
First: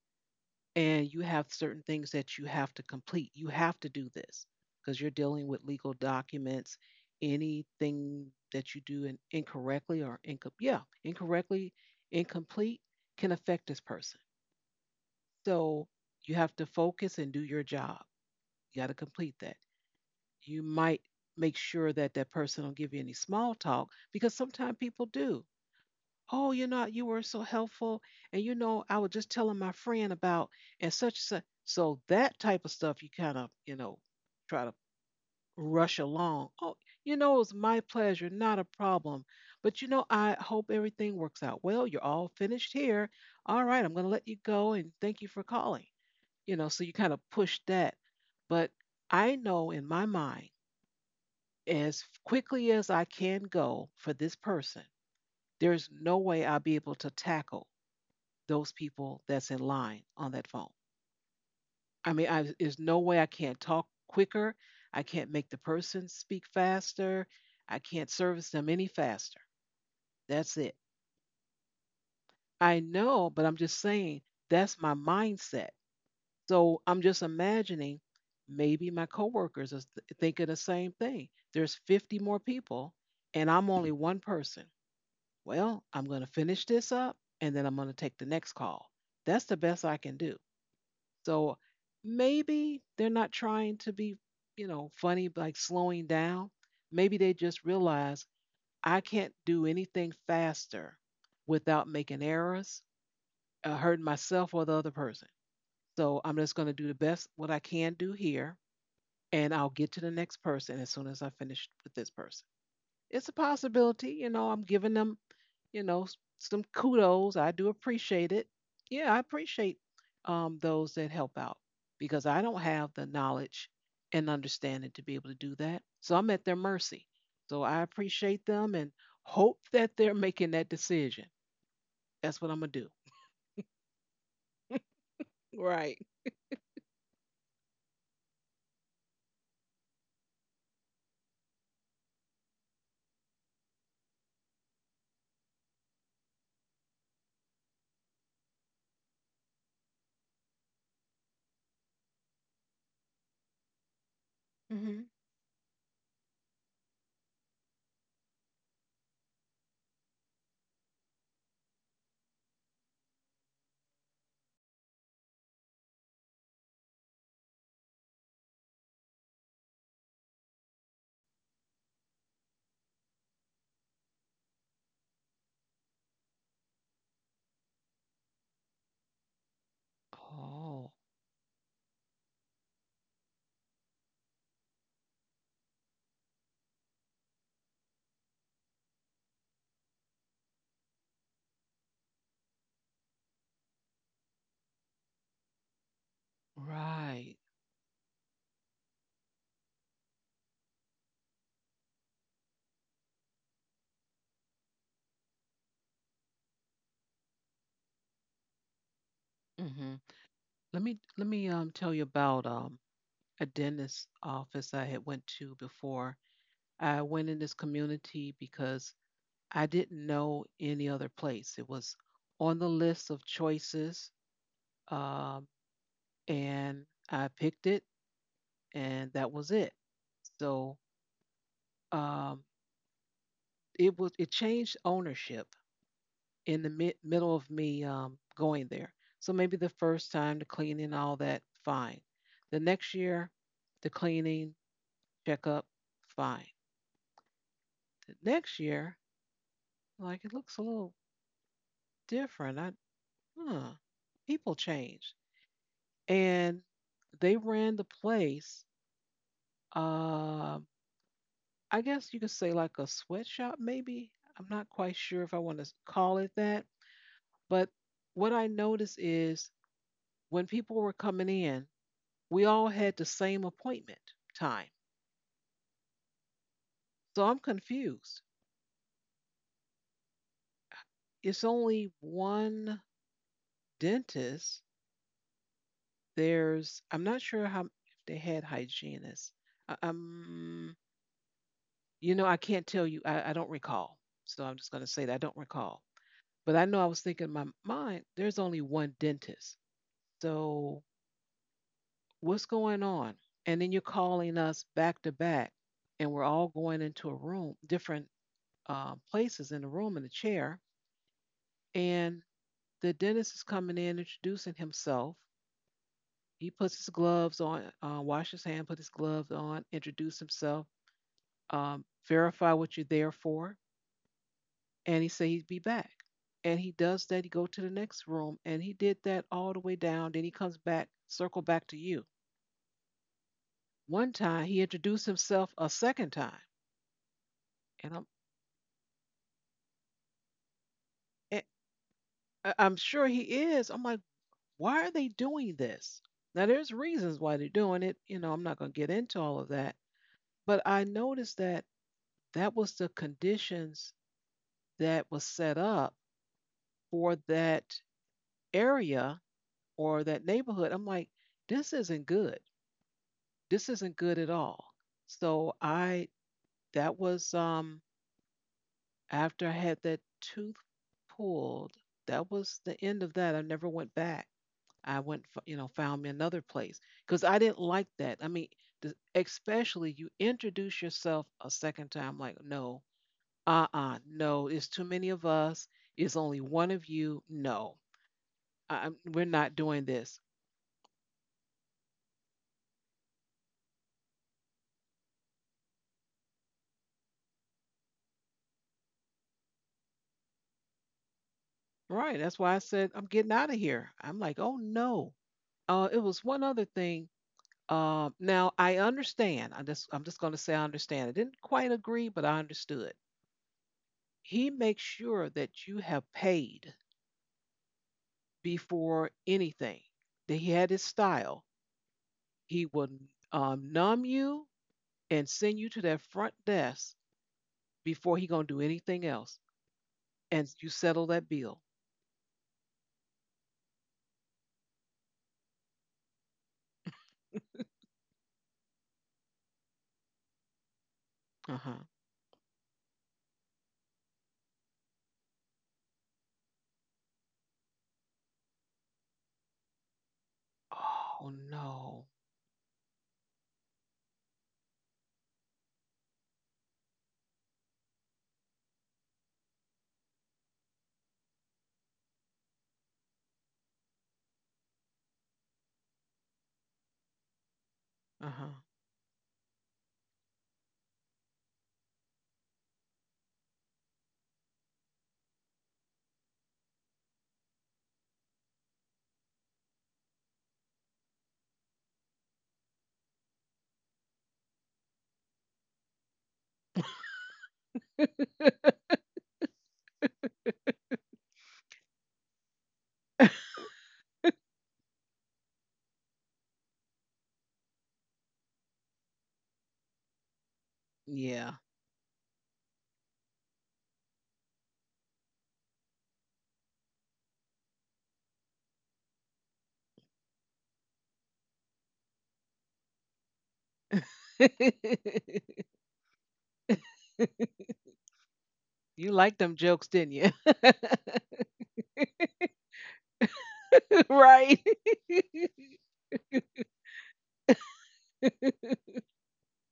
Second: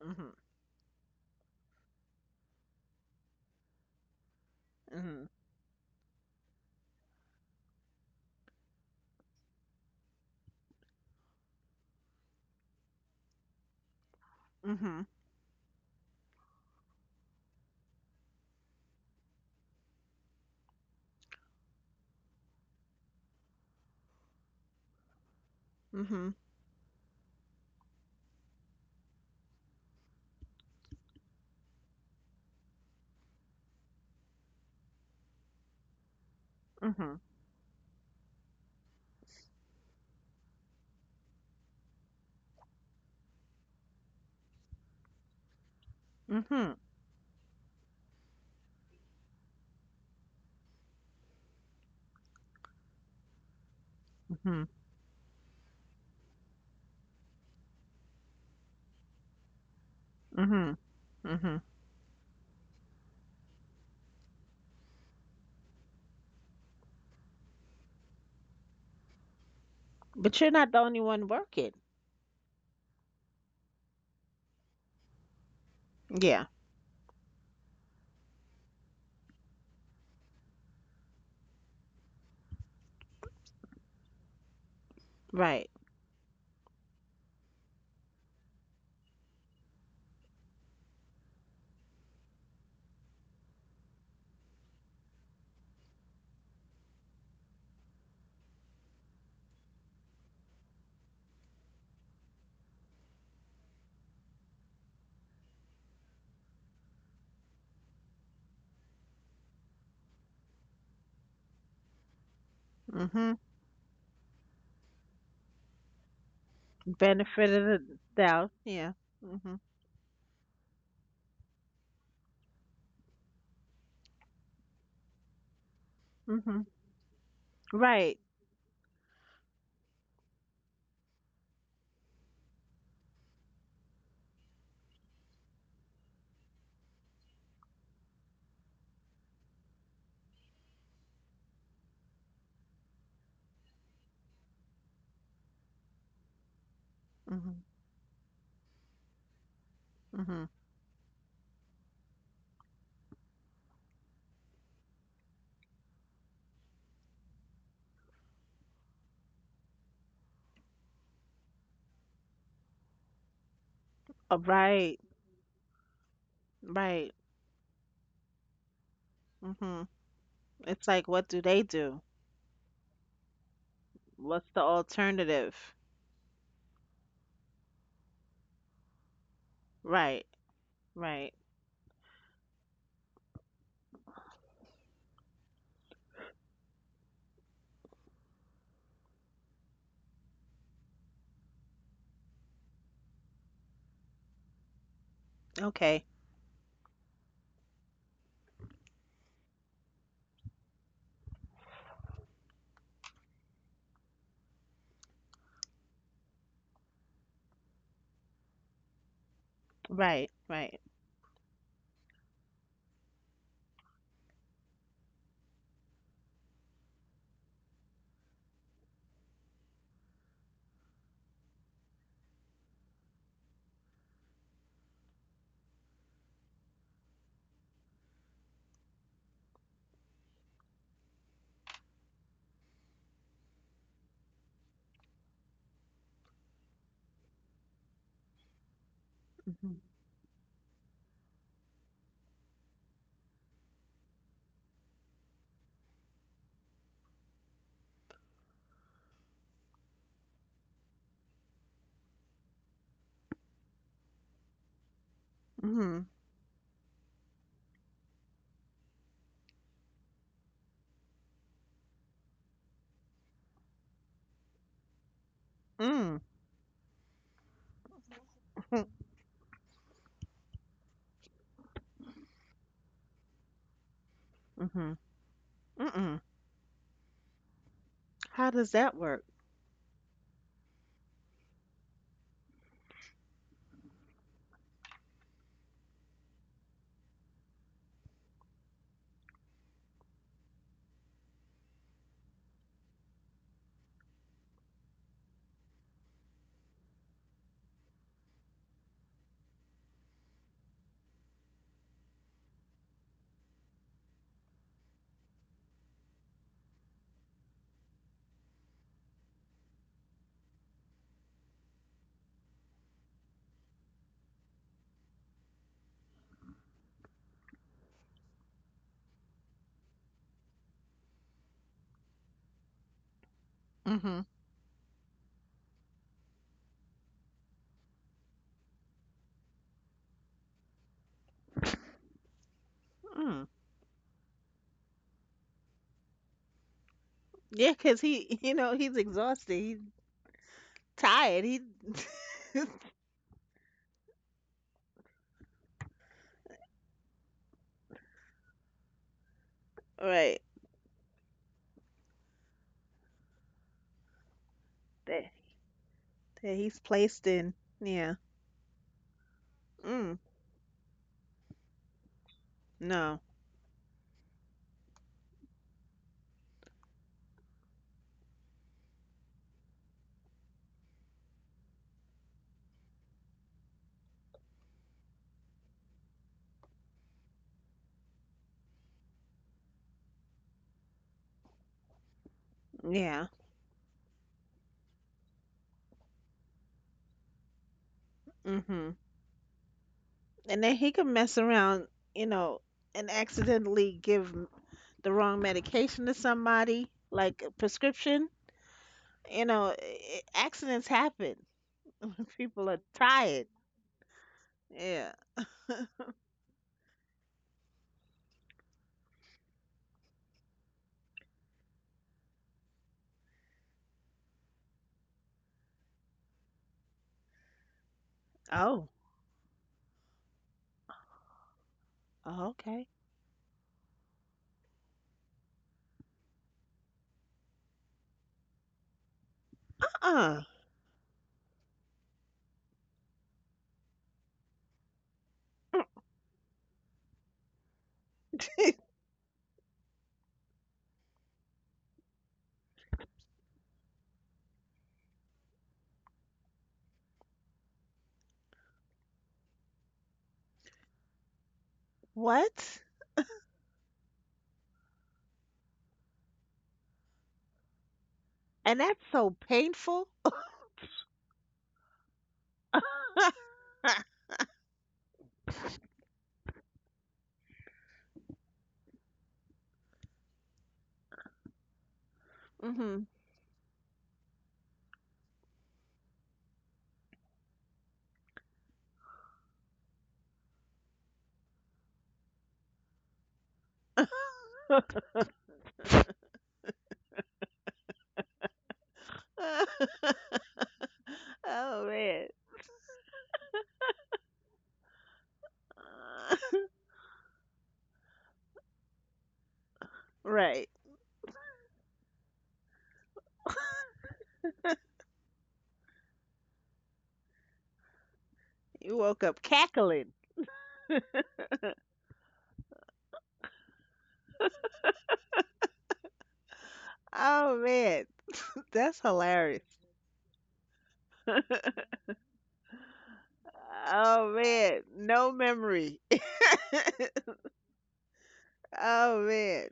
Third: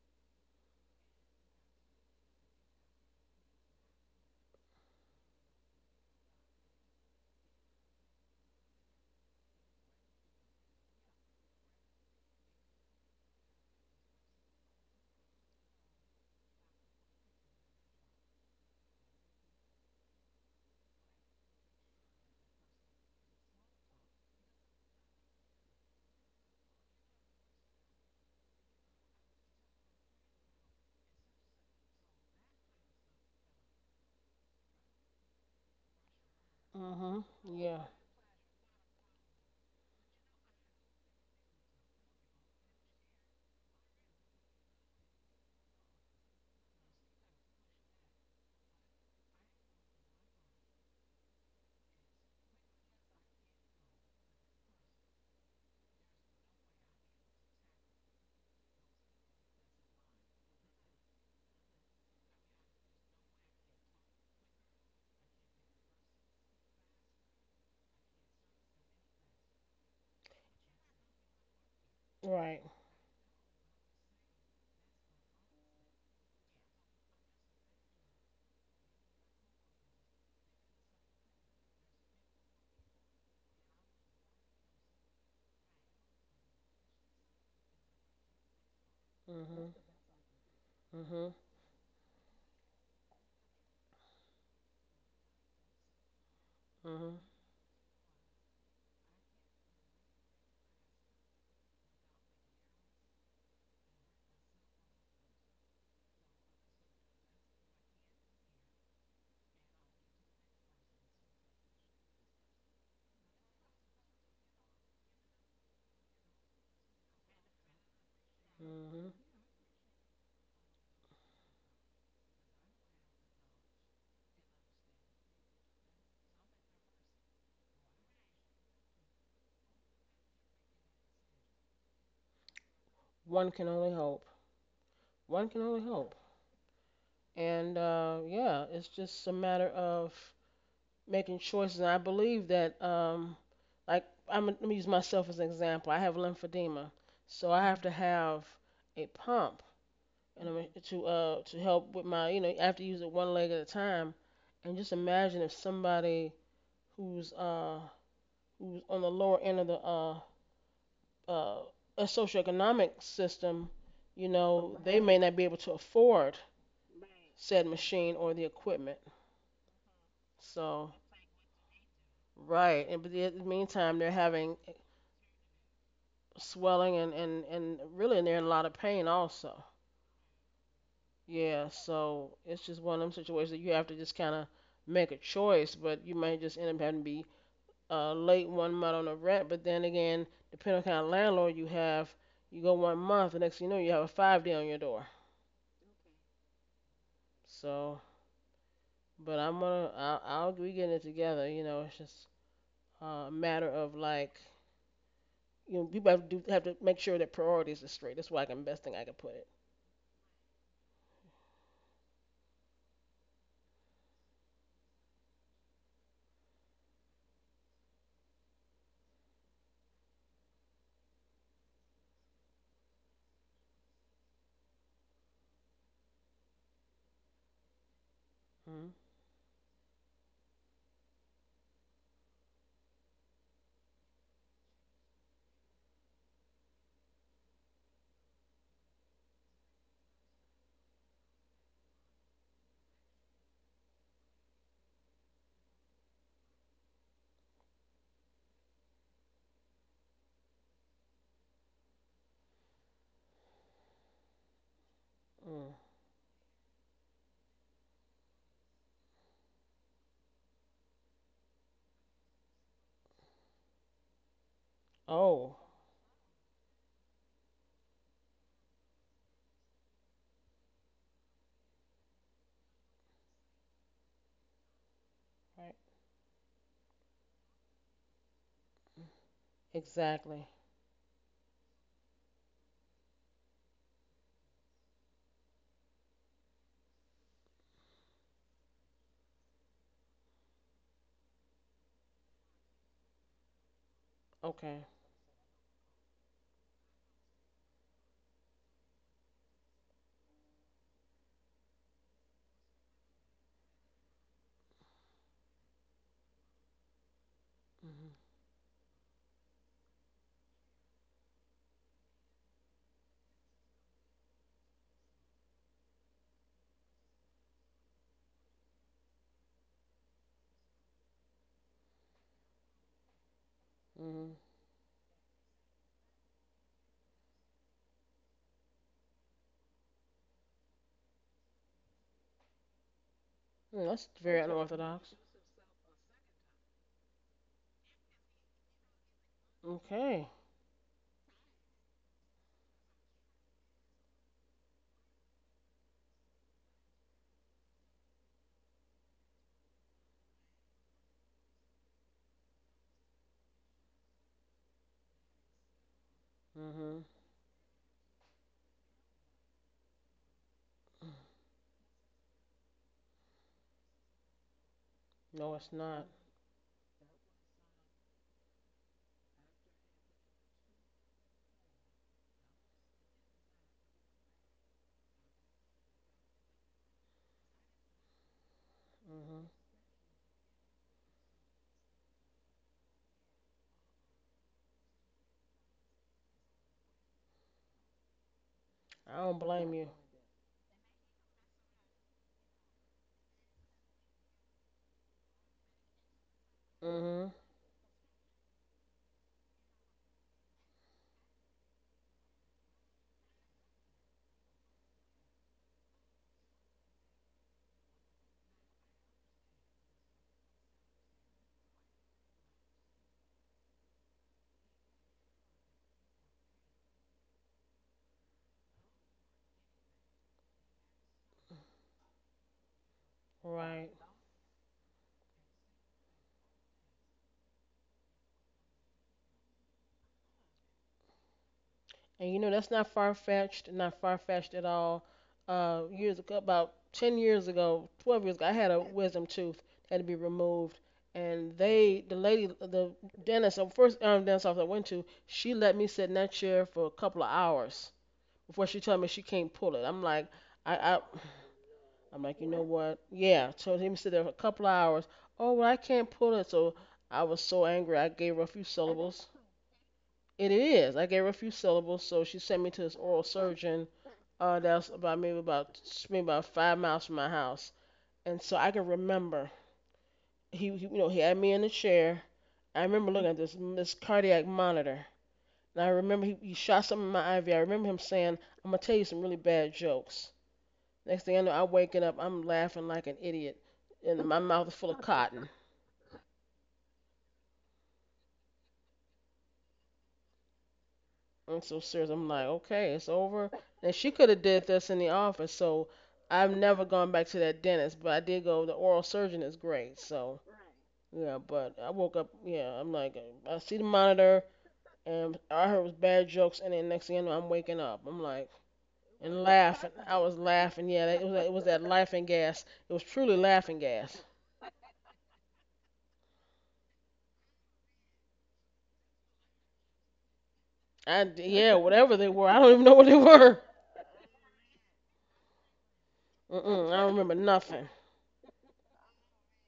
B: Mhm.
C: and you have certain things that you have to complete. You have to do this because you're
B: Mhm.
C: dealing with legal documents. Anything that you do incorrectly or incorrectly, incomplete, can affect this person.
B: Mhm.
C: So you have to focus and do your job. You got to complete that. You might make sure that that person don't give you any small talk because sometimes people do.
B: Mhm.
C: Oh, you know, you were so helpful, and you know, I was just telling my friend about, and such and such. So that type of stuff you kind of you know try to rush along. Oh, you
B: Mhm.
A: Mhm.
C: know, it was my
A: Yeah.
C: pleasure, not a problem. But you know, I hope everything works out well. You're all finished here. All right, I'm going to let you go, and thank you for calling. You know,
B: Mhm.
C: so you kind of push that. But I know in my mind as quickly as I can go for this
B: Mhm.
C: person, there's no way I'll be able to tackle those people that's in line on that phone.
B: Mhm. Mhm.
C: I mean, there's no way I can't talk quicker. I can't make the person speak faster. I can't service them any faster.
B: But you're
C: That's
B: not
C: it.
B: the only one working.
A: Right.
C: I know, but I'm just saying that's my mindset.
B: Yeah.
C: So I'm just imagining maybe my coworkers are thinking the same thing. There's 50 more people, and I'm only one person.
B: Right.
C: Well, I'm going to finish this up and then I'm going to take the next call. That's the
A: Mhm.
C: best I can do.
A: Mhm.
C: So maybe they're not trying to be, you know, funny, like slowing down. Maybe
A: Mhm.
C: they just realize I can't do anything faster without making errors, hurting myself or the other person. So I'm just going to do the best what I can do here, and I'll get to the next person as soon as I finish with this person. It's a
B: Mhm.
C: possibility, you know, I'm giving them, you know, some kudos.
B: Benefit
C: I
B: of
C: do
B: the
C: appreciate
B: doubt.
C: it.
B: Yeah.
A: Mhm.
C: Yeah, I
B: Mhm.
C: appreciate those that help out because I don't have the knowledge and understanding to be able to do that. So I'm at their
B: Mhm.
C: mercy. So I
B: Right.
C: appreciate them and hope that they're making that decision. That's what I'm going to do.
A: One can only hope. One can only
C: Right.
A: hope. And yeah, it's just a matter of making choices. And I believe that, like, I'm let me use myself as an example. I have lymphedema, so I
B: Mhm.
A: have to have a pump and
B: Mhm.
A: I'm to help with my you know I have to use it one leg at a time, and just
C: Mm-hmm.
A: imagine if somebody who's uh who's on the lower end of the uh a socioeconomic system, you know
B: Right.
A: they may not be able to afford
B: Right.
A: said machine or the equipment.
B: Mhm. It's
A: So
B: like, what do they do?
A: right, and but in the meantime they're
B: What's
A: having
B: the alternative?
A: swelling and really they're in a lot of pain also.
B: Right.
C: Oh,
B: Right.
A: Yeah, so it's just one of them situations that you have to just kind of make a choice, but you might just end up having to be late one month on the rent, but then again, depending on kind of landlord you have, you go one month, the next thing you know, you have a 5-day on your door.
B: Okay.
C: right.
A: So, but I'm gonna, I'll we getting it together. You know, it's just a matter of like, people have to make sure that priorities are straight. That's why I can best thing I can put it.
C: Hmm.
B: Right. Right.
C: Let me tell you about a dentist office I had went to before. I went in this community because I didn't know any other place. It was on the list of choices, um, and I picked it,
A: Mm.
C: and that was it. So um, it was it changed ownership in the middle of me going there. So maybe the
B: Mhm.
C: first time the cleaning, all that, fine. The next year, the cleaning checkup, fine. The next year, like it looks a little different. I, huh, people change.
A: Mm.
B: Mhm.
C: And they ran the place. Um, I guess you could say like a sweatshop, maybe. I'm not quite sure if I
A: Oh,
C: want to call
B: Mm.
C: it that, but what I noticed
B: <laughs>
C: is when people were coming in, we all had the same appointment time.
B: Mhm.
A: right,
B: Mhm.
C: So I'm confused.
B: How does that work?
A: exactly.
C: It's only one dentist. There's, I'm not sure how if they had hygienists. I- Um, you know, I can't tell you. I don't recall. So I'm just
A: Okay.
C: going to say that I don't recall. But I know I was thinking in my mind, there's only one dentist. So what's going on? And then you're calling us back to back, and we're all going into a room, different
A: Mm-hmm.
C: places in the room in a chair. And the dentist is coming in, introducing himself. He puts his gloves on, wash his hand, put his gloves on, introduce himself, verify what you're there for,
B: Hmm.
A: Mm-hmm.
C: and he said he'd be back. And he does that. He go to the next room, and he did that all the way down. Then he comes back, circle back to you.
B: Mm.
A: That's
C: One
A: very
C: time he introduced
A: unorthodox.
C: himself a second time,
B: Yeah,
C: and
B: cause
C: I'm
B: he, <laughs> you know, he's exhausted. He's
A: Okay.
C: eh,
B: tired. He
C: I'm sure he is. I'm like, why are they doing this? Now there's reasons why they're doing it. You know, I'm not going to get into all of that,
B: right.
C: but I noticed that that was the conditions that
B: That,
C: was set up
B: that he's
A: Mm-hmm.
C: for
B: placed in.
C: that
B: Yeah.
C: area or
B: Mm.
C: that neighborhood. I'm like, this isn't good.
B: No.
C: This isn't good at all.
A: No,
C: So
A: it's not.
C: I, that was after I had that tooth pulled, that was the end of that. I never went back. You know, found me another place because I didn't like that. I mean, the,
A: Mm-hmm.
C: especially you introduce yourself a second time, like, no,
B: Yeah.
C: uh-uh, no, it's too many of us. It's only one of you. No,
B: Mhm.
A: I
C: we're
A: don't
C: not
A: blame
C: doing
A: you.
C: this.
B: And then he can mess around, you know, and accidentally the wrong medication to somebody,
A: Mhm.
B: like a prescription. You know, accidents happen.
C: Right.
B: <laughs>
C: That's why I
B: People are
C: said I'm getting
B: tired.
C: out of here. I'm like, oh
B: Yeah.
C: no. It was one other thing. Now I understand. I'm just going to say I understand. I didn't quite agree, but I understood. He makes sure that you have paid
B: Oh.
C: before anything. That he had his style.
B: Oh,
C: He
B: okay.
C: will
A: Right.
C: numb you and send you to that front desk before he gonna do anything else,
B: Uh.
C: and you settle that bill.
A: And you know that's not far fetched, not far fetched at all. Years ago, about 10 years ago, 12 years ago, I had a
B: <laughs>
A: wisdom tooth that had to be removed,
C: Uh
A: and
C: huh.
A: they, the lady, the dentist, the first dentist office I went to, she let me sit in that chair for a couple of hours before she told me she can't pull it. I, I
C: Oh no.
A: I'm like, you know
B: What?
A: what? Yeah. So let me sit there for a couple of hours. Oh, well, I can't pull it. So I was so angry. I gave her a few
B: And that's
A: syllables.
B: so painful.
A: It is. I gave her a few syllables, so she sent me to this oral surgeon.
B: <laughs>
A: That's about maybe about maybe about 5 miles from my house,
C: Uh
A: and
C: huh.
A: so I can remember. You know, he had me in the chair. I
B: Mhm.
A: remember looking at this cardiac monitor, and I remember he shot something in my IV. I remember him saying, "I'm gonna tell you some really bad jokes." Next thing I know, I'm waking up, I'm laughing like an idiot, and my
B: <laughs>
A: mouth is full of cotton. I'm so
B: Oh
A: serious.
B: man.
A: I'm like, okay, it's over. And she could have did this in the office, so
B: Uh,
A: I've never gone back to that dentist. But I did go. The oral surgeon is great, so
B: right.
A: yeah.
C: Yeah.
A: But I woke up, yeah. I'm like, I see the monitor, and I heard it was bad jokes, and then next thing you know, I'm waking up. I'm like,
B: You woke up
A: and laughing.
B: cackling.
A: I was laughing. Yeah, it was it was that laughing gas. It was truly laughing gas.
B: Oh man.
C: <laughs>
B: That's
C: You liked them
B: hilarious.
C: jokes, didn't you?
A: I yeah, whatever they were, I don't even know what they were.
C: <laughs>
B: Oh
C: Right.
B: man. No memory. <laughs>
A: Mm-mm, I don't remember nothing.
C: <laughs>
B: Oh man.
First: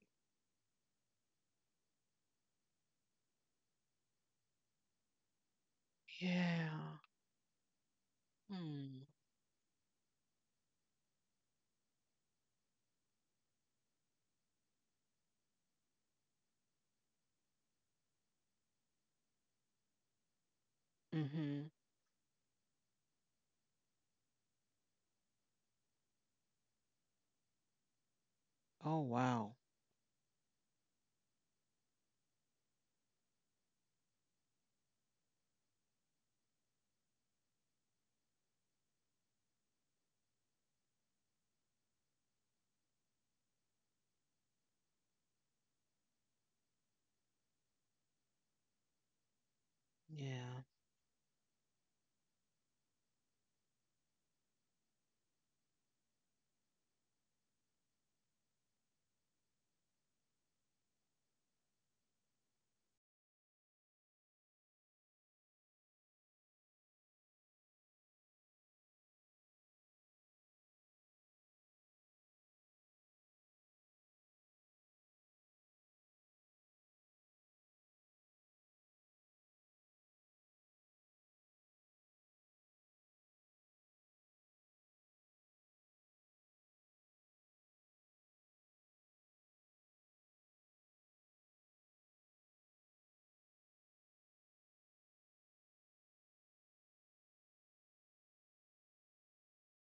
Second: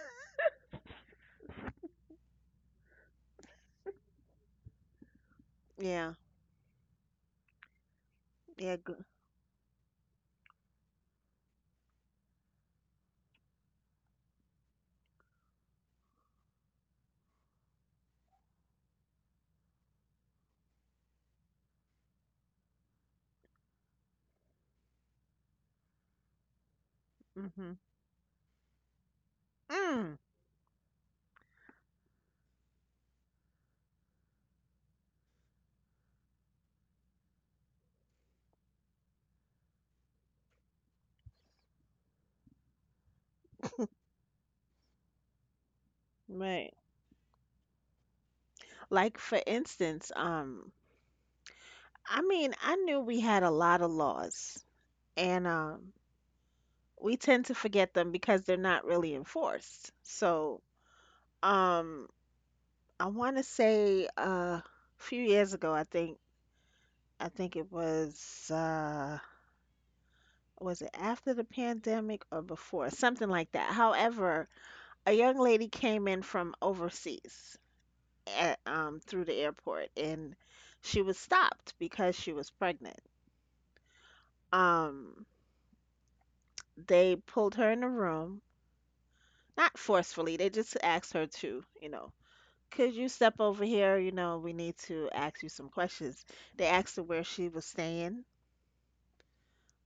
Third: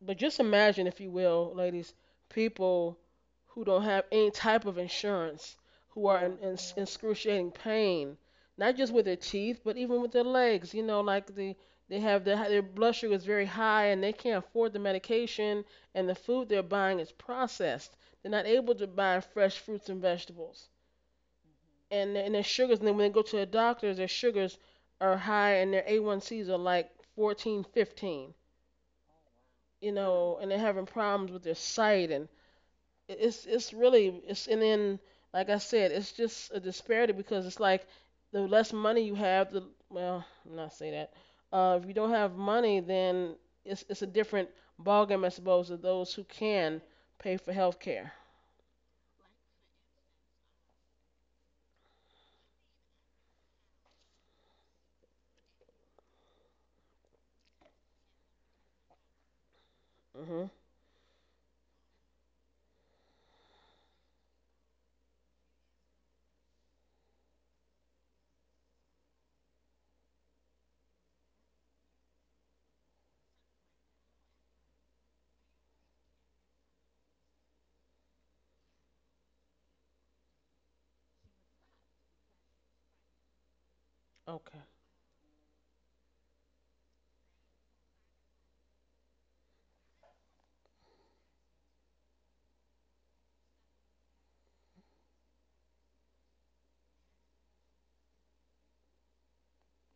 A: But just imagine, if you will, ladies, people who don't have any type of insurance, who
B: Yeah.
A: are in
C: Yeah.
A: in excruciating pain, not
B: Yeah.
A: just
C: Mm.
A: with their teeth, but even with their legs. You know, like the they have their blood sugar is very high, and they can't afford the medication, and the food they're buying is processed. They're not able to buy fresh fruits and vegetables,
C: Mm-hmm.
A: and their sugars. And then when they go to the doctors, their sugars are high, and their A1Cs are like
B: Mm.
A: 14,
B: Mhm.
A: 15
C: Oh, wow.
A: you
B: Mm.
A: know, and they're having problems with their sight, and it's really it's and then like I said, it's just a disparity because it's like the less money you have, the well, I'm not say that. If you don't have money, then it's a different ballgame, I suppose, of those who
B: Right.
A: can pay for health care.
B: Like for instance,
C: Yeah.
B: I mean, I knew we had a lot of laws and we tend to forget them because they're not really enforced.
A: Mhm.
B: So, um I want to say a few years ago, I think it was it after the pandemic or before, something like that. However, a young lady came in from overseas at, through the airport, and she was stopped because she was pregnant.
A: Okay.
B: Um, they pulled her in a room, not forcefully. They just asked her to, you know, could you step over here? You know, we need to ask you some questions. They asked her where she was staying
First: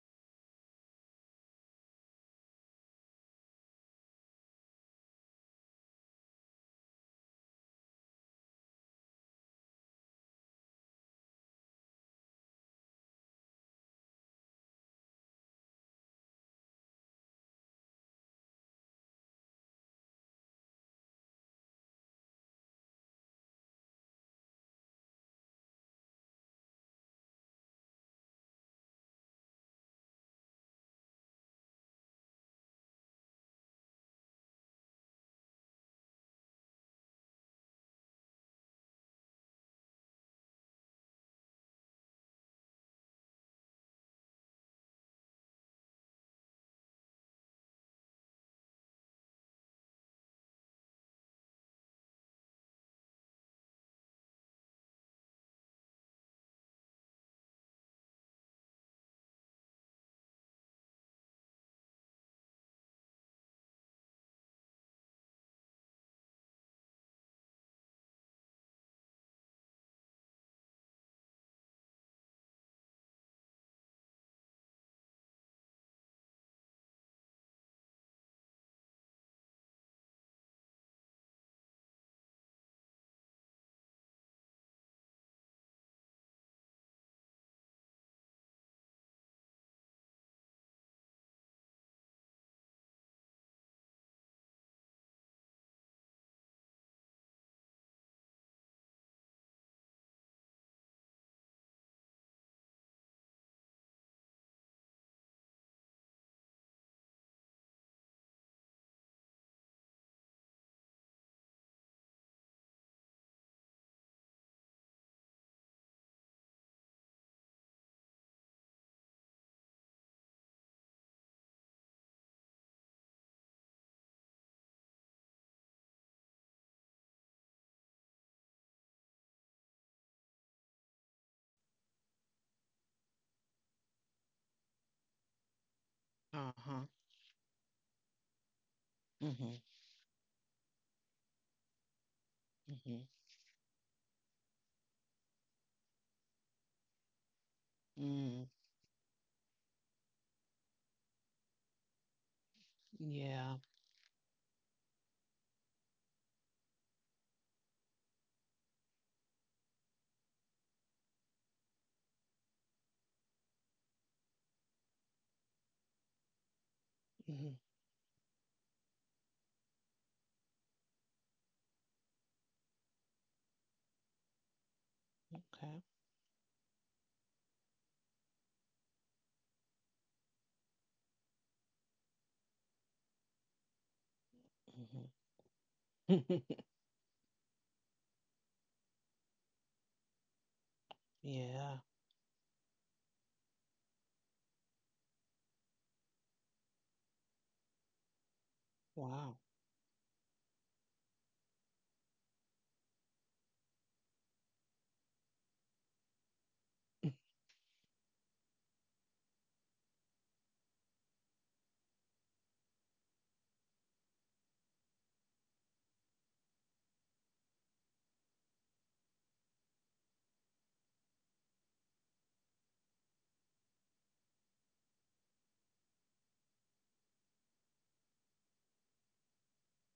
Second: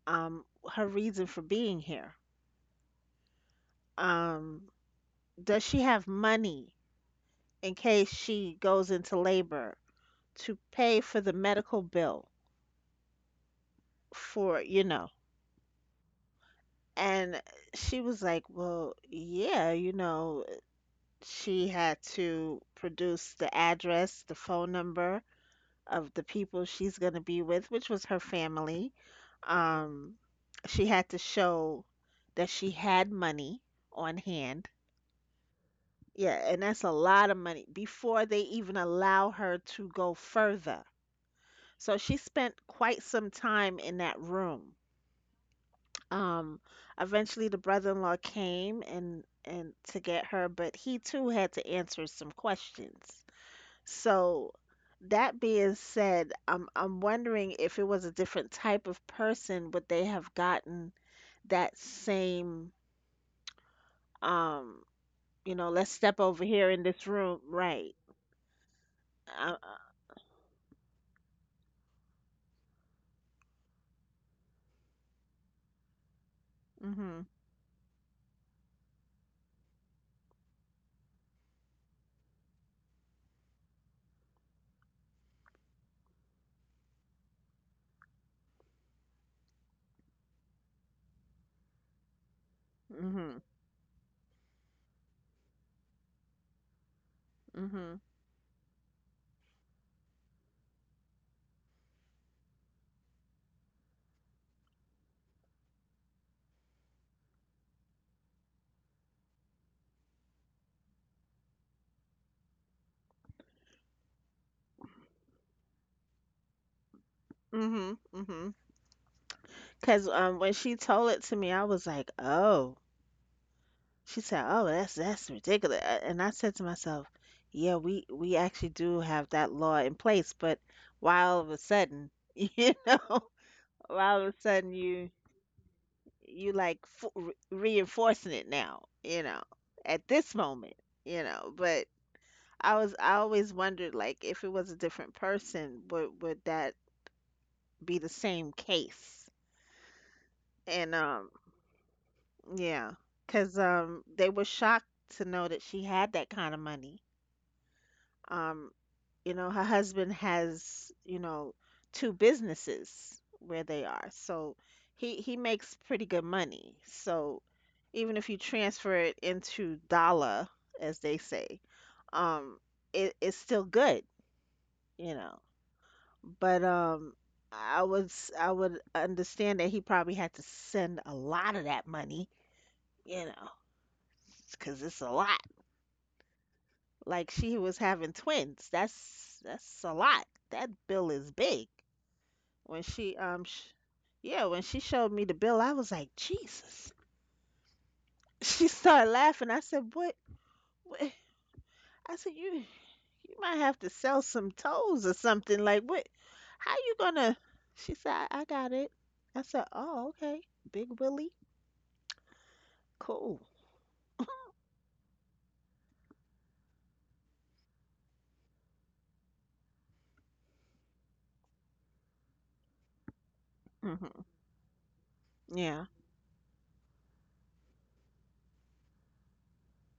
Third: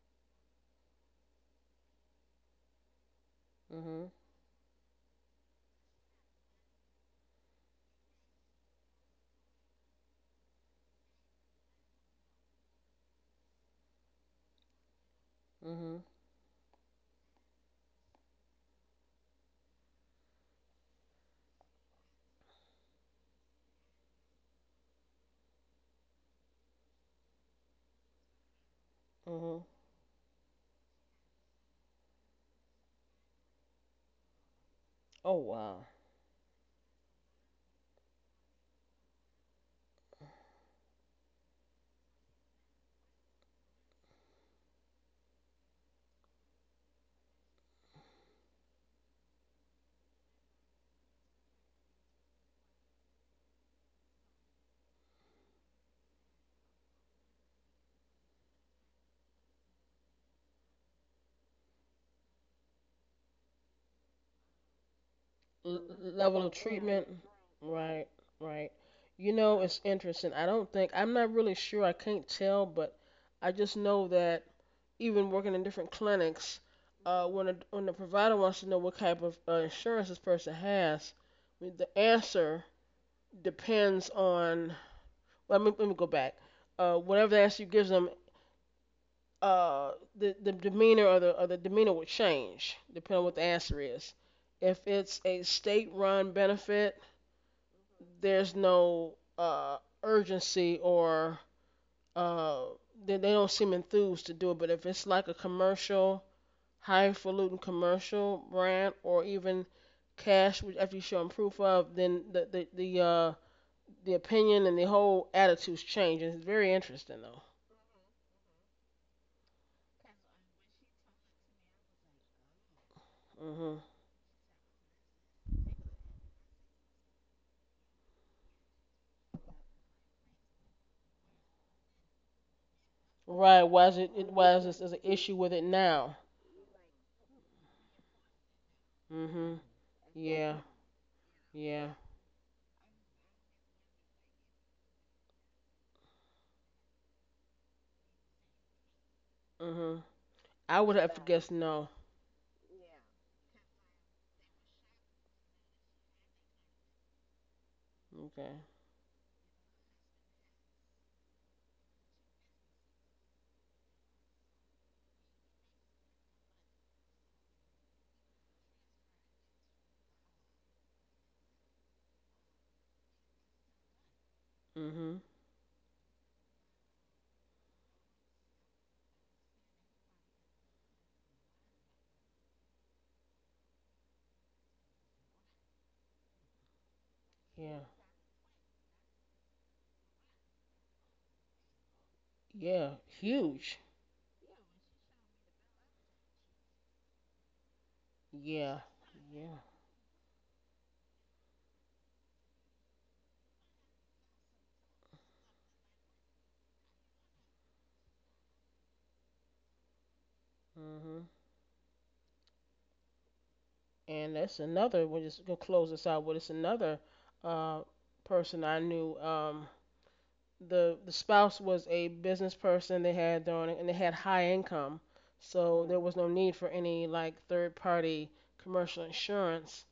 B: um, her reason for being here.
A: Mhm.
B: Um, does she have money in case she goes into labor to pay for the medical bill for, you know?
A: Mhm.
B: And she was like, well, yeah, you know, she had to produce the address, the phone number of the people she's going to be with, which was her family.
A: Mhm.
B: Um, she had to show that she had money on hand.
A: Oh wow.
B: Yeah, and that's a lot of money before they even allow her to go further. So she spent quite some time in that room. Um, eventually the brother-in-law came and to get her, but he too had to answer some questions. So that being said, I'm wondering if it was a different type of person, would they have gotten that same um, you know, let's step over
A: Level of
B: here in this
A: treatment.
B: room, right?
A: Right, right. You
B: Uh, uh,
A: know, it's interesting. I don't think, I'm not really sure, I can't tell, but I just know that even working in different clinics,
B: mhm.
A: when the provider wants to know what type of insurance this person has, I mean, the answer depends on, let me go back. Whatever the answer you gives them, the demeanor or the demeanor will change depending on what
B: Mhm.
A: the answer is. If it's a state run benefit,
B: Mhm.
A: there's no urgency or uh, they don't seem enthused to do it. But if it's like a commercial, highfalutin commercial brand, or even cash, which after you show them proof of, then the opinion and the whole attitudes change. And it's very interesting though.
B: Mhm. Mhm. Cause when she told it to me, I was like, "Oh."
A: Hmm.
B: She said, "Oh, that's ridiculous." And I said to myself, "Yeah, we actually do have that law in place, but why all of a sudden, <laughs> you know,
A: Right?
B: why all of a
A: Why
B: sudden
A: is this is an
B: you
A: issue with it now?
B: you like
C: Uh-huh.
B: f re reinforcing it now, you
A: Mm
B: know,
C: Mm-hmm.
A: hmm
B: at this
A: Yeah.
B: moment, you know." But
A: Yeah.
C: Mm-hmm.
B: I always wondered like if it was a different person, would that be the
C: Mm.
B: same case?
A: mm hmm I
B: And
A: would have guessed no.
B: yeah, because
C: Yeah.
B: they were shocked to know that she had that kind of money.
A: Okay.
B: Um, you know, her husband has, you know, two businesses where they are. So he makes pretty good money. So
C: Mhm.
B: even if you transfer it into dollar, as they say, um, it's still good,
A: mm
B: you
A: hmm
B: know.
C: Okay.
B: But I would understand that he probably had to send a lot of that money, you know, because it's a lot.
C: Mm-hmm. <laughs>
B: Like she was
A: Yeah.
B: having twins. That's a lot. That bill is big.
C: Yeah.
B: When
A: Yeah.
B: she
A: Huge.
B: yeah, when she showed me the bill, I was like, "Jesus." <laughs> She
A: Yeah,
B: started
C: Wow.
B: laughing. I
A: yeah.
B: said, "What? What? I said, You might have to sell some toes or something. Like what? How you gonna?" She said, I got it." I said, "Oh, okay. Big Willie.
A: Hmm.
B: Cool."
A: And that's another. We're just gonna close this out. But it's another uh, person I knew. The the spouse was a business person. They had their own, and they had
B: Mhm.
A: high income,
B: Yeah.
A: so there was no need for any like third party commercial insurance.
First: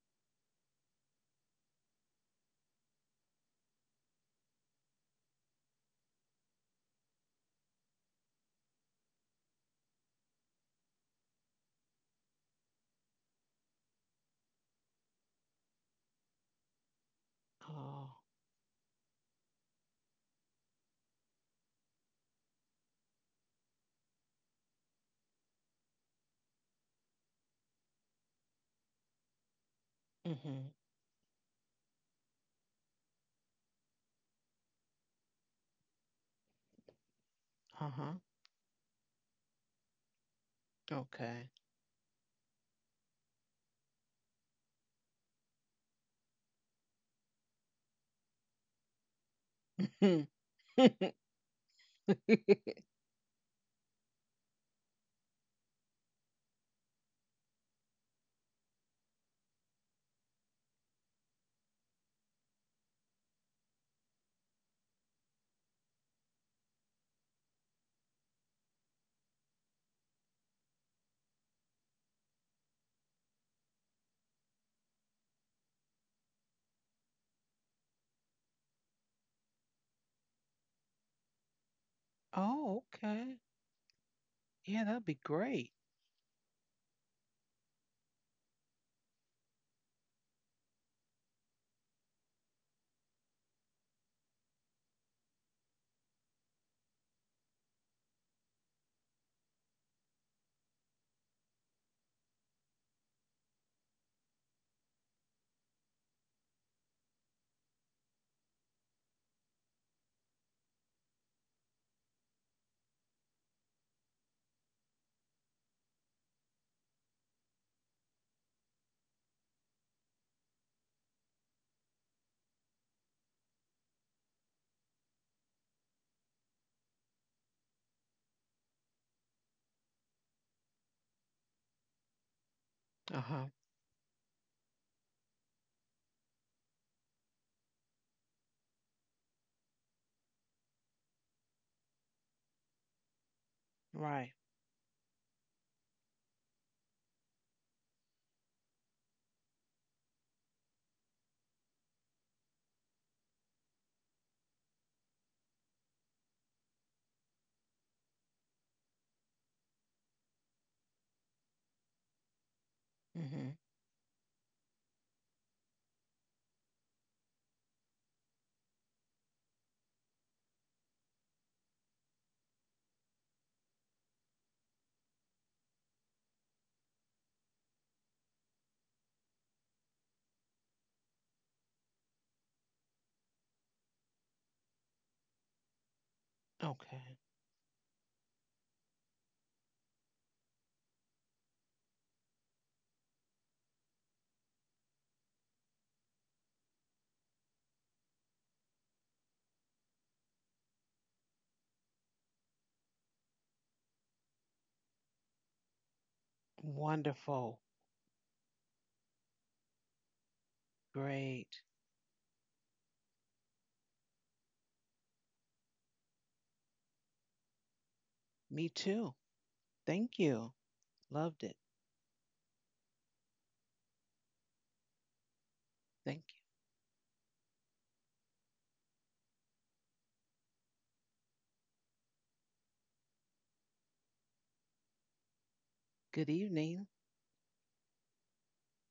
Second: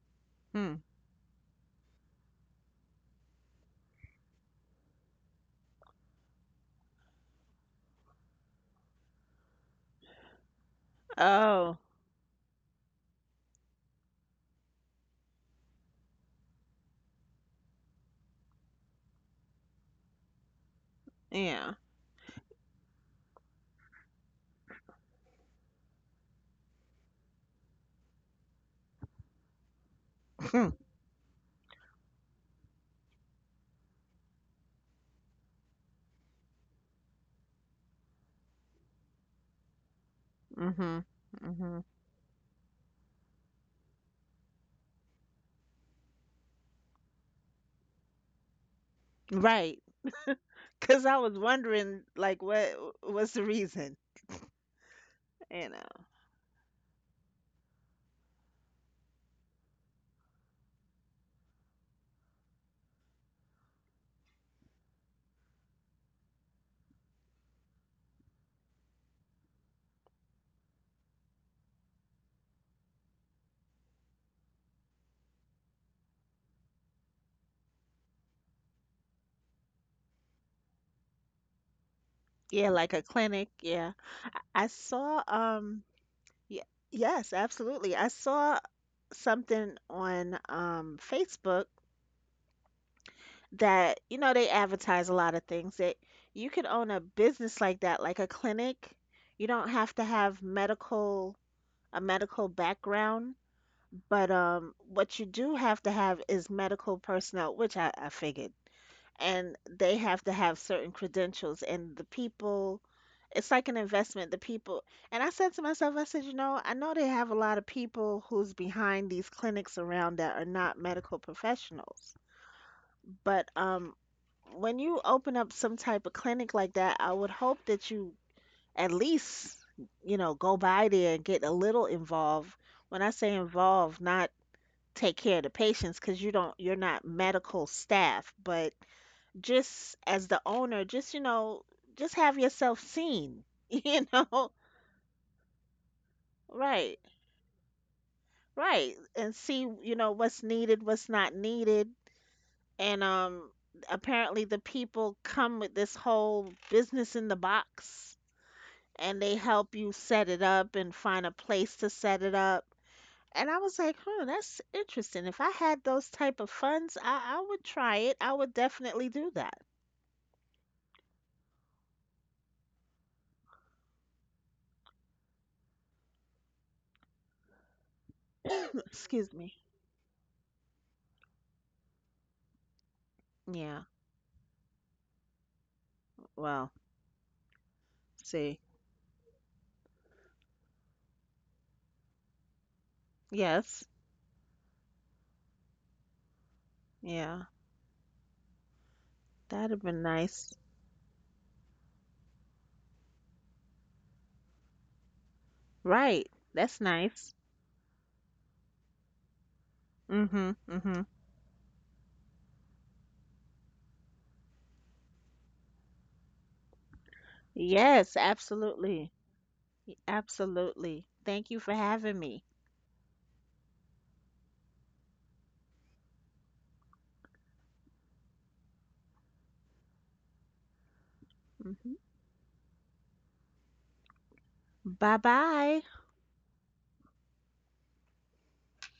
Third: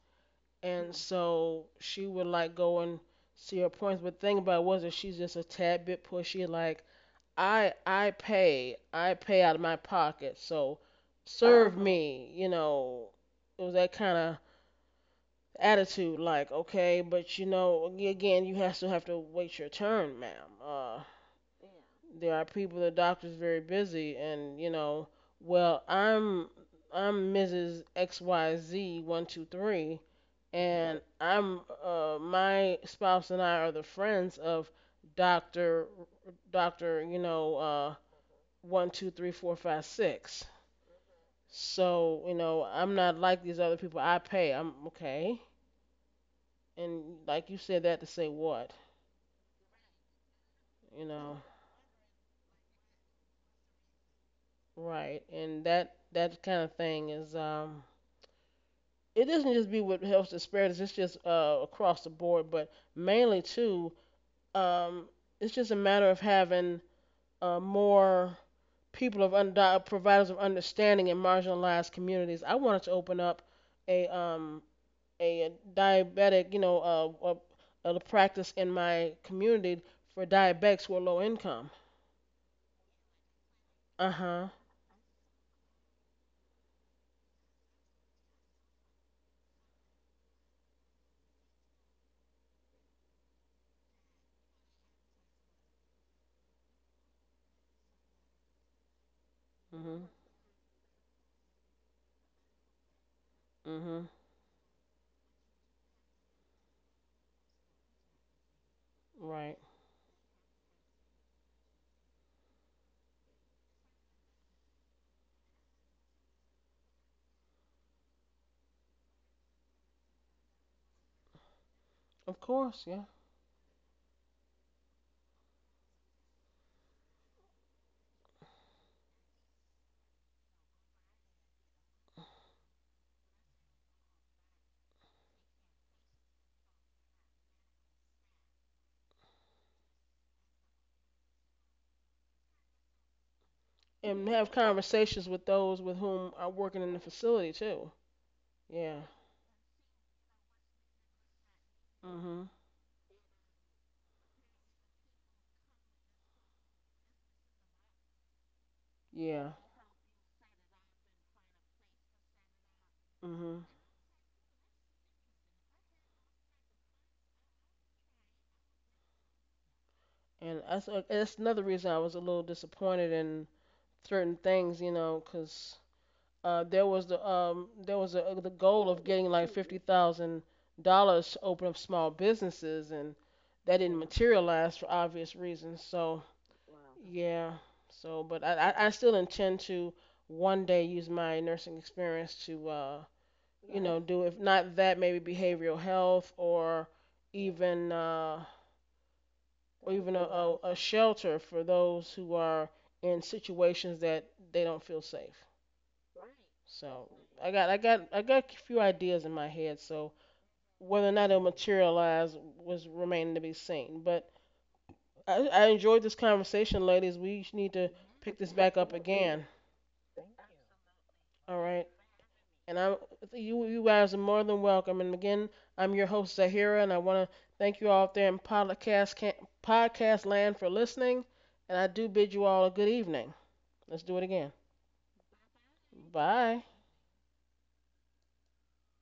B: Hmm.
A: And so she would like go and see her points. But the thing about it was that she's just a tad bit pushy. Like I pay out of my pocket, so serve
B: Oh,
A: uh-huh me, you know. It was that kind of attitude, like okay, but you know, ag-
C: Oh.
A: again, you have to wait your turn, ma'am.
B: yeah.
A: There are people, the doctor's very busy, and you know, well, I'm I'm Mrs. X Y Z 1 2 3,
B: <laughs>
C: Mm-hmm.
B: Hmm.
A: and I'm my spouse and I are the friends of Doctor Doctor, you know,
C: Uh-huh.
A: 1, 2, 3, 4, 5, 6.
B: Mhm.
C: Okay.
B: Mhm.
A: So, you know, I'm not like these other people. I pay. I'm okay. And like you said that to say what,
B: Right.
C: <laughs>
A: you
B: Because I
A: know,
B: was wondering, like, what was the reason,
A: right. And
B: you know?
A: that that kind of thing is it doesn't just be with health disparities, it's just across the board, but mainly too, um, it's just a matter of having more people of under providers of understanding in marginalized communities. I wanted to open up a um a diabetic, you know, a practice in my community for diabetics who are low income.
B: Yeah,
C: Oh,
B: like a
C: okay.
B: clinic. Yeah.
A: Uh huh.
B: I
C: Yeah, that'd be
B: saw,
C: great.
B: y yes, absolutely. I saw something on, Facebook that, you know, they advertise a lot of things that you could own a business like that, like a clinic. You don't have to
A: Mhm.
B: have medical, a medical background,
A: Mhm.
B: but, what you do have to have is medical personnel, which I figured.
A: Right.
B: And they have to have certain credentials and the people, it's like an investment. The people, and I said to myself, I said, you know, I know they have a lot of people who's behind these clinics around that are not medical professionals,
A: Of course. Yeah.
B: but when you open up some type of clinic like that, I would hope that you at least, you know, go by there and get a little involved. When I say
C: Uh-huh.
B: involved, not take care of the patients because you don't, you're not medical staff, but just as the owner, just you know, just have yourself seen, <laughs> you
A: And
C: Right.
A: have
B: know,
A: conversations with those with whom are working in the
B: right,
A: facility too.
B: right,
A: Yeah.
B: and see, you know, what's needed, what's not needed,
A: Mhm.
B: and apparently the people come with this whole business in the box, and they
A: Yeah.
B: help you set it up and find a place to set it up.
C: Mm-hmm.
B: And I
A: Mhm.
B: was like, huh, that's interesting. If I had those type of funds, I would try it. I would definitely do that.
A: And that's another reason I was a little disappointed in certain things, you know, 'cause there was a,
B: <coughs>
A: the goal
B: <clears throat>
A: of getting
B: Excuse
A: like
B: me.
A: $50,000 to open up small businesses, and that
B: Yeah.
A: didn't materialize for obvious reasons. So
B: Well,
C: Okay.
A: yeah, so but I,
B: see.
A: I I still intend to one day use my nursing experience to you
B: Yes.
A: know right do if not that maybe behavioral health or
B: Yeah,
A: even
B: that'd been nice.
A: a shelter for those who are in situations that they don't feel safe.
B: Right. That's
A: So
B: nice.
C: Wonderful.
A: I got a few ideas in my head. So
B: Mm-hmm. Mm-hmm.
A: whether or not it'll
C: Great.
A: materialize was remaining to be seen. But I enjoyed this conversation, ladies. We need to
B: Yes,
A: pick this
C: Me
A: back up
C: too.
B: absolutely.
A: again.
C: Thank you.
B: Absolutely.
C: Loved it.
B: Thank
A: All
B: you for
A: right.
B: having me.
A: And I you guys are more than welcome. And again, I'm your
C: Thank
A: host Zahira, and I want to thank you all out there in podcast land for listening. And I
B: Hmm.
A: do bid you all a good evening. Let's do it again.
B: Bye-bye.
C: you. Good
A: Bye.
C: evening.